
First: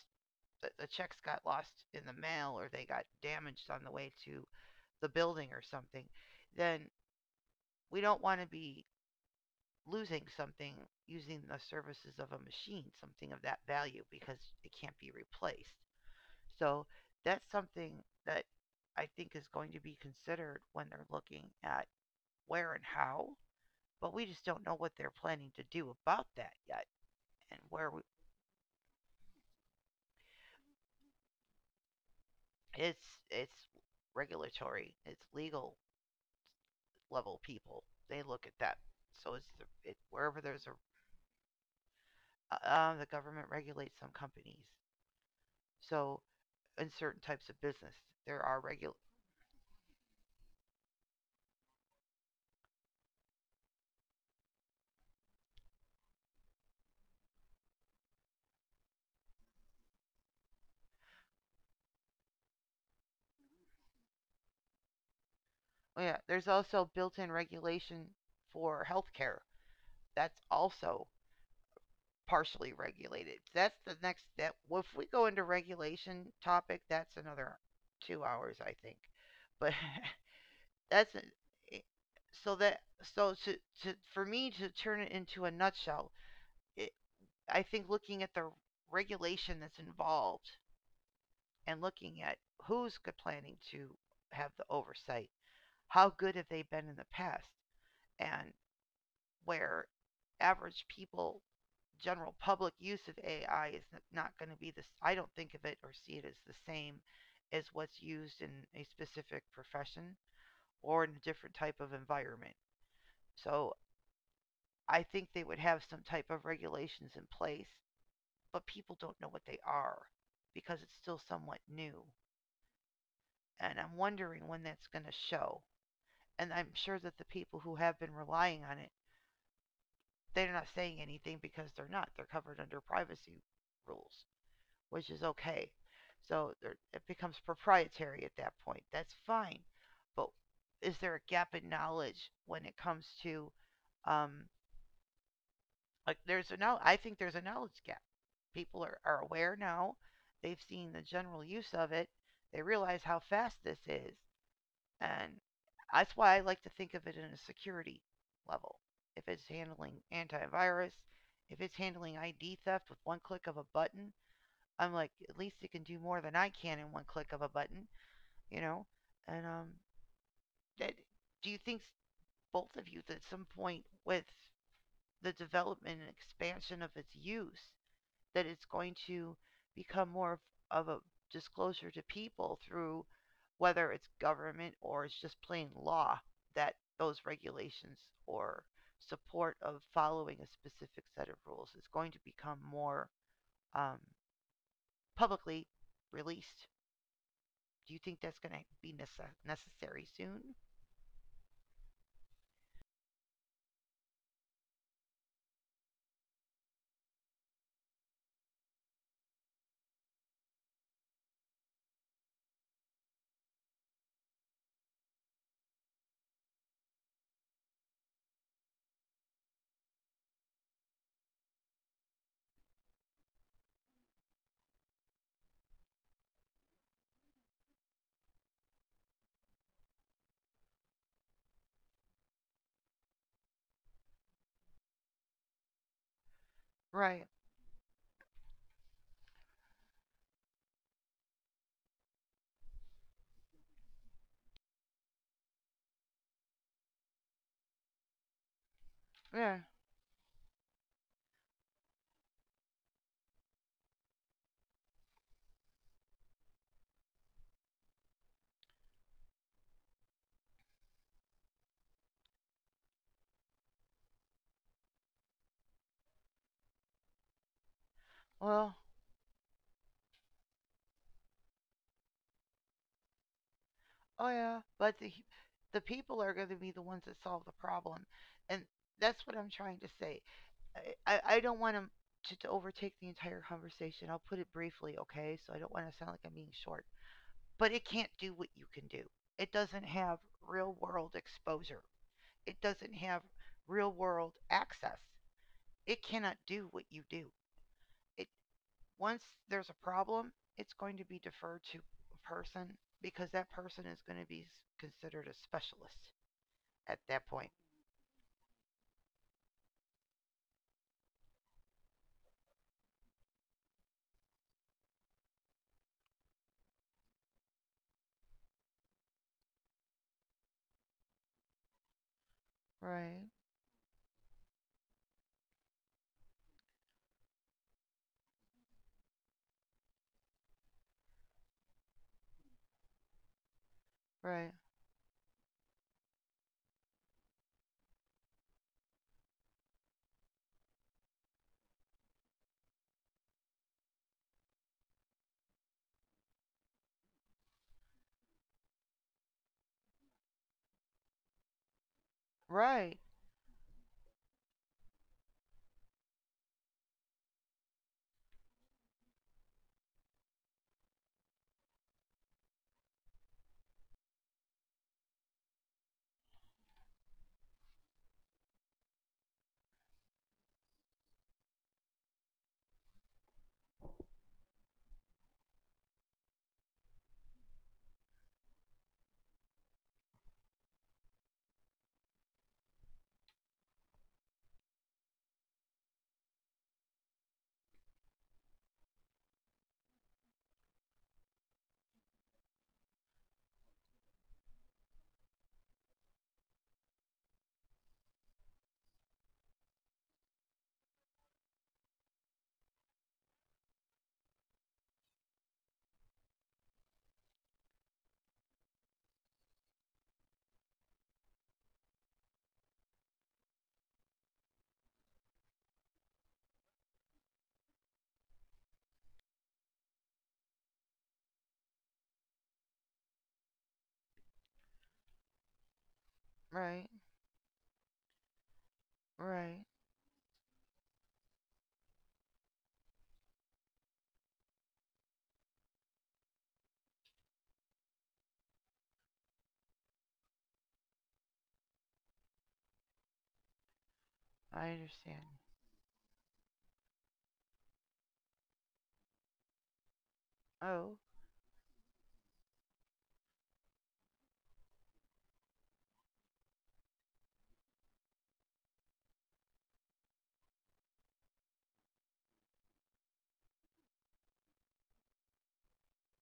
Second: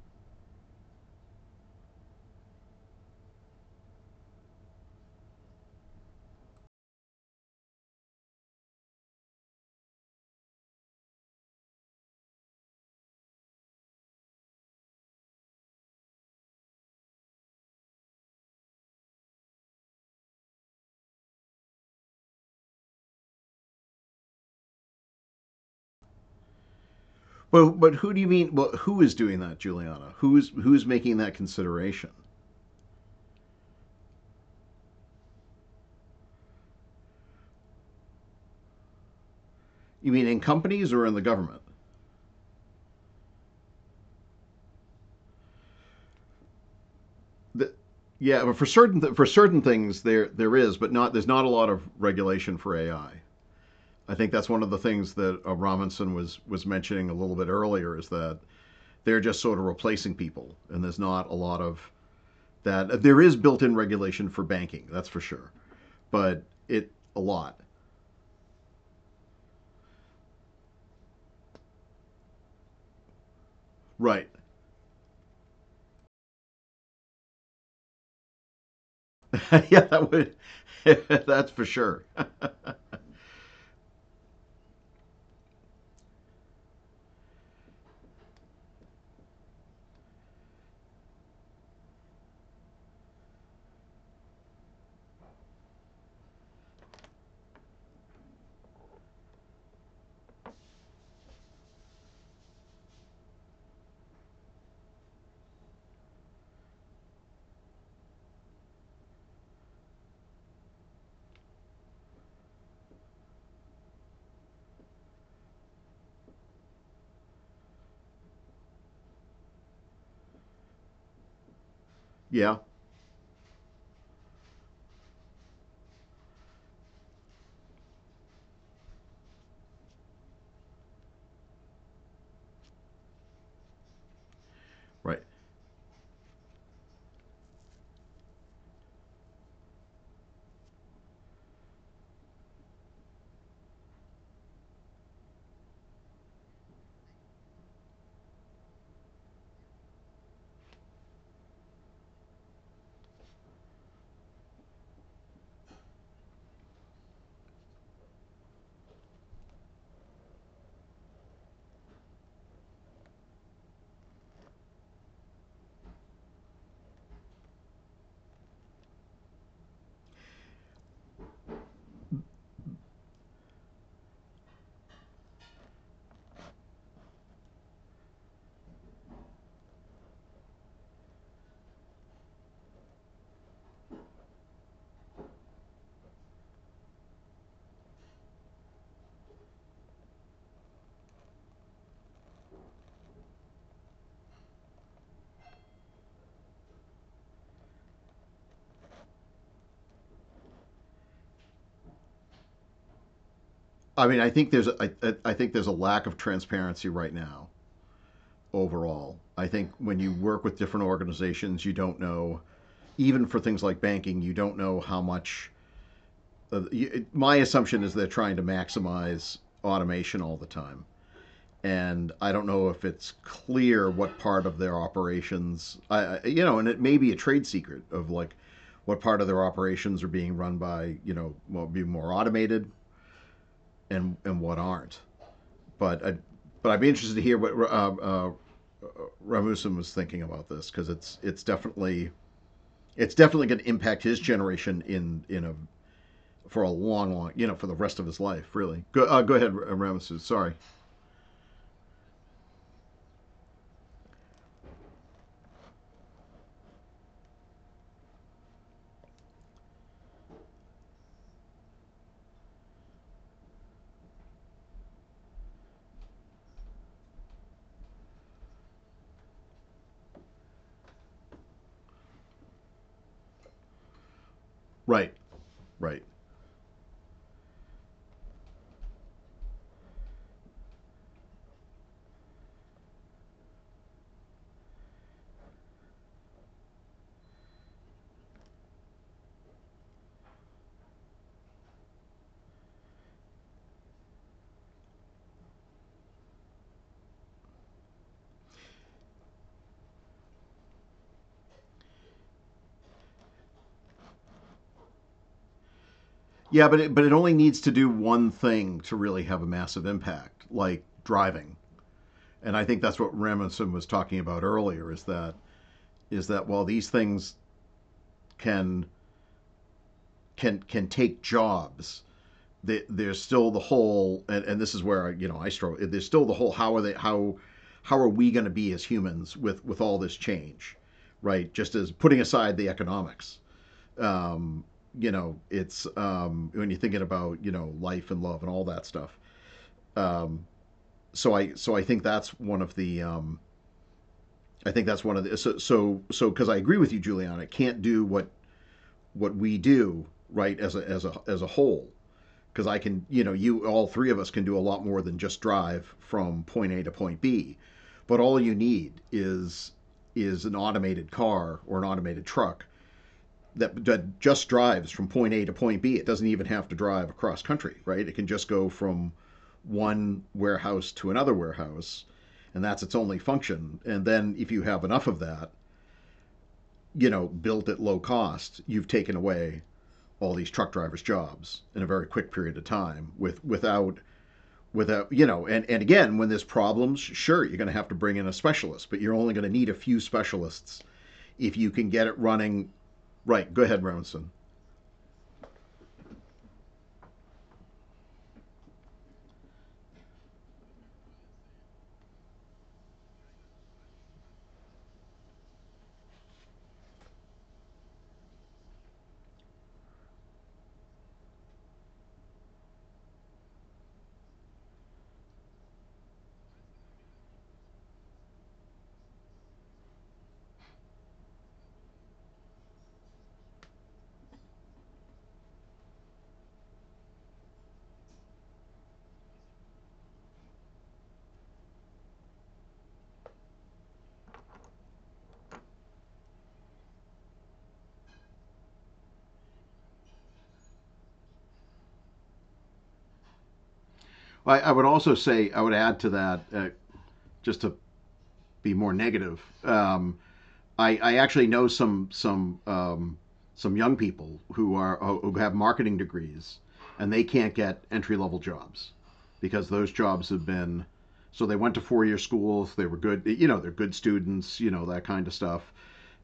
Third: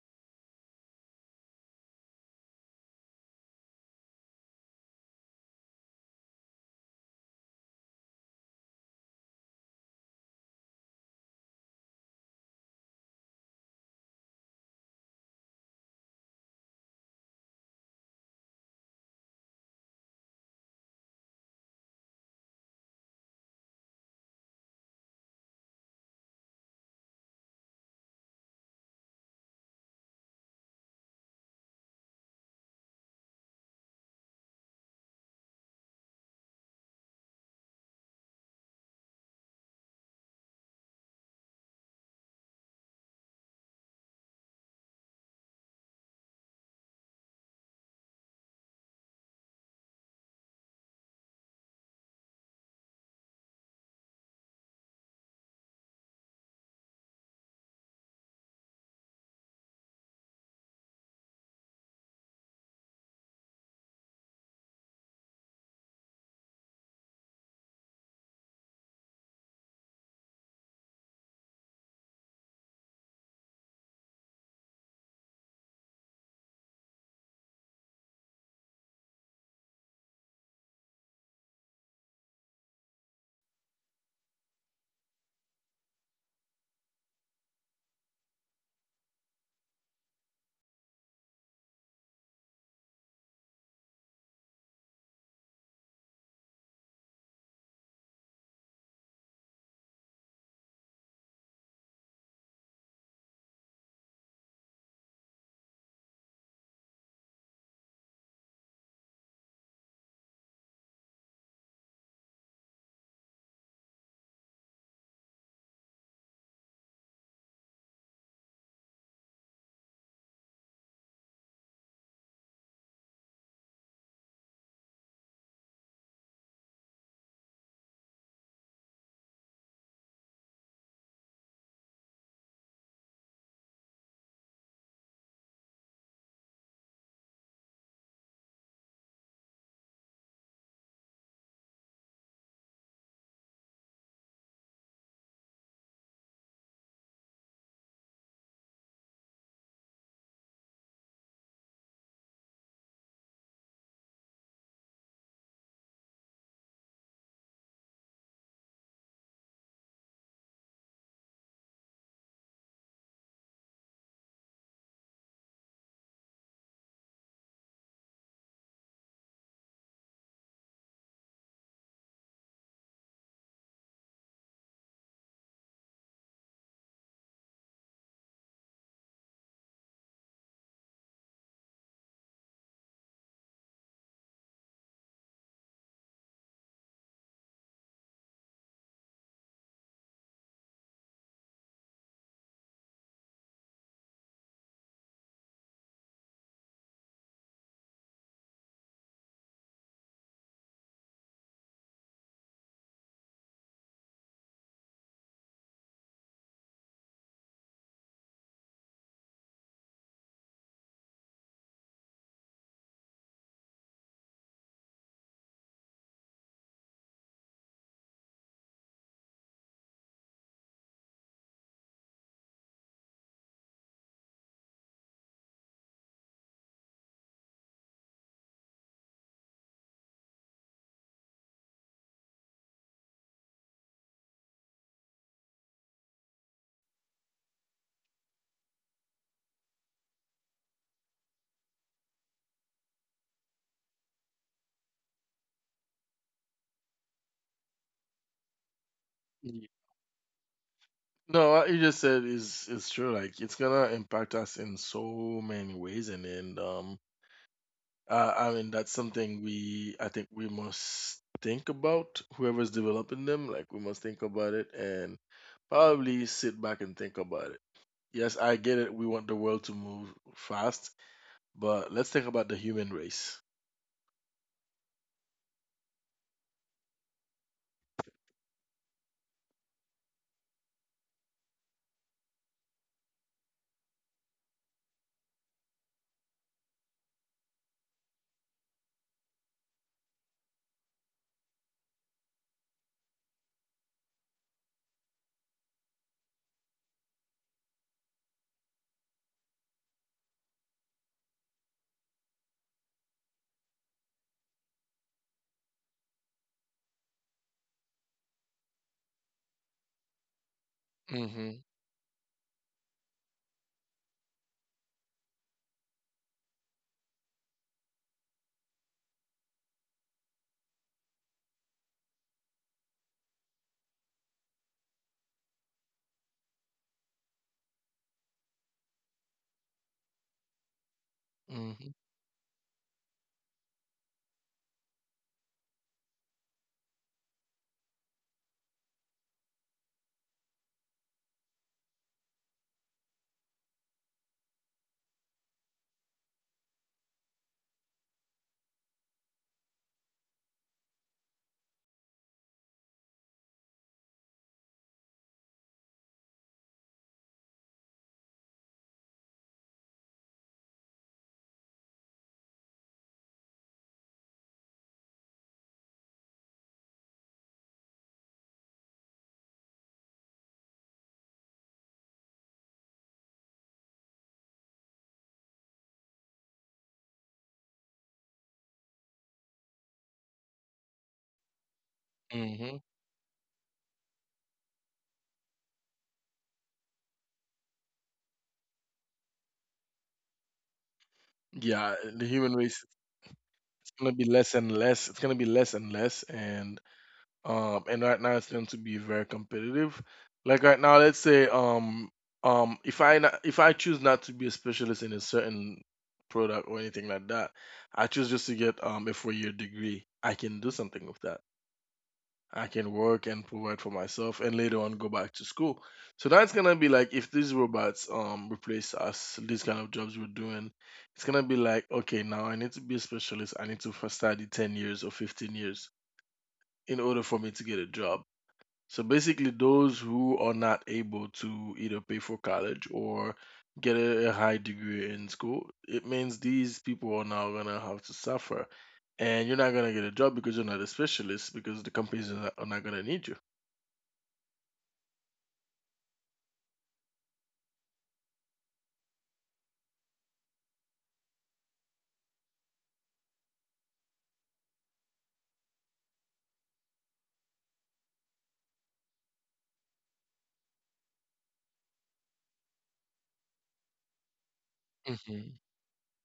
Speaker 1: the checks got lost in the mail or they got damaged on the way to the building or something, then we don't want to be losing something using the services of a machine, something of that value because it can't be replaced. So that's something that I think is going to be considered when they're looking at where and how but we just don't know what they're planning to do about that yet and
Speaker 2: But
Speaker 1: where we,
Speaker 2: who do you mean? Well, who is doing that, Juliana? Who's making that consideration?
Speaker 1: it's regulatory it's legal level people they look at that so it's
Speaker 2: You mean
Speaker 1: wherever
Speaker 2: in
Speaker 1: there's a
Speaker 2: companies or in the government?
Speaker 1: the government regulates some companies so in certain types of
Speaker 2: The,
Speaker 1: business there
Speaker 2: yeah, but
Speaker 1: are
Speaker 2: for
Speaker 1: regul
Speaker 2: certain th- for certain things there is, but not there's not a lot of regulation for AI. I think that's one of the things that Robinson was mentioning a little bit earlier, is that they're just sort of replacing people, and there's not a lot of that. There is built-in regulation for banking, that's for sure,
Speaker 1: yeah
Speaker 2: but
Speaker 1: there's also
Speaker 2: it a
Speaker 1: built-in
Speaker 2: lot,
Speaker 1: regulation for healthcare that's also partially regulated that's the next
Speaker 2: right?
Speaker 1: step well, if we go into regulation topic that's another 2 hours I think but
Speaker 2: yeah, that would,
Speaker 1: that's
Speaker 2: that's for sure.
Speaker 1: so that so to for me to turn it into a nutshell it, I think looking at the regulation that's involved and looking at who's planning to have the oversight how good have they been in the past and where average people general public use of AI is not going to be this I don't think of it or see it as the same as what's used in a specific profession or in a different type of environment so I think they would have some type of regulations in place, but people don't know what they are because it's still somewhat new.
Speaker 2: yeah,
Speaker 1: And I'm wondering when that's going to show. And I'm sure that the people who have been relying on it, they're not saying anything because they're not. They're covered under privacy rules, which is
Speaker 2: right.
Speaker 1: okay. So it becomes proprietary at that point. That's fine. But is there a gap in knowledge when it comes to um, like there's a now I think there's a knowledge gap. People are aware now. They've seen the general use of it. They realize how fast this is. And that's why I like to think of it in a security level. If it's handling antivirus, if it's handling ID theft with one click of a button, I'm like, at least it can do more than I can in one click of a button, you know? And that, do you think both of you that at some point with the development and expansion of its use, that it's going to become more of a disclosure to people through whether it's government or it's just plain law that those regulations or support of following a specific set of rules is going to become more um, publicly released. Do you think that's going to be necessary soon?
Speaker 2: I mean, I think there's I think there's a lack of transparency right now overall. I think when you work with different organizations, you don't know, even for things like banking, you don't know how much. Uh, you, my assumption is they're trying to maximize automation all the time. And I don't know if it's clear what part of their operations, you know, and it may be a trade secret of like what part of their operations are being run by, you know, what would be more automated and, what aren't. but I, but I'd be interested to
Speaker 1: Right.
Speaker 2: hear what Ramusim was thinking about this, because it's definitely going to impact his generation in a for a long you know for the rest of his life really. Go go ahead,
Speaker 1: Yeah.
Speaker 3: Ye-
Speaker 2: Ramusim. Sorry.
Speaker 3: No, what you just said is true. Like, it's gonna impact us in so many ways, and then I mean, that's something we I think we must think about. Whoever's developing them, like, we must think about it and probably sit back and think about it. Yes, I
Speaker 1: Well,
Speaker 3: get it. We want the world to move fast, but let's think about the human race.
Speaker 1: oh yeah. But
Speaker 2: Right.
Speaker 1: the
Speaker 2: Right.
Speaker 1: people are going to be the ones that solve the problem, and that's what I'm trying to say. I, I don't want to overtake the entire conversation. I'll put it briefly, okay? So I don't want to sound like I'm being short. But it can't do what you can do. It doesn't have real world exposure, it doesn't have real world access. It cannot do what you do. It once there's a problem, it's going to be deferred to a person because that person is going to be considered a specialist
Speaker 2: Yeah, but
Speaker 1: at
Speaker 2: it
Speaker 1: that
Speaker 2: only
Speaker 1: point.
Speaker 2: needs to do one thing to really have a massive impact, like
Speaker 3: Mm-hmm.
Speaker 2: driving. And I think that's what Ramusim was talking about earlier. Is that while these things can can take jobs,
Speaker 1: Right,
Speaker 2: there's still the whole, and this is where you know I struggle. There's still the whole, how are they how are we going to be as humans with all this change, right? Just
Speaker 3: Mm-hmm.
Speaker 2: as putting aside the economics,
Speaker 1: right,
Speaker 2: um, you know, it's when you're thinking about you know life and love and all that stuff. Um, so I think that's one of the I think that's one of the because I agree with you, Juliana. It can't do what we do, right, as a whole, because I
Speaker 1: right,
Speaker 2: can, you know, you all three of us can do a lot more than just drive from point A to point B. But all you need is an automated car or an automated truck that, just drives from point A to point B. It doesn't even have to drive across country, right? It can just go from one warehouse to another warehouse, and that's its only function. And then if you have enough of that, you know, built at low cost, you've taken away all these truck drivers' jobs in a very quick period of
Speaker 3: Mm-hmm.
Speaker 2: time without with a you know, and again, when there's problems, sure, you're going to have to bring in a specialist, but you're only going to need a few specialists if you can
Speaker 3: Yeah,
Speaker 2: get it
Speaker 3: the human
Speaker 2: running
Speaker 3: race
Speaker 2: right. Go ahead,
Speaker 3: gonna be
Speaker 2: Robinson.
Speaker 3: less and less. It's gonna be less and less, and right now it's going to be very competitive. Like right now, let's say, if I choose not to be a specialist in a certain product or anything like that, I choose just to get a 4-year degree. I can do something with that. I can work and provide for myself and later on go back to school. So that's gonna be like, if these robots replace us, these kind of jobs we're doing, it's gonna be like, okay, now I need to be a specialist. I need to first study 10 years or 15 years
Speaker 1: right,
Speaker 3: in order for me to get a job. So basically,
Speaker 1: right.
Speaker 3: those who are not able to either pay for college or get a high degree in school, it means these people are now gonna have to suffer. And you're not gonna get a job because you're not a specialist, because the companies are not gonna need you.
Speaker 1: I
Speaker 2: I would also
Speaker 1: understand.
Speaker 2: say I would add to that just to be more negative.
Speaker 1: Oh,
Speaker 2: I actually know some some young people who are who have marketing degrees and they can't get entry level jobs because those jobs have been, so they went to 4 year schools, they were good, you know, they're good students, you know, that kind of
Speaker 3: Mhm,
Speaker 2: stuff,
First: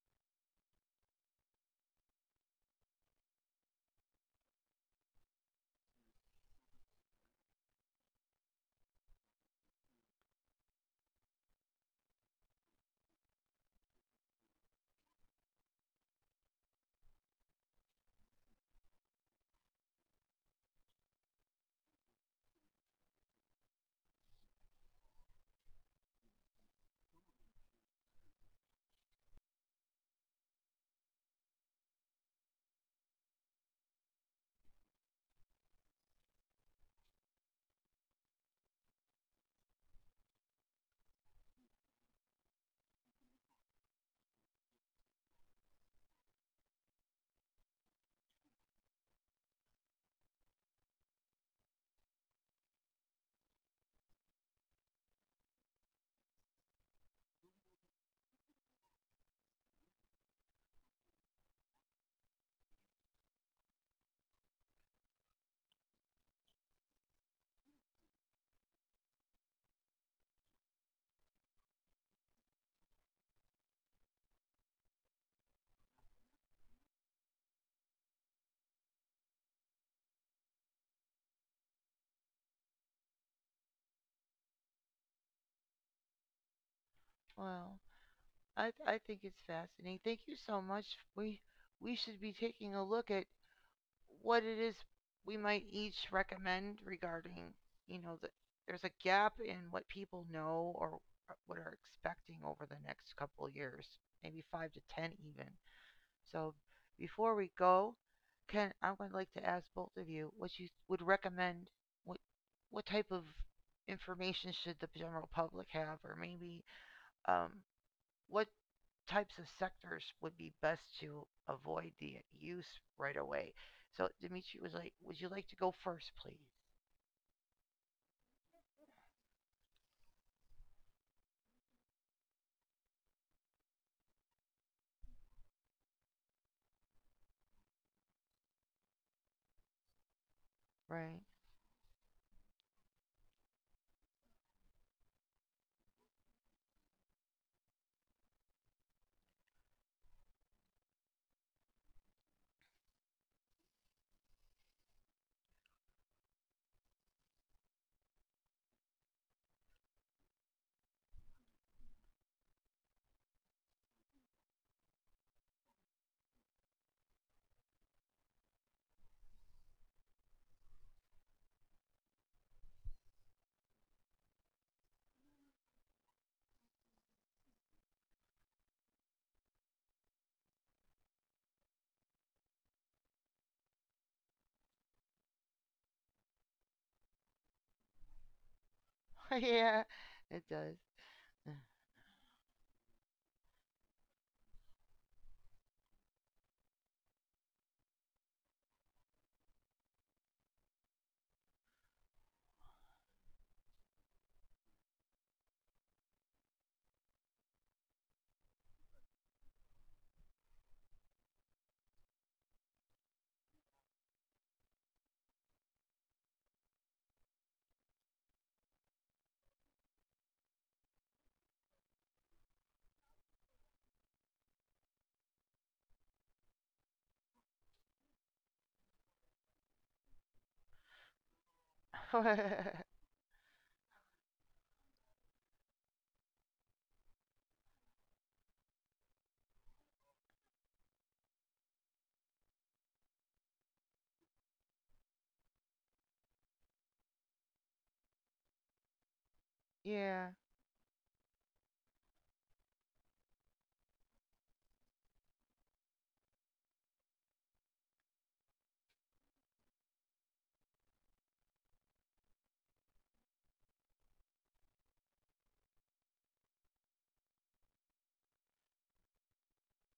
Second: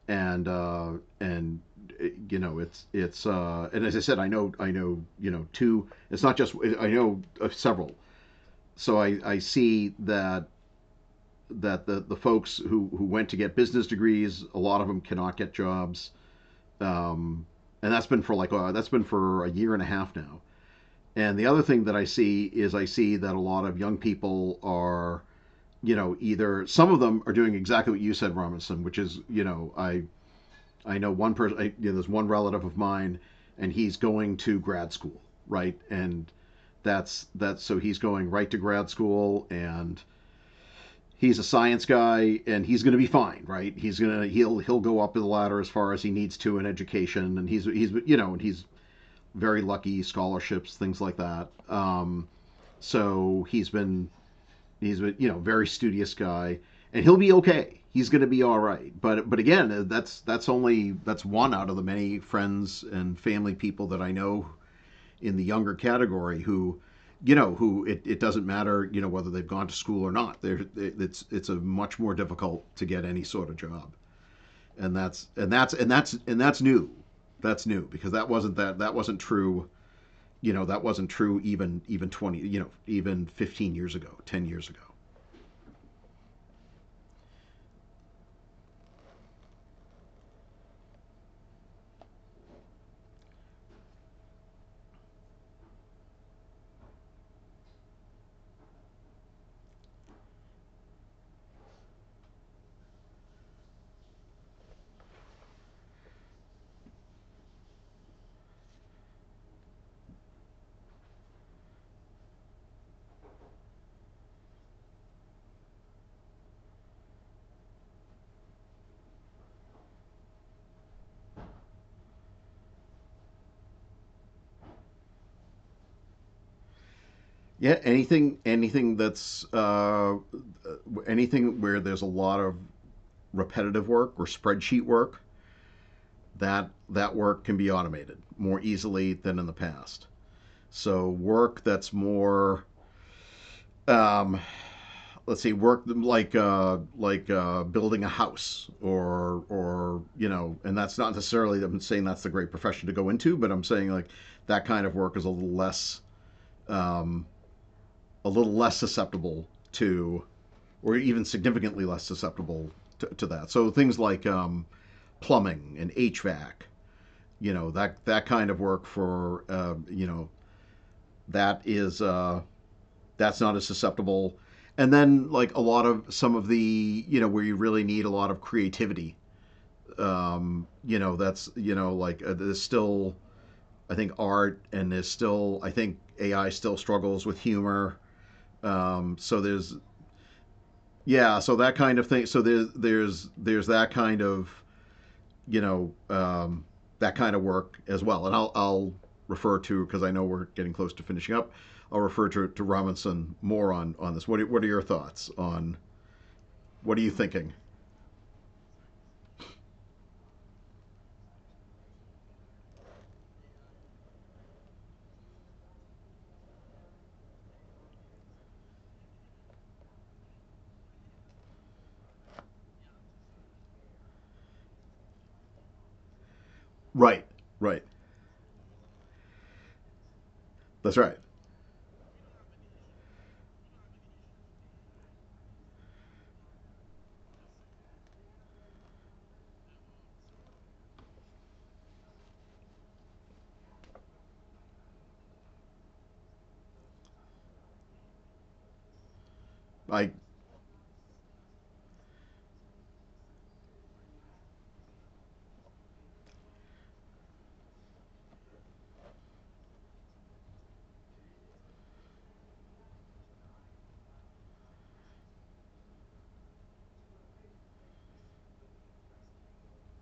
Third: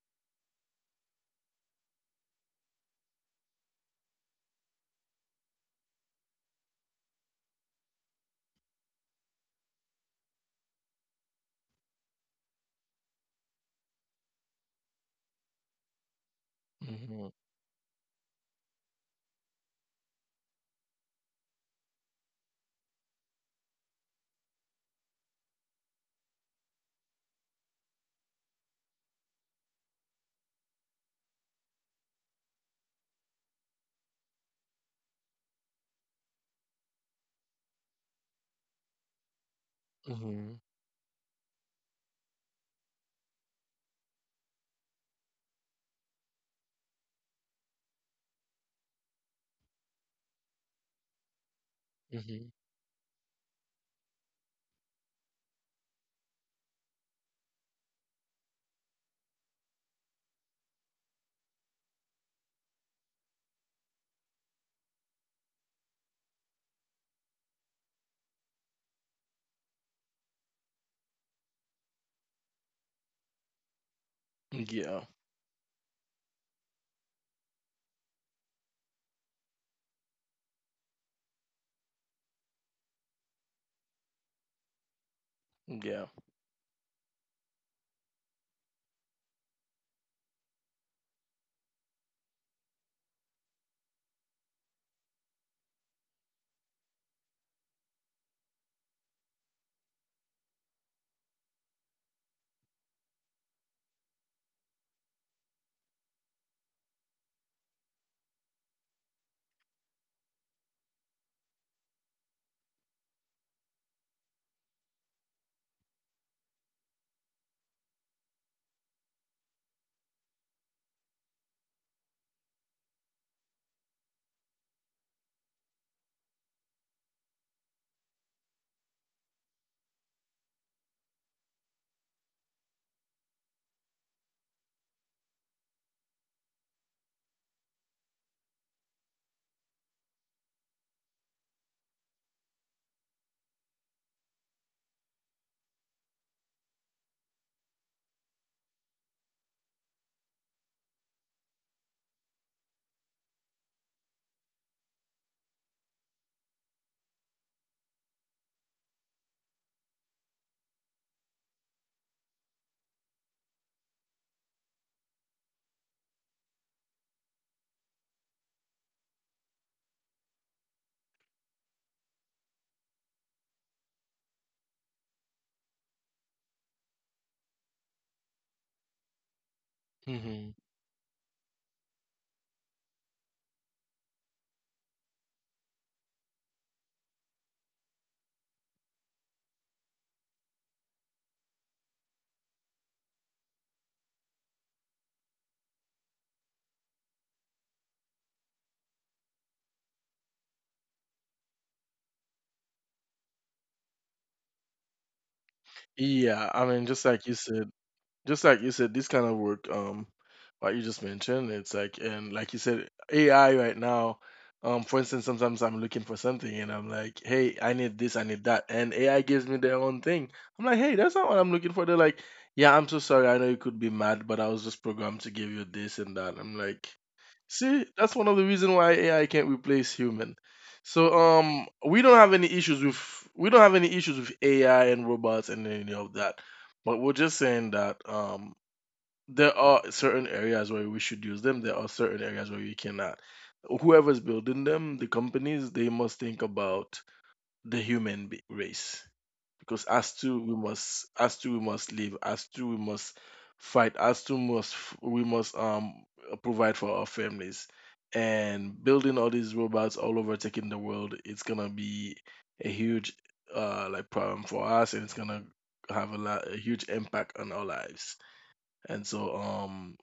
Speaker 2: and uh, and you know, it's and as I said, I know you know two. It's not just I know several. So I see that the folks who went to get business degrees, a lot of them cannot get jobs.
Speaker 3: mhm,
Speaker 2: Um, and that's been for like that's been for a year and a half now. And the other thing that I see is I see that a lot of young people are, you know, either some of them are doing exactly what you said, Robinson, which is, you know, I know one person. You know, there's one relative of mine, and he's going to grad school, right? And that's so he's going right to grad school, and
Speaker 3: mhm,
Speaker 2: he's a science guy, and he's going to be fine, right? He'll go up the ladder as far as he needs to in education, and he's you know, and he's very lucky, scholarships, things like that.
Speaker 3: mhm.
Speaker 2: So he's been, he's a you know very studious guy, and he'll be okay. He's going to be all right. But again, that's only that's one out of the many friends and family people that I know in the younger category who you know who it doesn't matter you know whether they've gone to school or not it's a much more difficult to get any sort of job, and
Speaker 3: Yeah,
Speaker 2: that's new. That's new, because that wasn't true, you know, that wasn't true even 20, you know, even 15 years ago, 10 years ago.
Speaker 3: yeah,
Speaker 1: wow. I think it's fascinating. Thank you so much. We we should be taking a look at what it is we might each recommend regarding, you know, the, there's a gap in what people know or what are expecting over the next couple of years, maybe 5 to 10 even. So before we go, Ken, I would like to ask both of you what you would recommend what what type of information should the general public have or maybe um what types of sectors would be best to avoid the use right away. So Dimitri was like, "Would you like to go first, please?"
Speaker 2: Yeah, anything that's anything where there's a lot of repetitive work or spreadsheet work, that that work can be automated more easily than in the past. So
Speaker 1: Right.
Speaker 2: work that's more um, let's see, work like building a house, or you know, and that's not necessarily, I'm saying that's the great profession to go into, but I'm saying like that kind of work is um, a little less susceptible to, or even significantly less susceptible to, that. So things like plumbing and HVAC, you know, that that kind of work for you know, that is that's not as susceptible. And then like a lot of some of the you know where you really need a lot of creativity,
Speaker 3: mhm,
Speaker 2: you know, that's you know like there's still, I think, art, and there's still, I think, AI still struggles with humor. So there's,
Speaker 1: Yeah, it does.
Speaker 2: yeah, so that kind of thing. So there's that kind of you know, that kind of work as well. And I'll refer to, because I know we're getting close to finishing up, I'll refer to Robinson more on, this. What are your thoughts on,
Speaker 3: yeah. I mean,
Speaker 2: what are
Speaker 3: just
Speaker 2: you
Speaker 3: like you
Speaker 2: thinking?
Speaker 3: said, this kind of work, what you just mentioned, it's like, and like you said, AI right now. For instance, sometimes I'm looking for something and I'm like, hey, I need this, I need that, and AI gives me their own thing. I'm like, hey, that's not what I'm looking for. They're like, yeah, I'm so sorry. I know you could be mad, but I was just programmed to give you this and that. I'm like.
Speaker 2: Right, right.
Speaker 3: See, that's one of the reason why AI can't replace human.
Speaker 2: That's
Speaker 3: So
Speaker 2: right.
Speaker 3: we don't have any issues with AI and robots and any of that. But we're just saying that there are certain areas where we should use them, there are certain areas where we cannot. Whoever's building them, the companies, they must think about the human race, because
Speaker 2: I
Speaker 3: as
Speaker 1: Yeah,
Speaker 3: two we must, as two we must live, as two we must fight, as two must f- we must provide for our families. And building all these robots all over taking the world, it's gonna be a huge, like, problem for us, and it's gonna have a huge impact on our lives. And so,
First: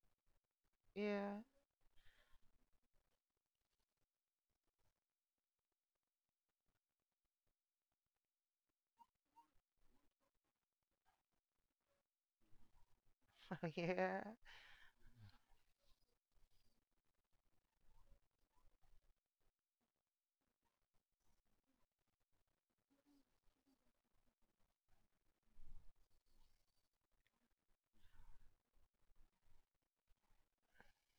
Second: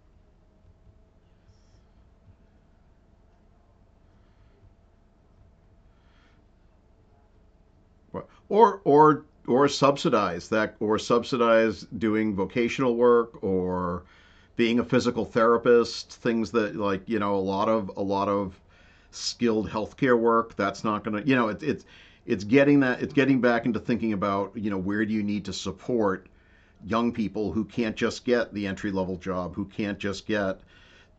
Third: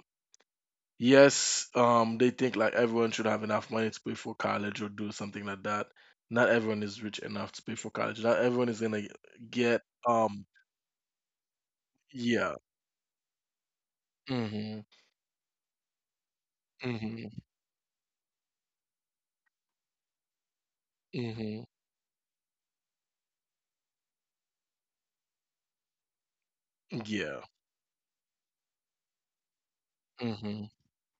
Speaker 1: yeah,
Speaker 3: yes, they think like everyone should have enough money to pay for college or do something like that. Not everyone is rich enough to pay for college,
Speaker 2: Right.
Speaker 3: not everyone is
Speaker 2: Or
Speaker 3: gonna get um
Speaker 2: subsidize that, or subsidize doing
Speaker 3: yeah.
Speaker 2: vocational work, or
Speaker 1: yeah.
Speaker 2: being
Speaker 3: Mhm.
Speaker 2: a physical therapist, things that like, you
Speaker 3: Mhm.
Speaker 2: know, a lot of skilled healthcare work, that's not going to, you know, it's
Speaker 3: Mhm.
Speaker 2: it's getting that, it's getting back into thinking about, you know, where do you need to support young
Speaker 3: Yeah.
Speaker 2: people who can't just get the entry level job, who can't just get
Speaker 3: Mhm.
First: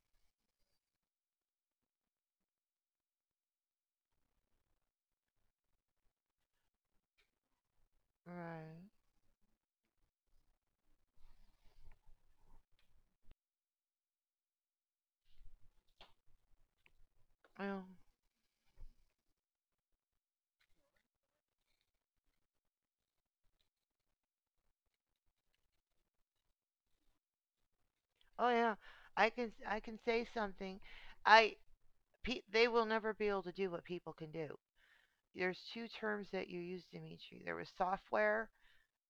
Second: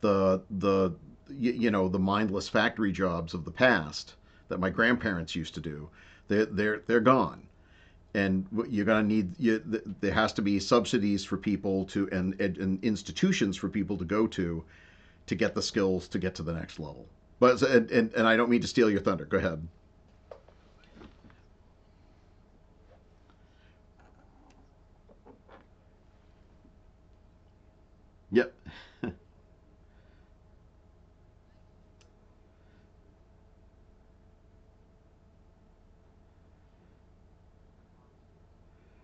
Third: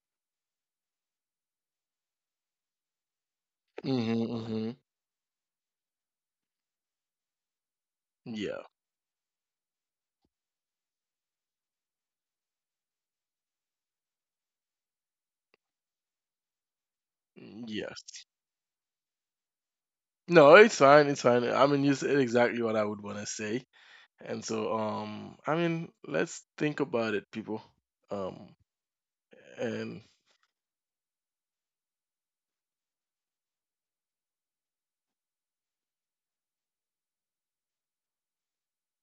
Speaker 2: the you know the mindless factory jobs of the past
Speaker 3: Mhm.
Speaker 2: that my
Speaker 3: Mhm.
Speaker 2: grandparents used to do. They're gone, and
Speaker 3: Yeah.
Speaker 1: Right.
Speaker 2: you're gonna need there has to be subsidies for people to, and, and institutions for people to go to get the skills to get to the next level. But
Speaker 3: Mm,
Speaker 1: Oh,
Speaker 3: yes.
Speaker 2: and I don't mean to steal your thunder. Go ahead.
Speaker 3: No, it's fine. It's fine. I mean, you said exactly what I would want to say. And so, I mean, let's think about it, people.
Speaker 1: oh
Speaker 2: Yep.
Speaker 3: Um,
Speaker 1: yeah. I can
Speaker 3: and
Speaker 1: say something. I they will never be able to do what people can do. There's two terms that you used, Dimitri. There was software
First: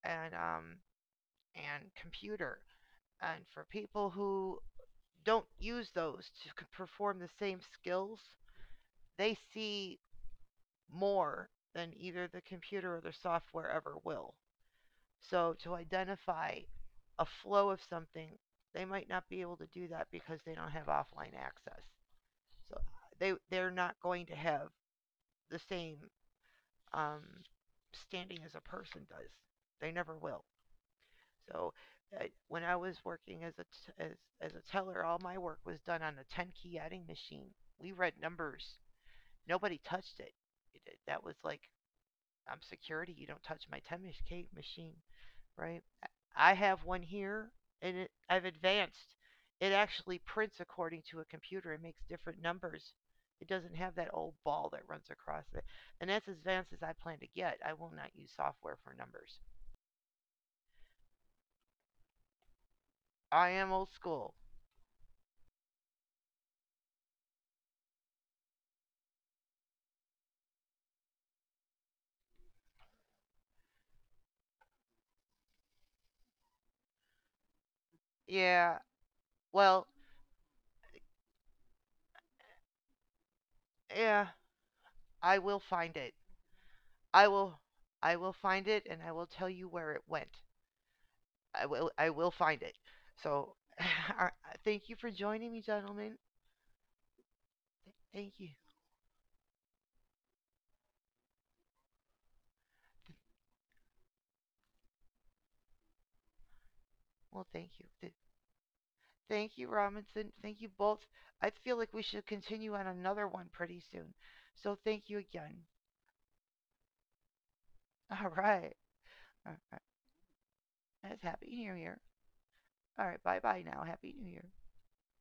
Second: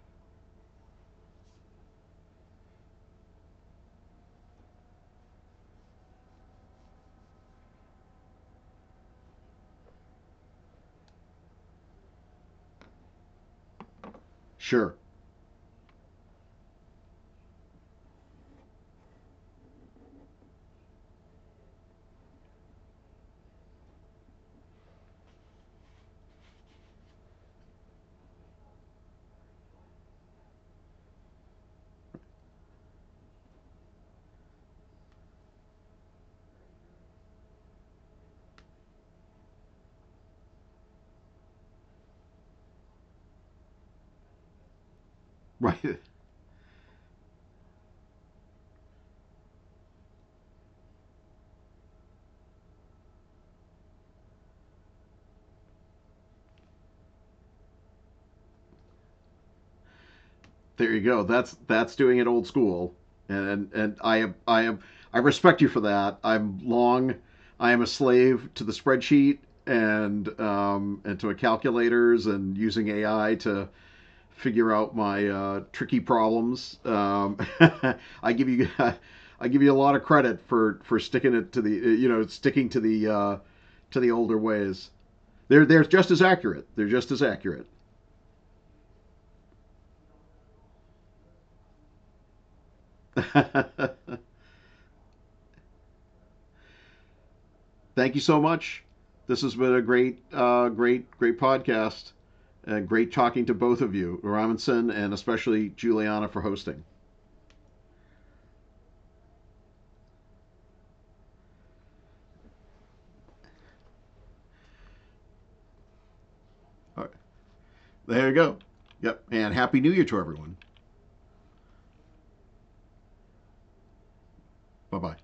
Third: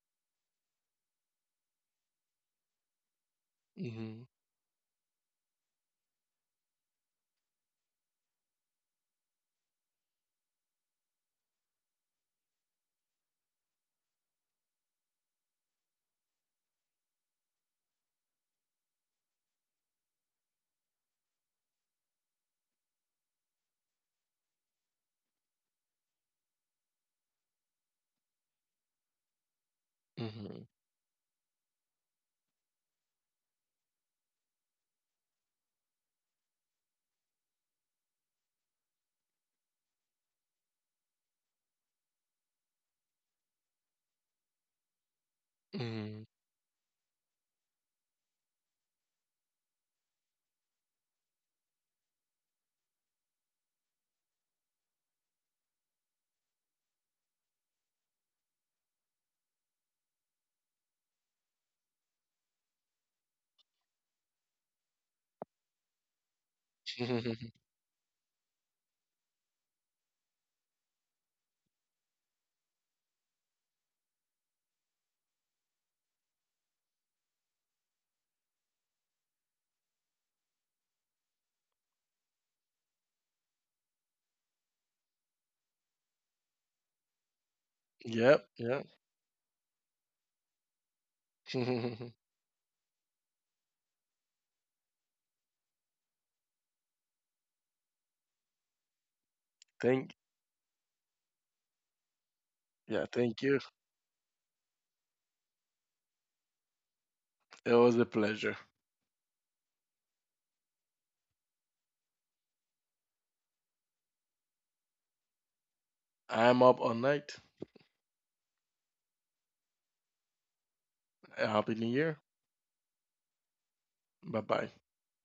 Speaker 1: and um and computer. And for people
Speaker 3: mhm.
Speaker 1: who don't use those to perform the same skills, they see more than either the computer or the software ever will.
Speaker 2: sure.
Speaker 1: So to identify a flow of something, they might not be able to do that because they don't have offline access. So they're not going to have the same um, standing as a person does. They never will.
Speaker 3: Mhm.
Speaker 1: So when I was working as a as a teller, all my work was done on a 10-key adding machine. We read numbers. Nobody touched it. That was like, I'm security. You don't touch my 10-key k machine, right?
Speaker 2: Right.
Speaker 3: Mhm.
Speaker 1: I have one here, and it, I've advanced. It actually prints according to a computer. It makes different numbers. It doesn't have that old ball that runs across it. And that's as advanced as I plan to get. I will not use software for numbers.
Speaker 2: There you go. That's doing it old school,
Speaker 1: I
Speaker 2: and
Speaker 1: am old
Speaker 2: and, I am
Speaker 1: school.
Speaker 2: I respect you for that. I'm long. I am a slave to the spreadsheet and to calculators and using AI to figure out my tricky problems. I give you
Speaker 1: Yeah.
Speaker 2: I give you a
Speaker 1: Well,
Speaker 2: lot of credit for sticking it to the you know sticking to the
Speaker 1: yeah.
Speaker 2: older ways.
Speaker 1: I will
Speaker 2: They're
Speaker 1: find
Speaker 2: just
Speaker 1: it.
Speaker 2: as accurate. They're just as
Speaker 1: I
Speaker 2: accurate.
Speaker 1: will. I will
Speaker 3: Yep.
Speaker 1: find
Speaker 3: Yep.
Speaker 1: it, and I will tell you where it went. I will find it. So thank you for joining me, gentlemen.
Speaker 2: thank you so
Speaker 1: Thank you.
Speaker 2: much. This has been a
Speaker 3: Thank.
Speaker 2: great, great podcast, and
Speaker 3: Yeah.
Speaker 2: great
Speaker 3: Thank
Speaker 2: talking to
Speaker 3: you.
Speaker 2: both of you, Robinson, and especially Juliana, for hosting.
Speaker 1: Well,
Speaker 3: It
Speaker 1: thank
Speaker 3: was a
Speaker 1: you.
Speaker 3: pleasure.
Speaker 1: Thank you, Robinson. Thank you both. I feel like we should continue on another one pretty soon. So thank you again.
Speaker 3: I'm up all
Speaker 2: All right,
Speaker 3: night.
Speaker 2: there
Speaker 1: All
Speaker 2: you go.
Speaker 1: right.
Speaker 2: Yep, and
Speaker 1: All
Speaker 2: happy
Speaker 1: right.
Speaker 2: New Year to everyone.
Speaker 1: That's Happy
Speaker 3: Happy
Speaker 1: New
Speaker 3: New
Speaker 1: Year.
Speaker 3: Year.
Speaker 1: All right. Bye bye now. Happy New
Speaker 3: Bye
Speaker 1: Year.
Speaker 3: bye.
Speaker 2: Bye bye.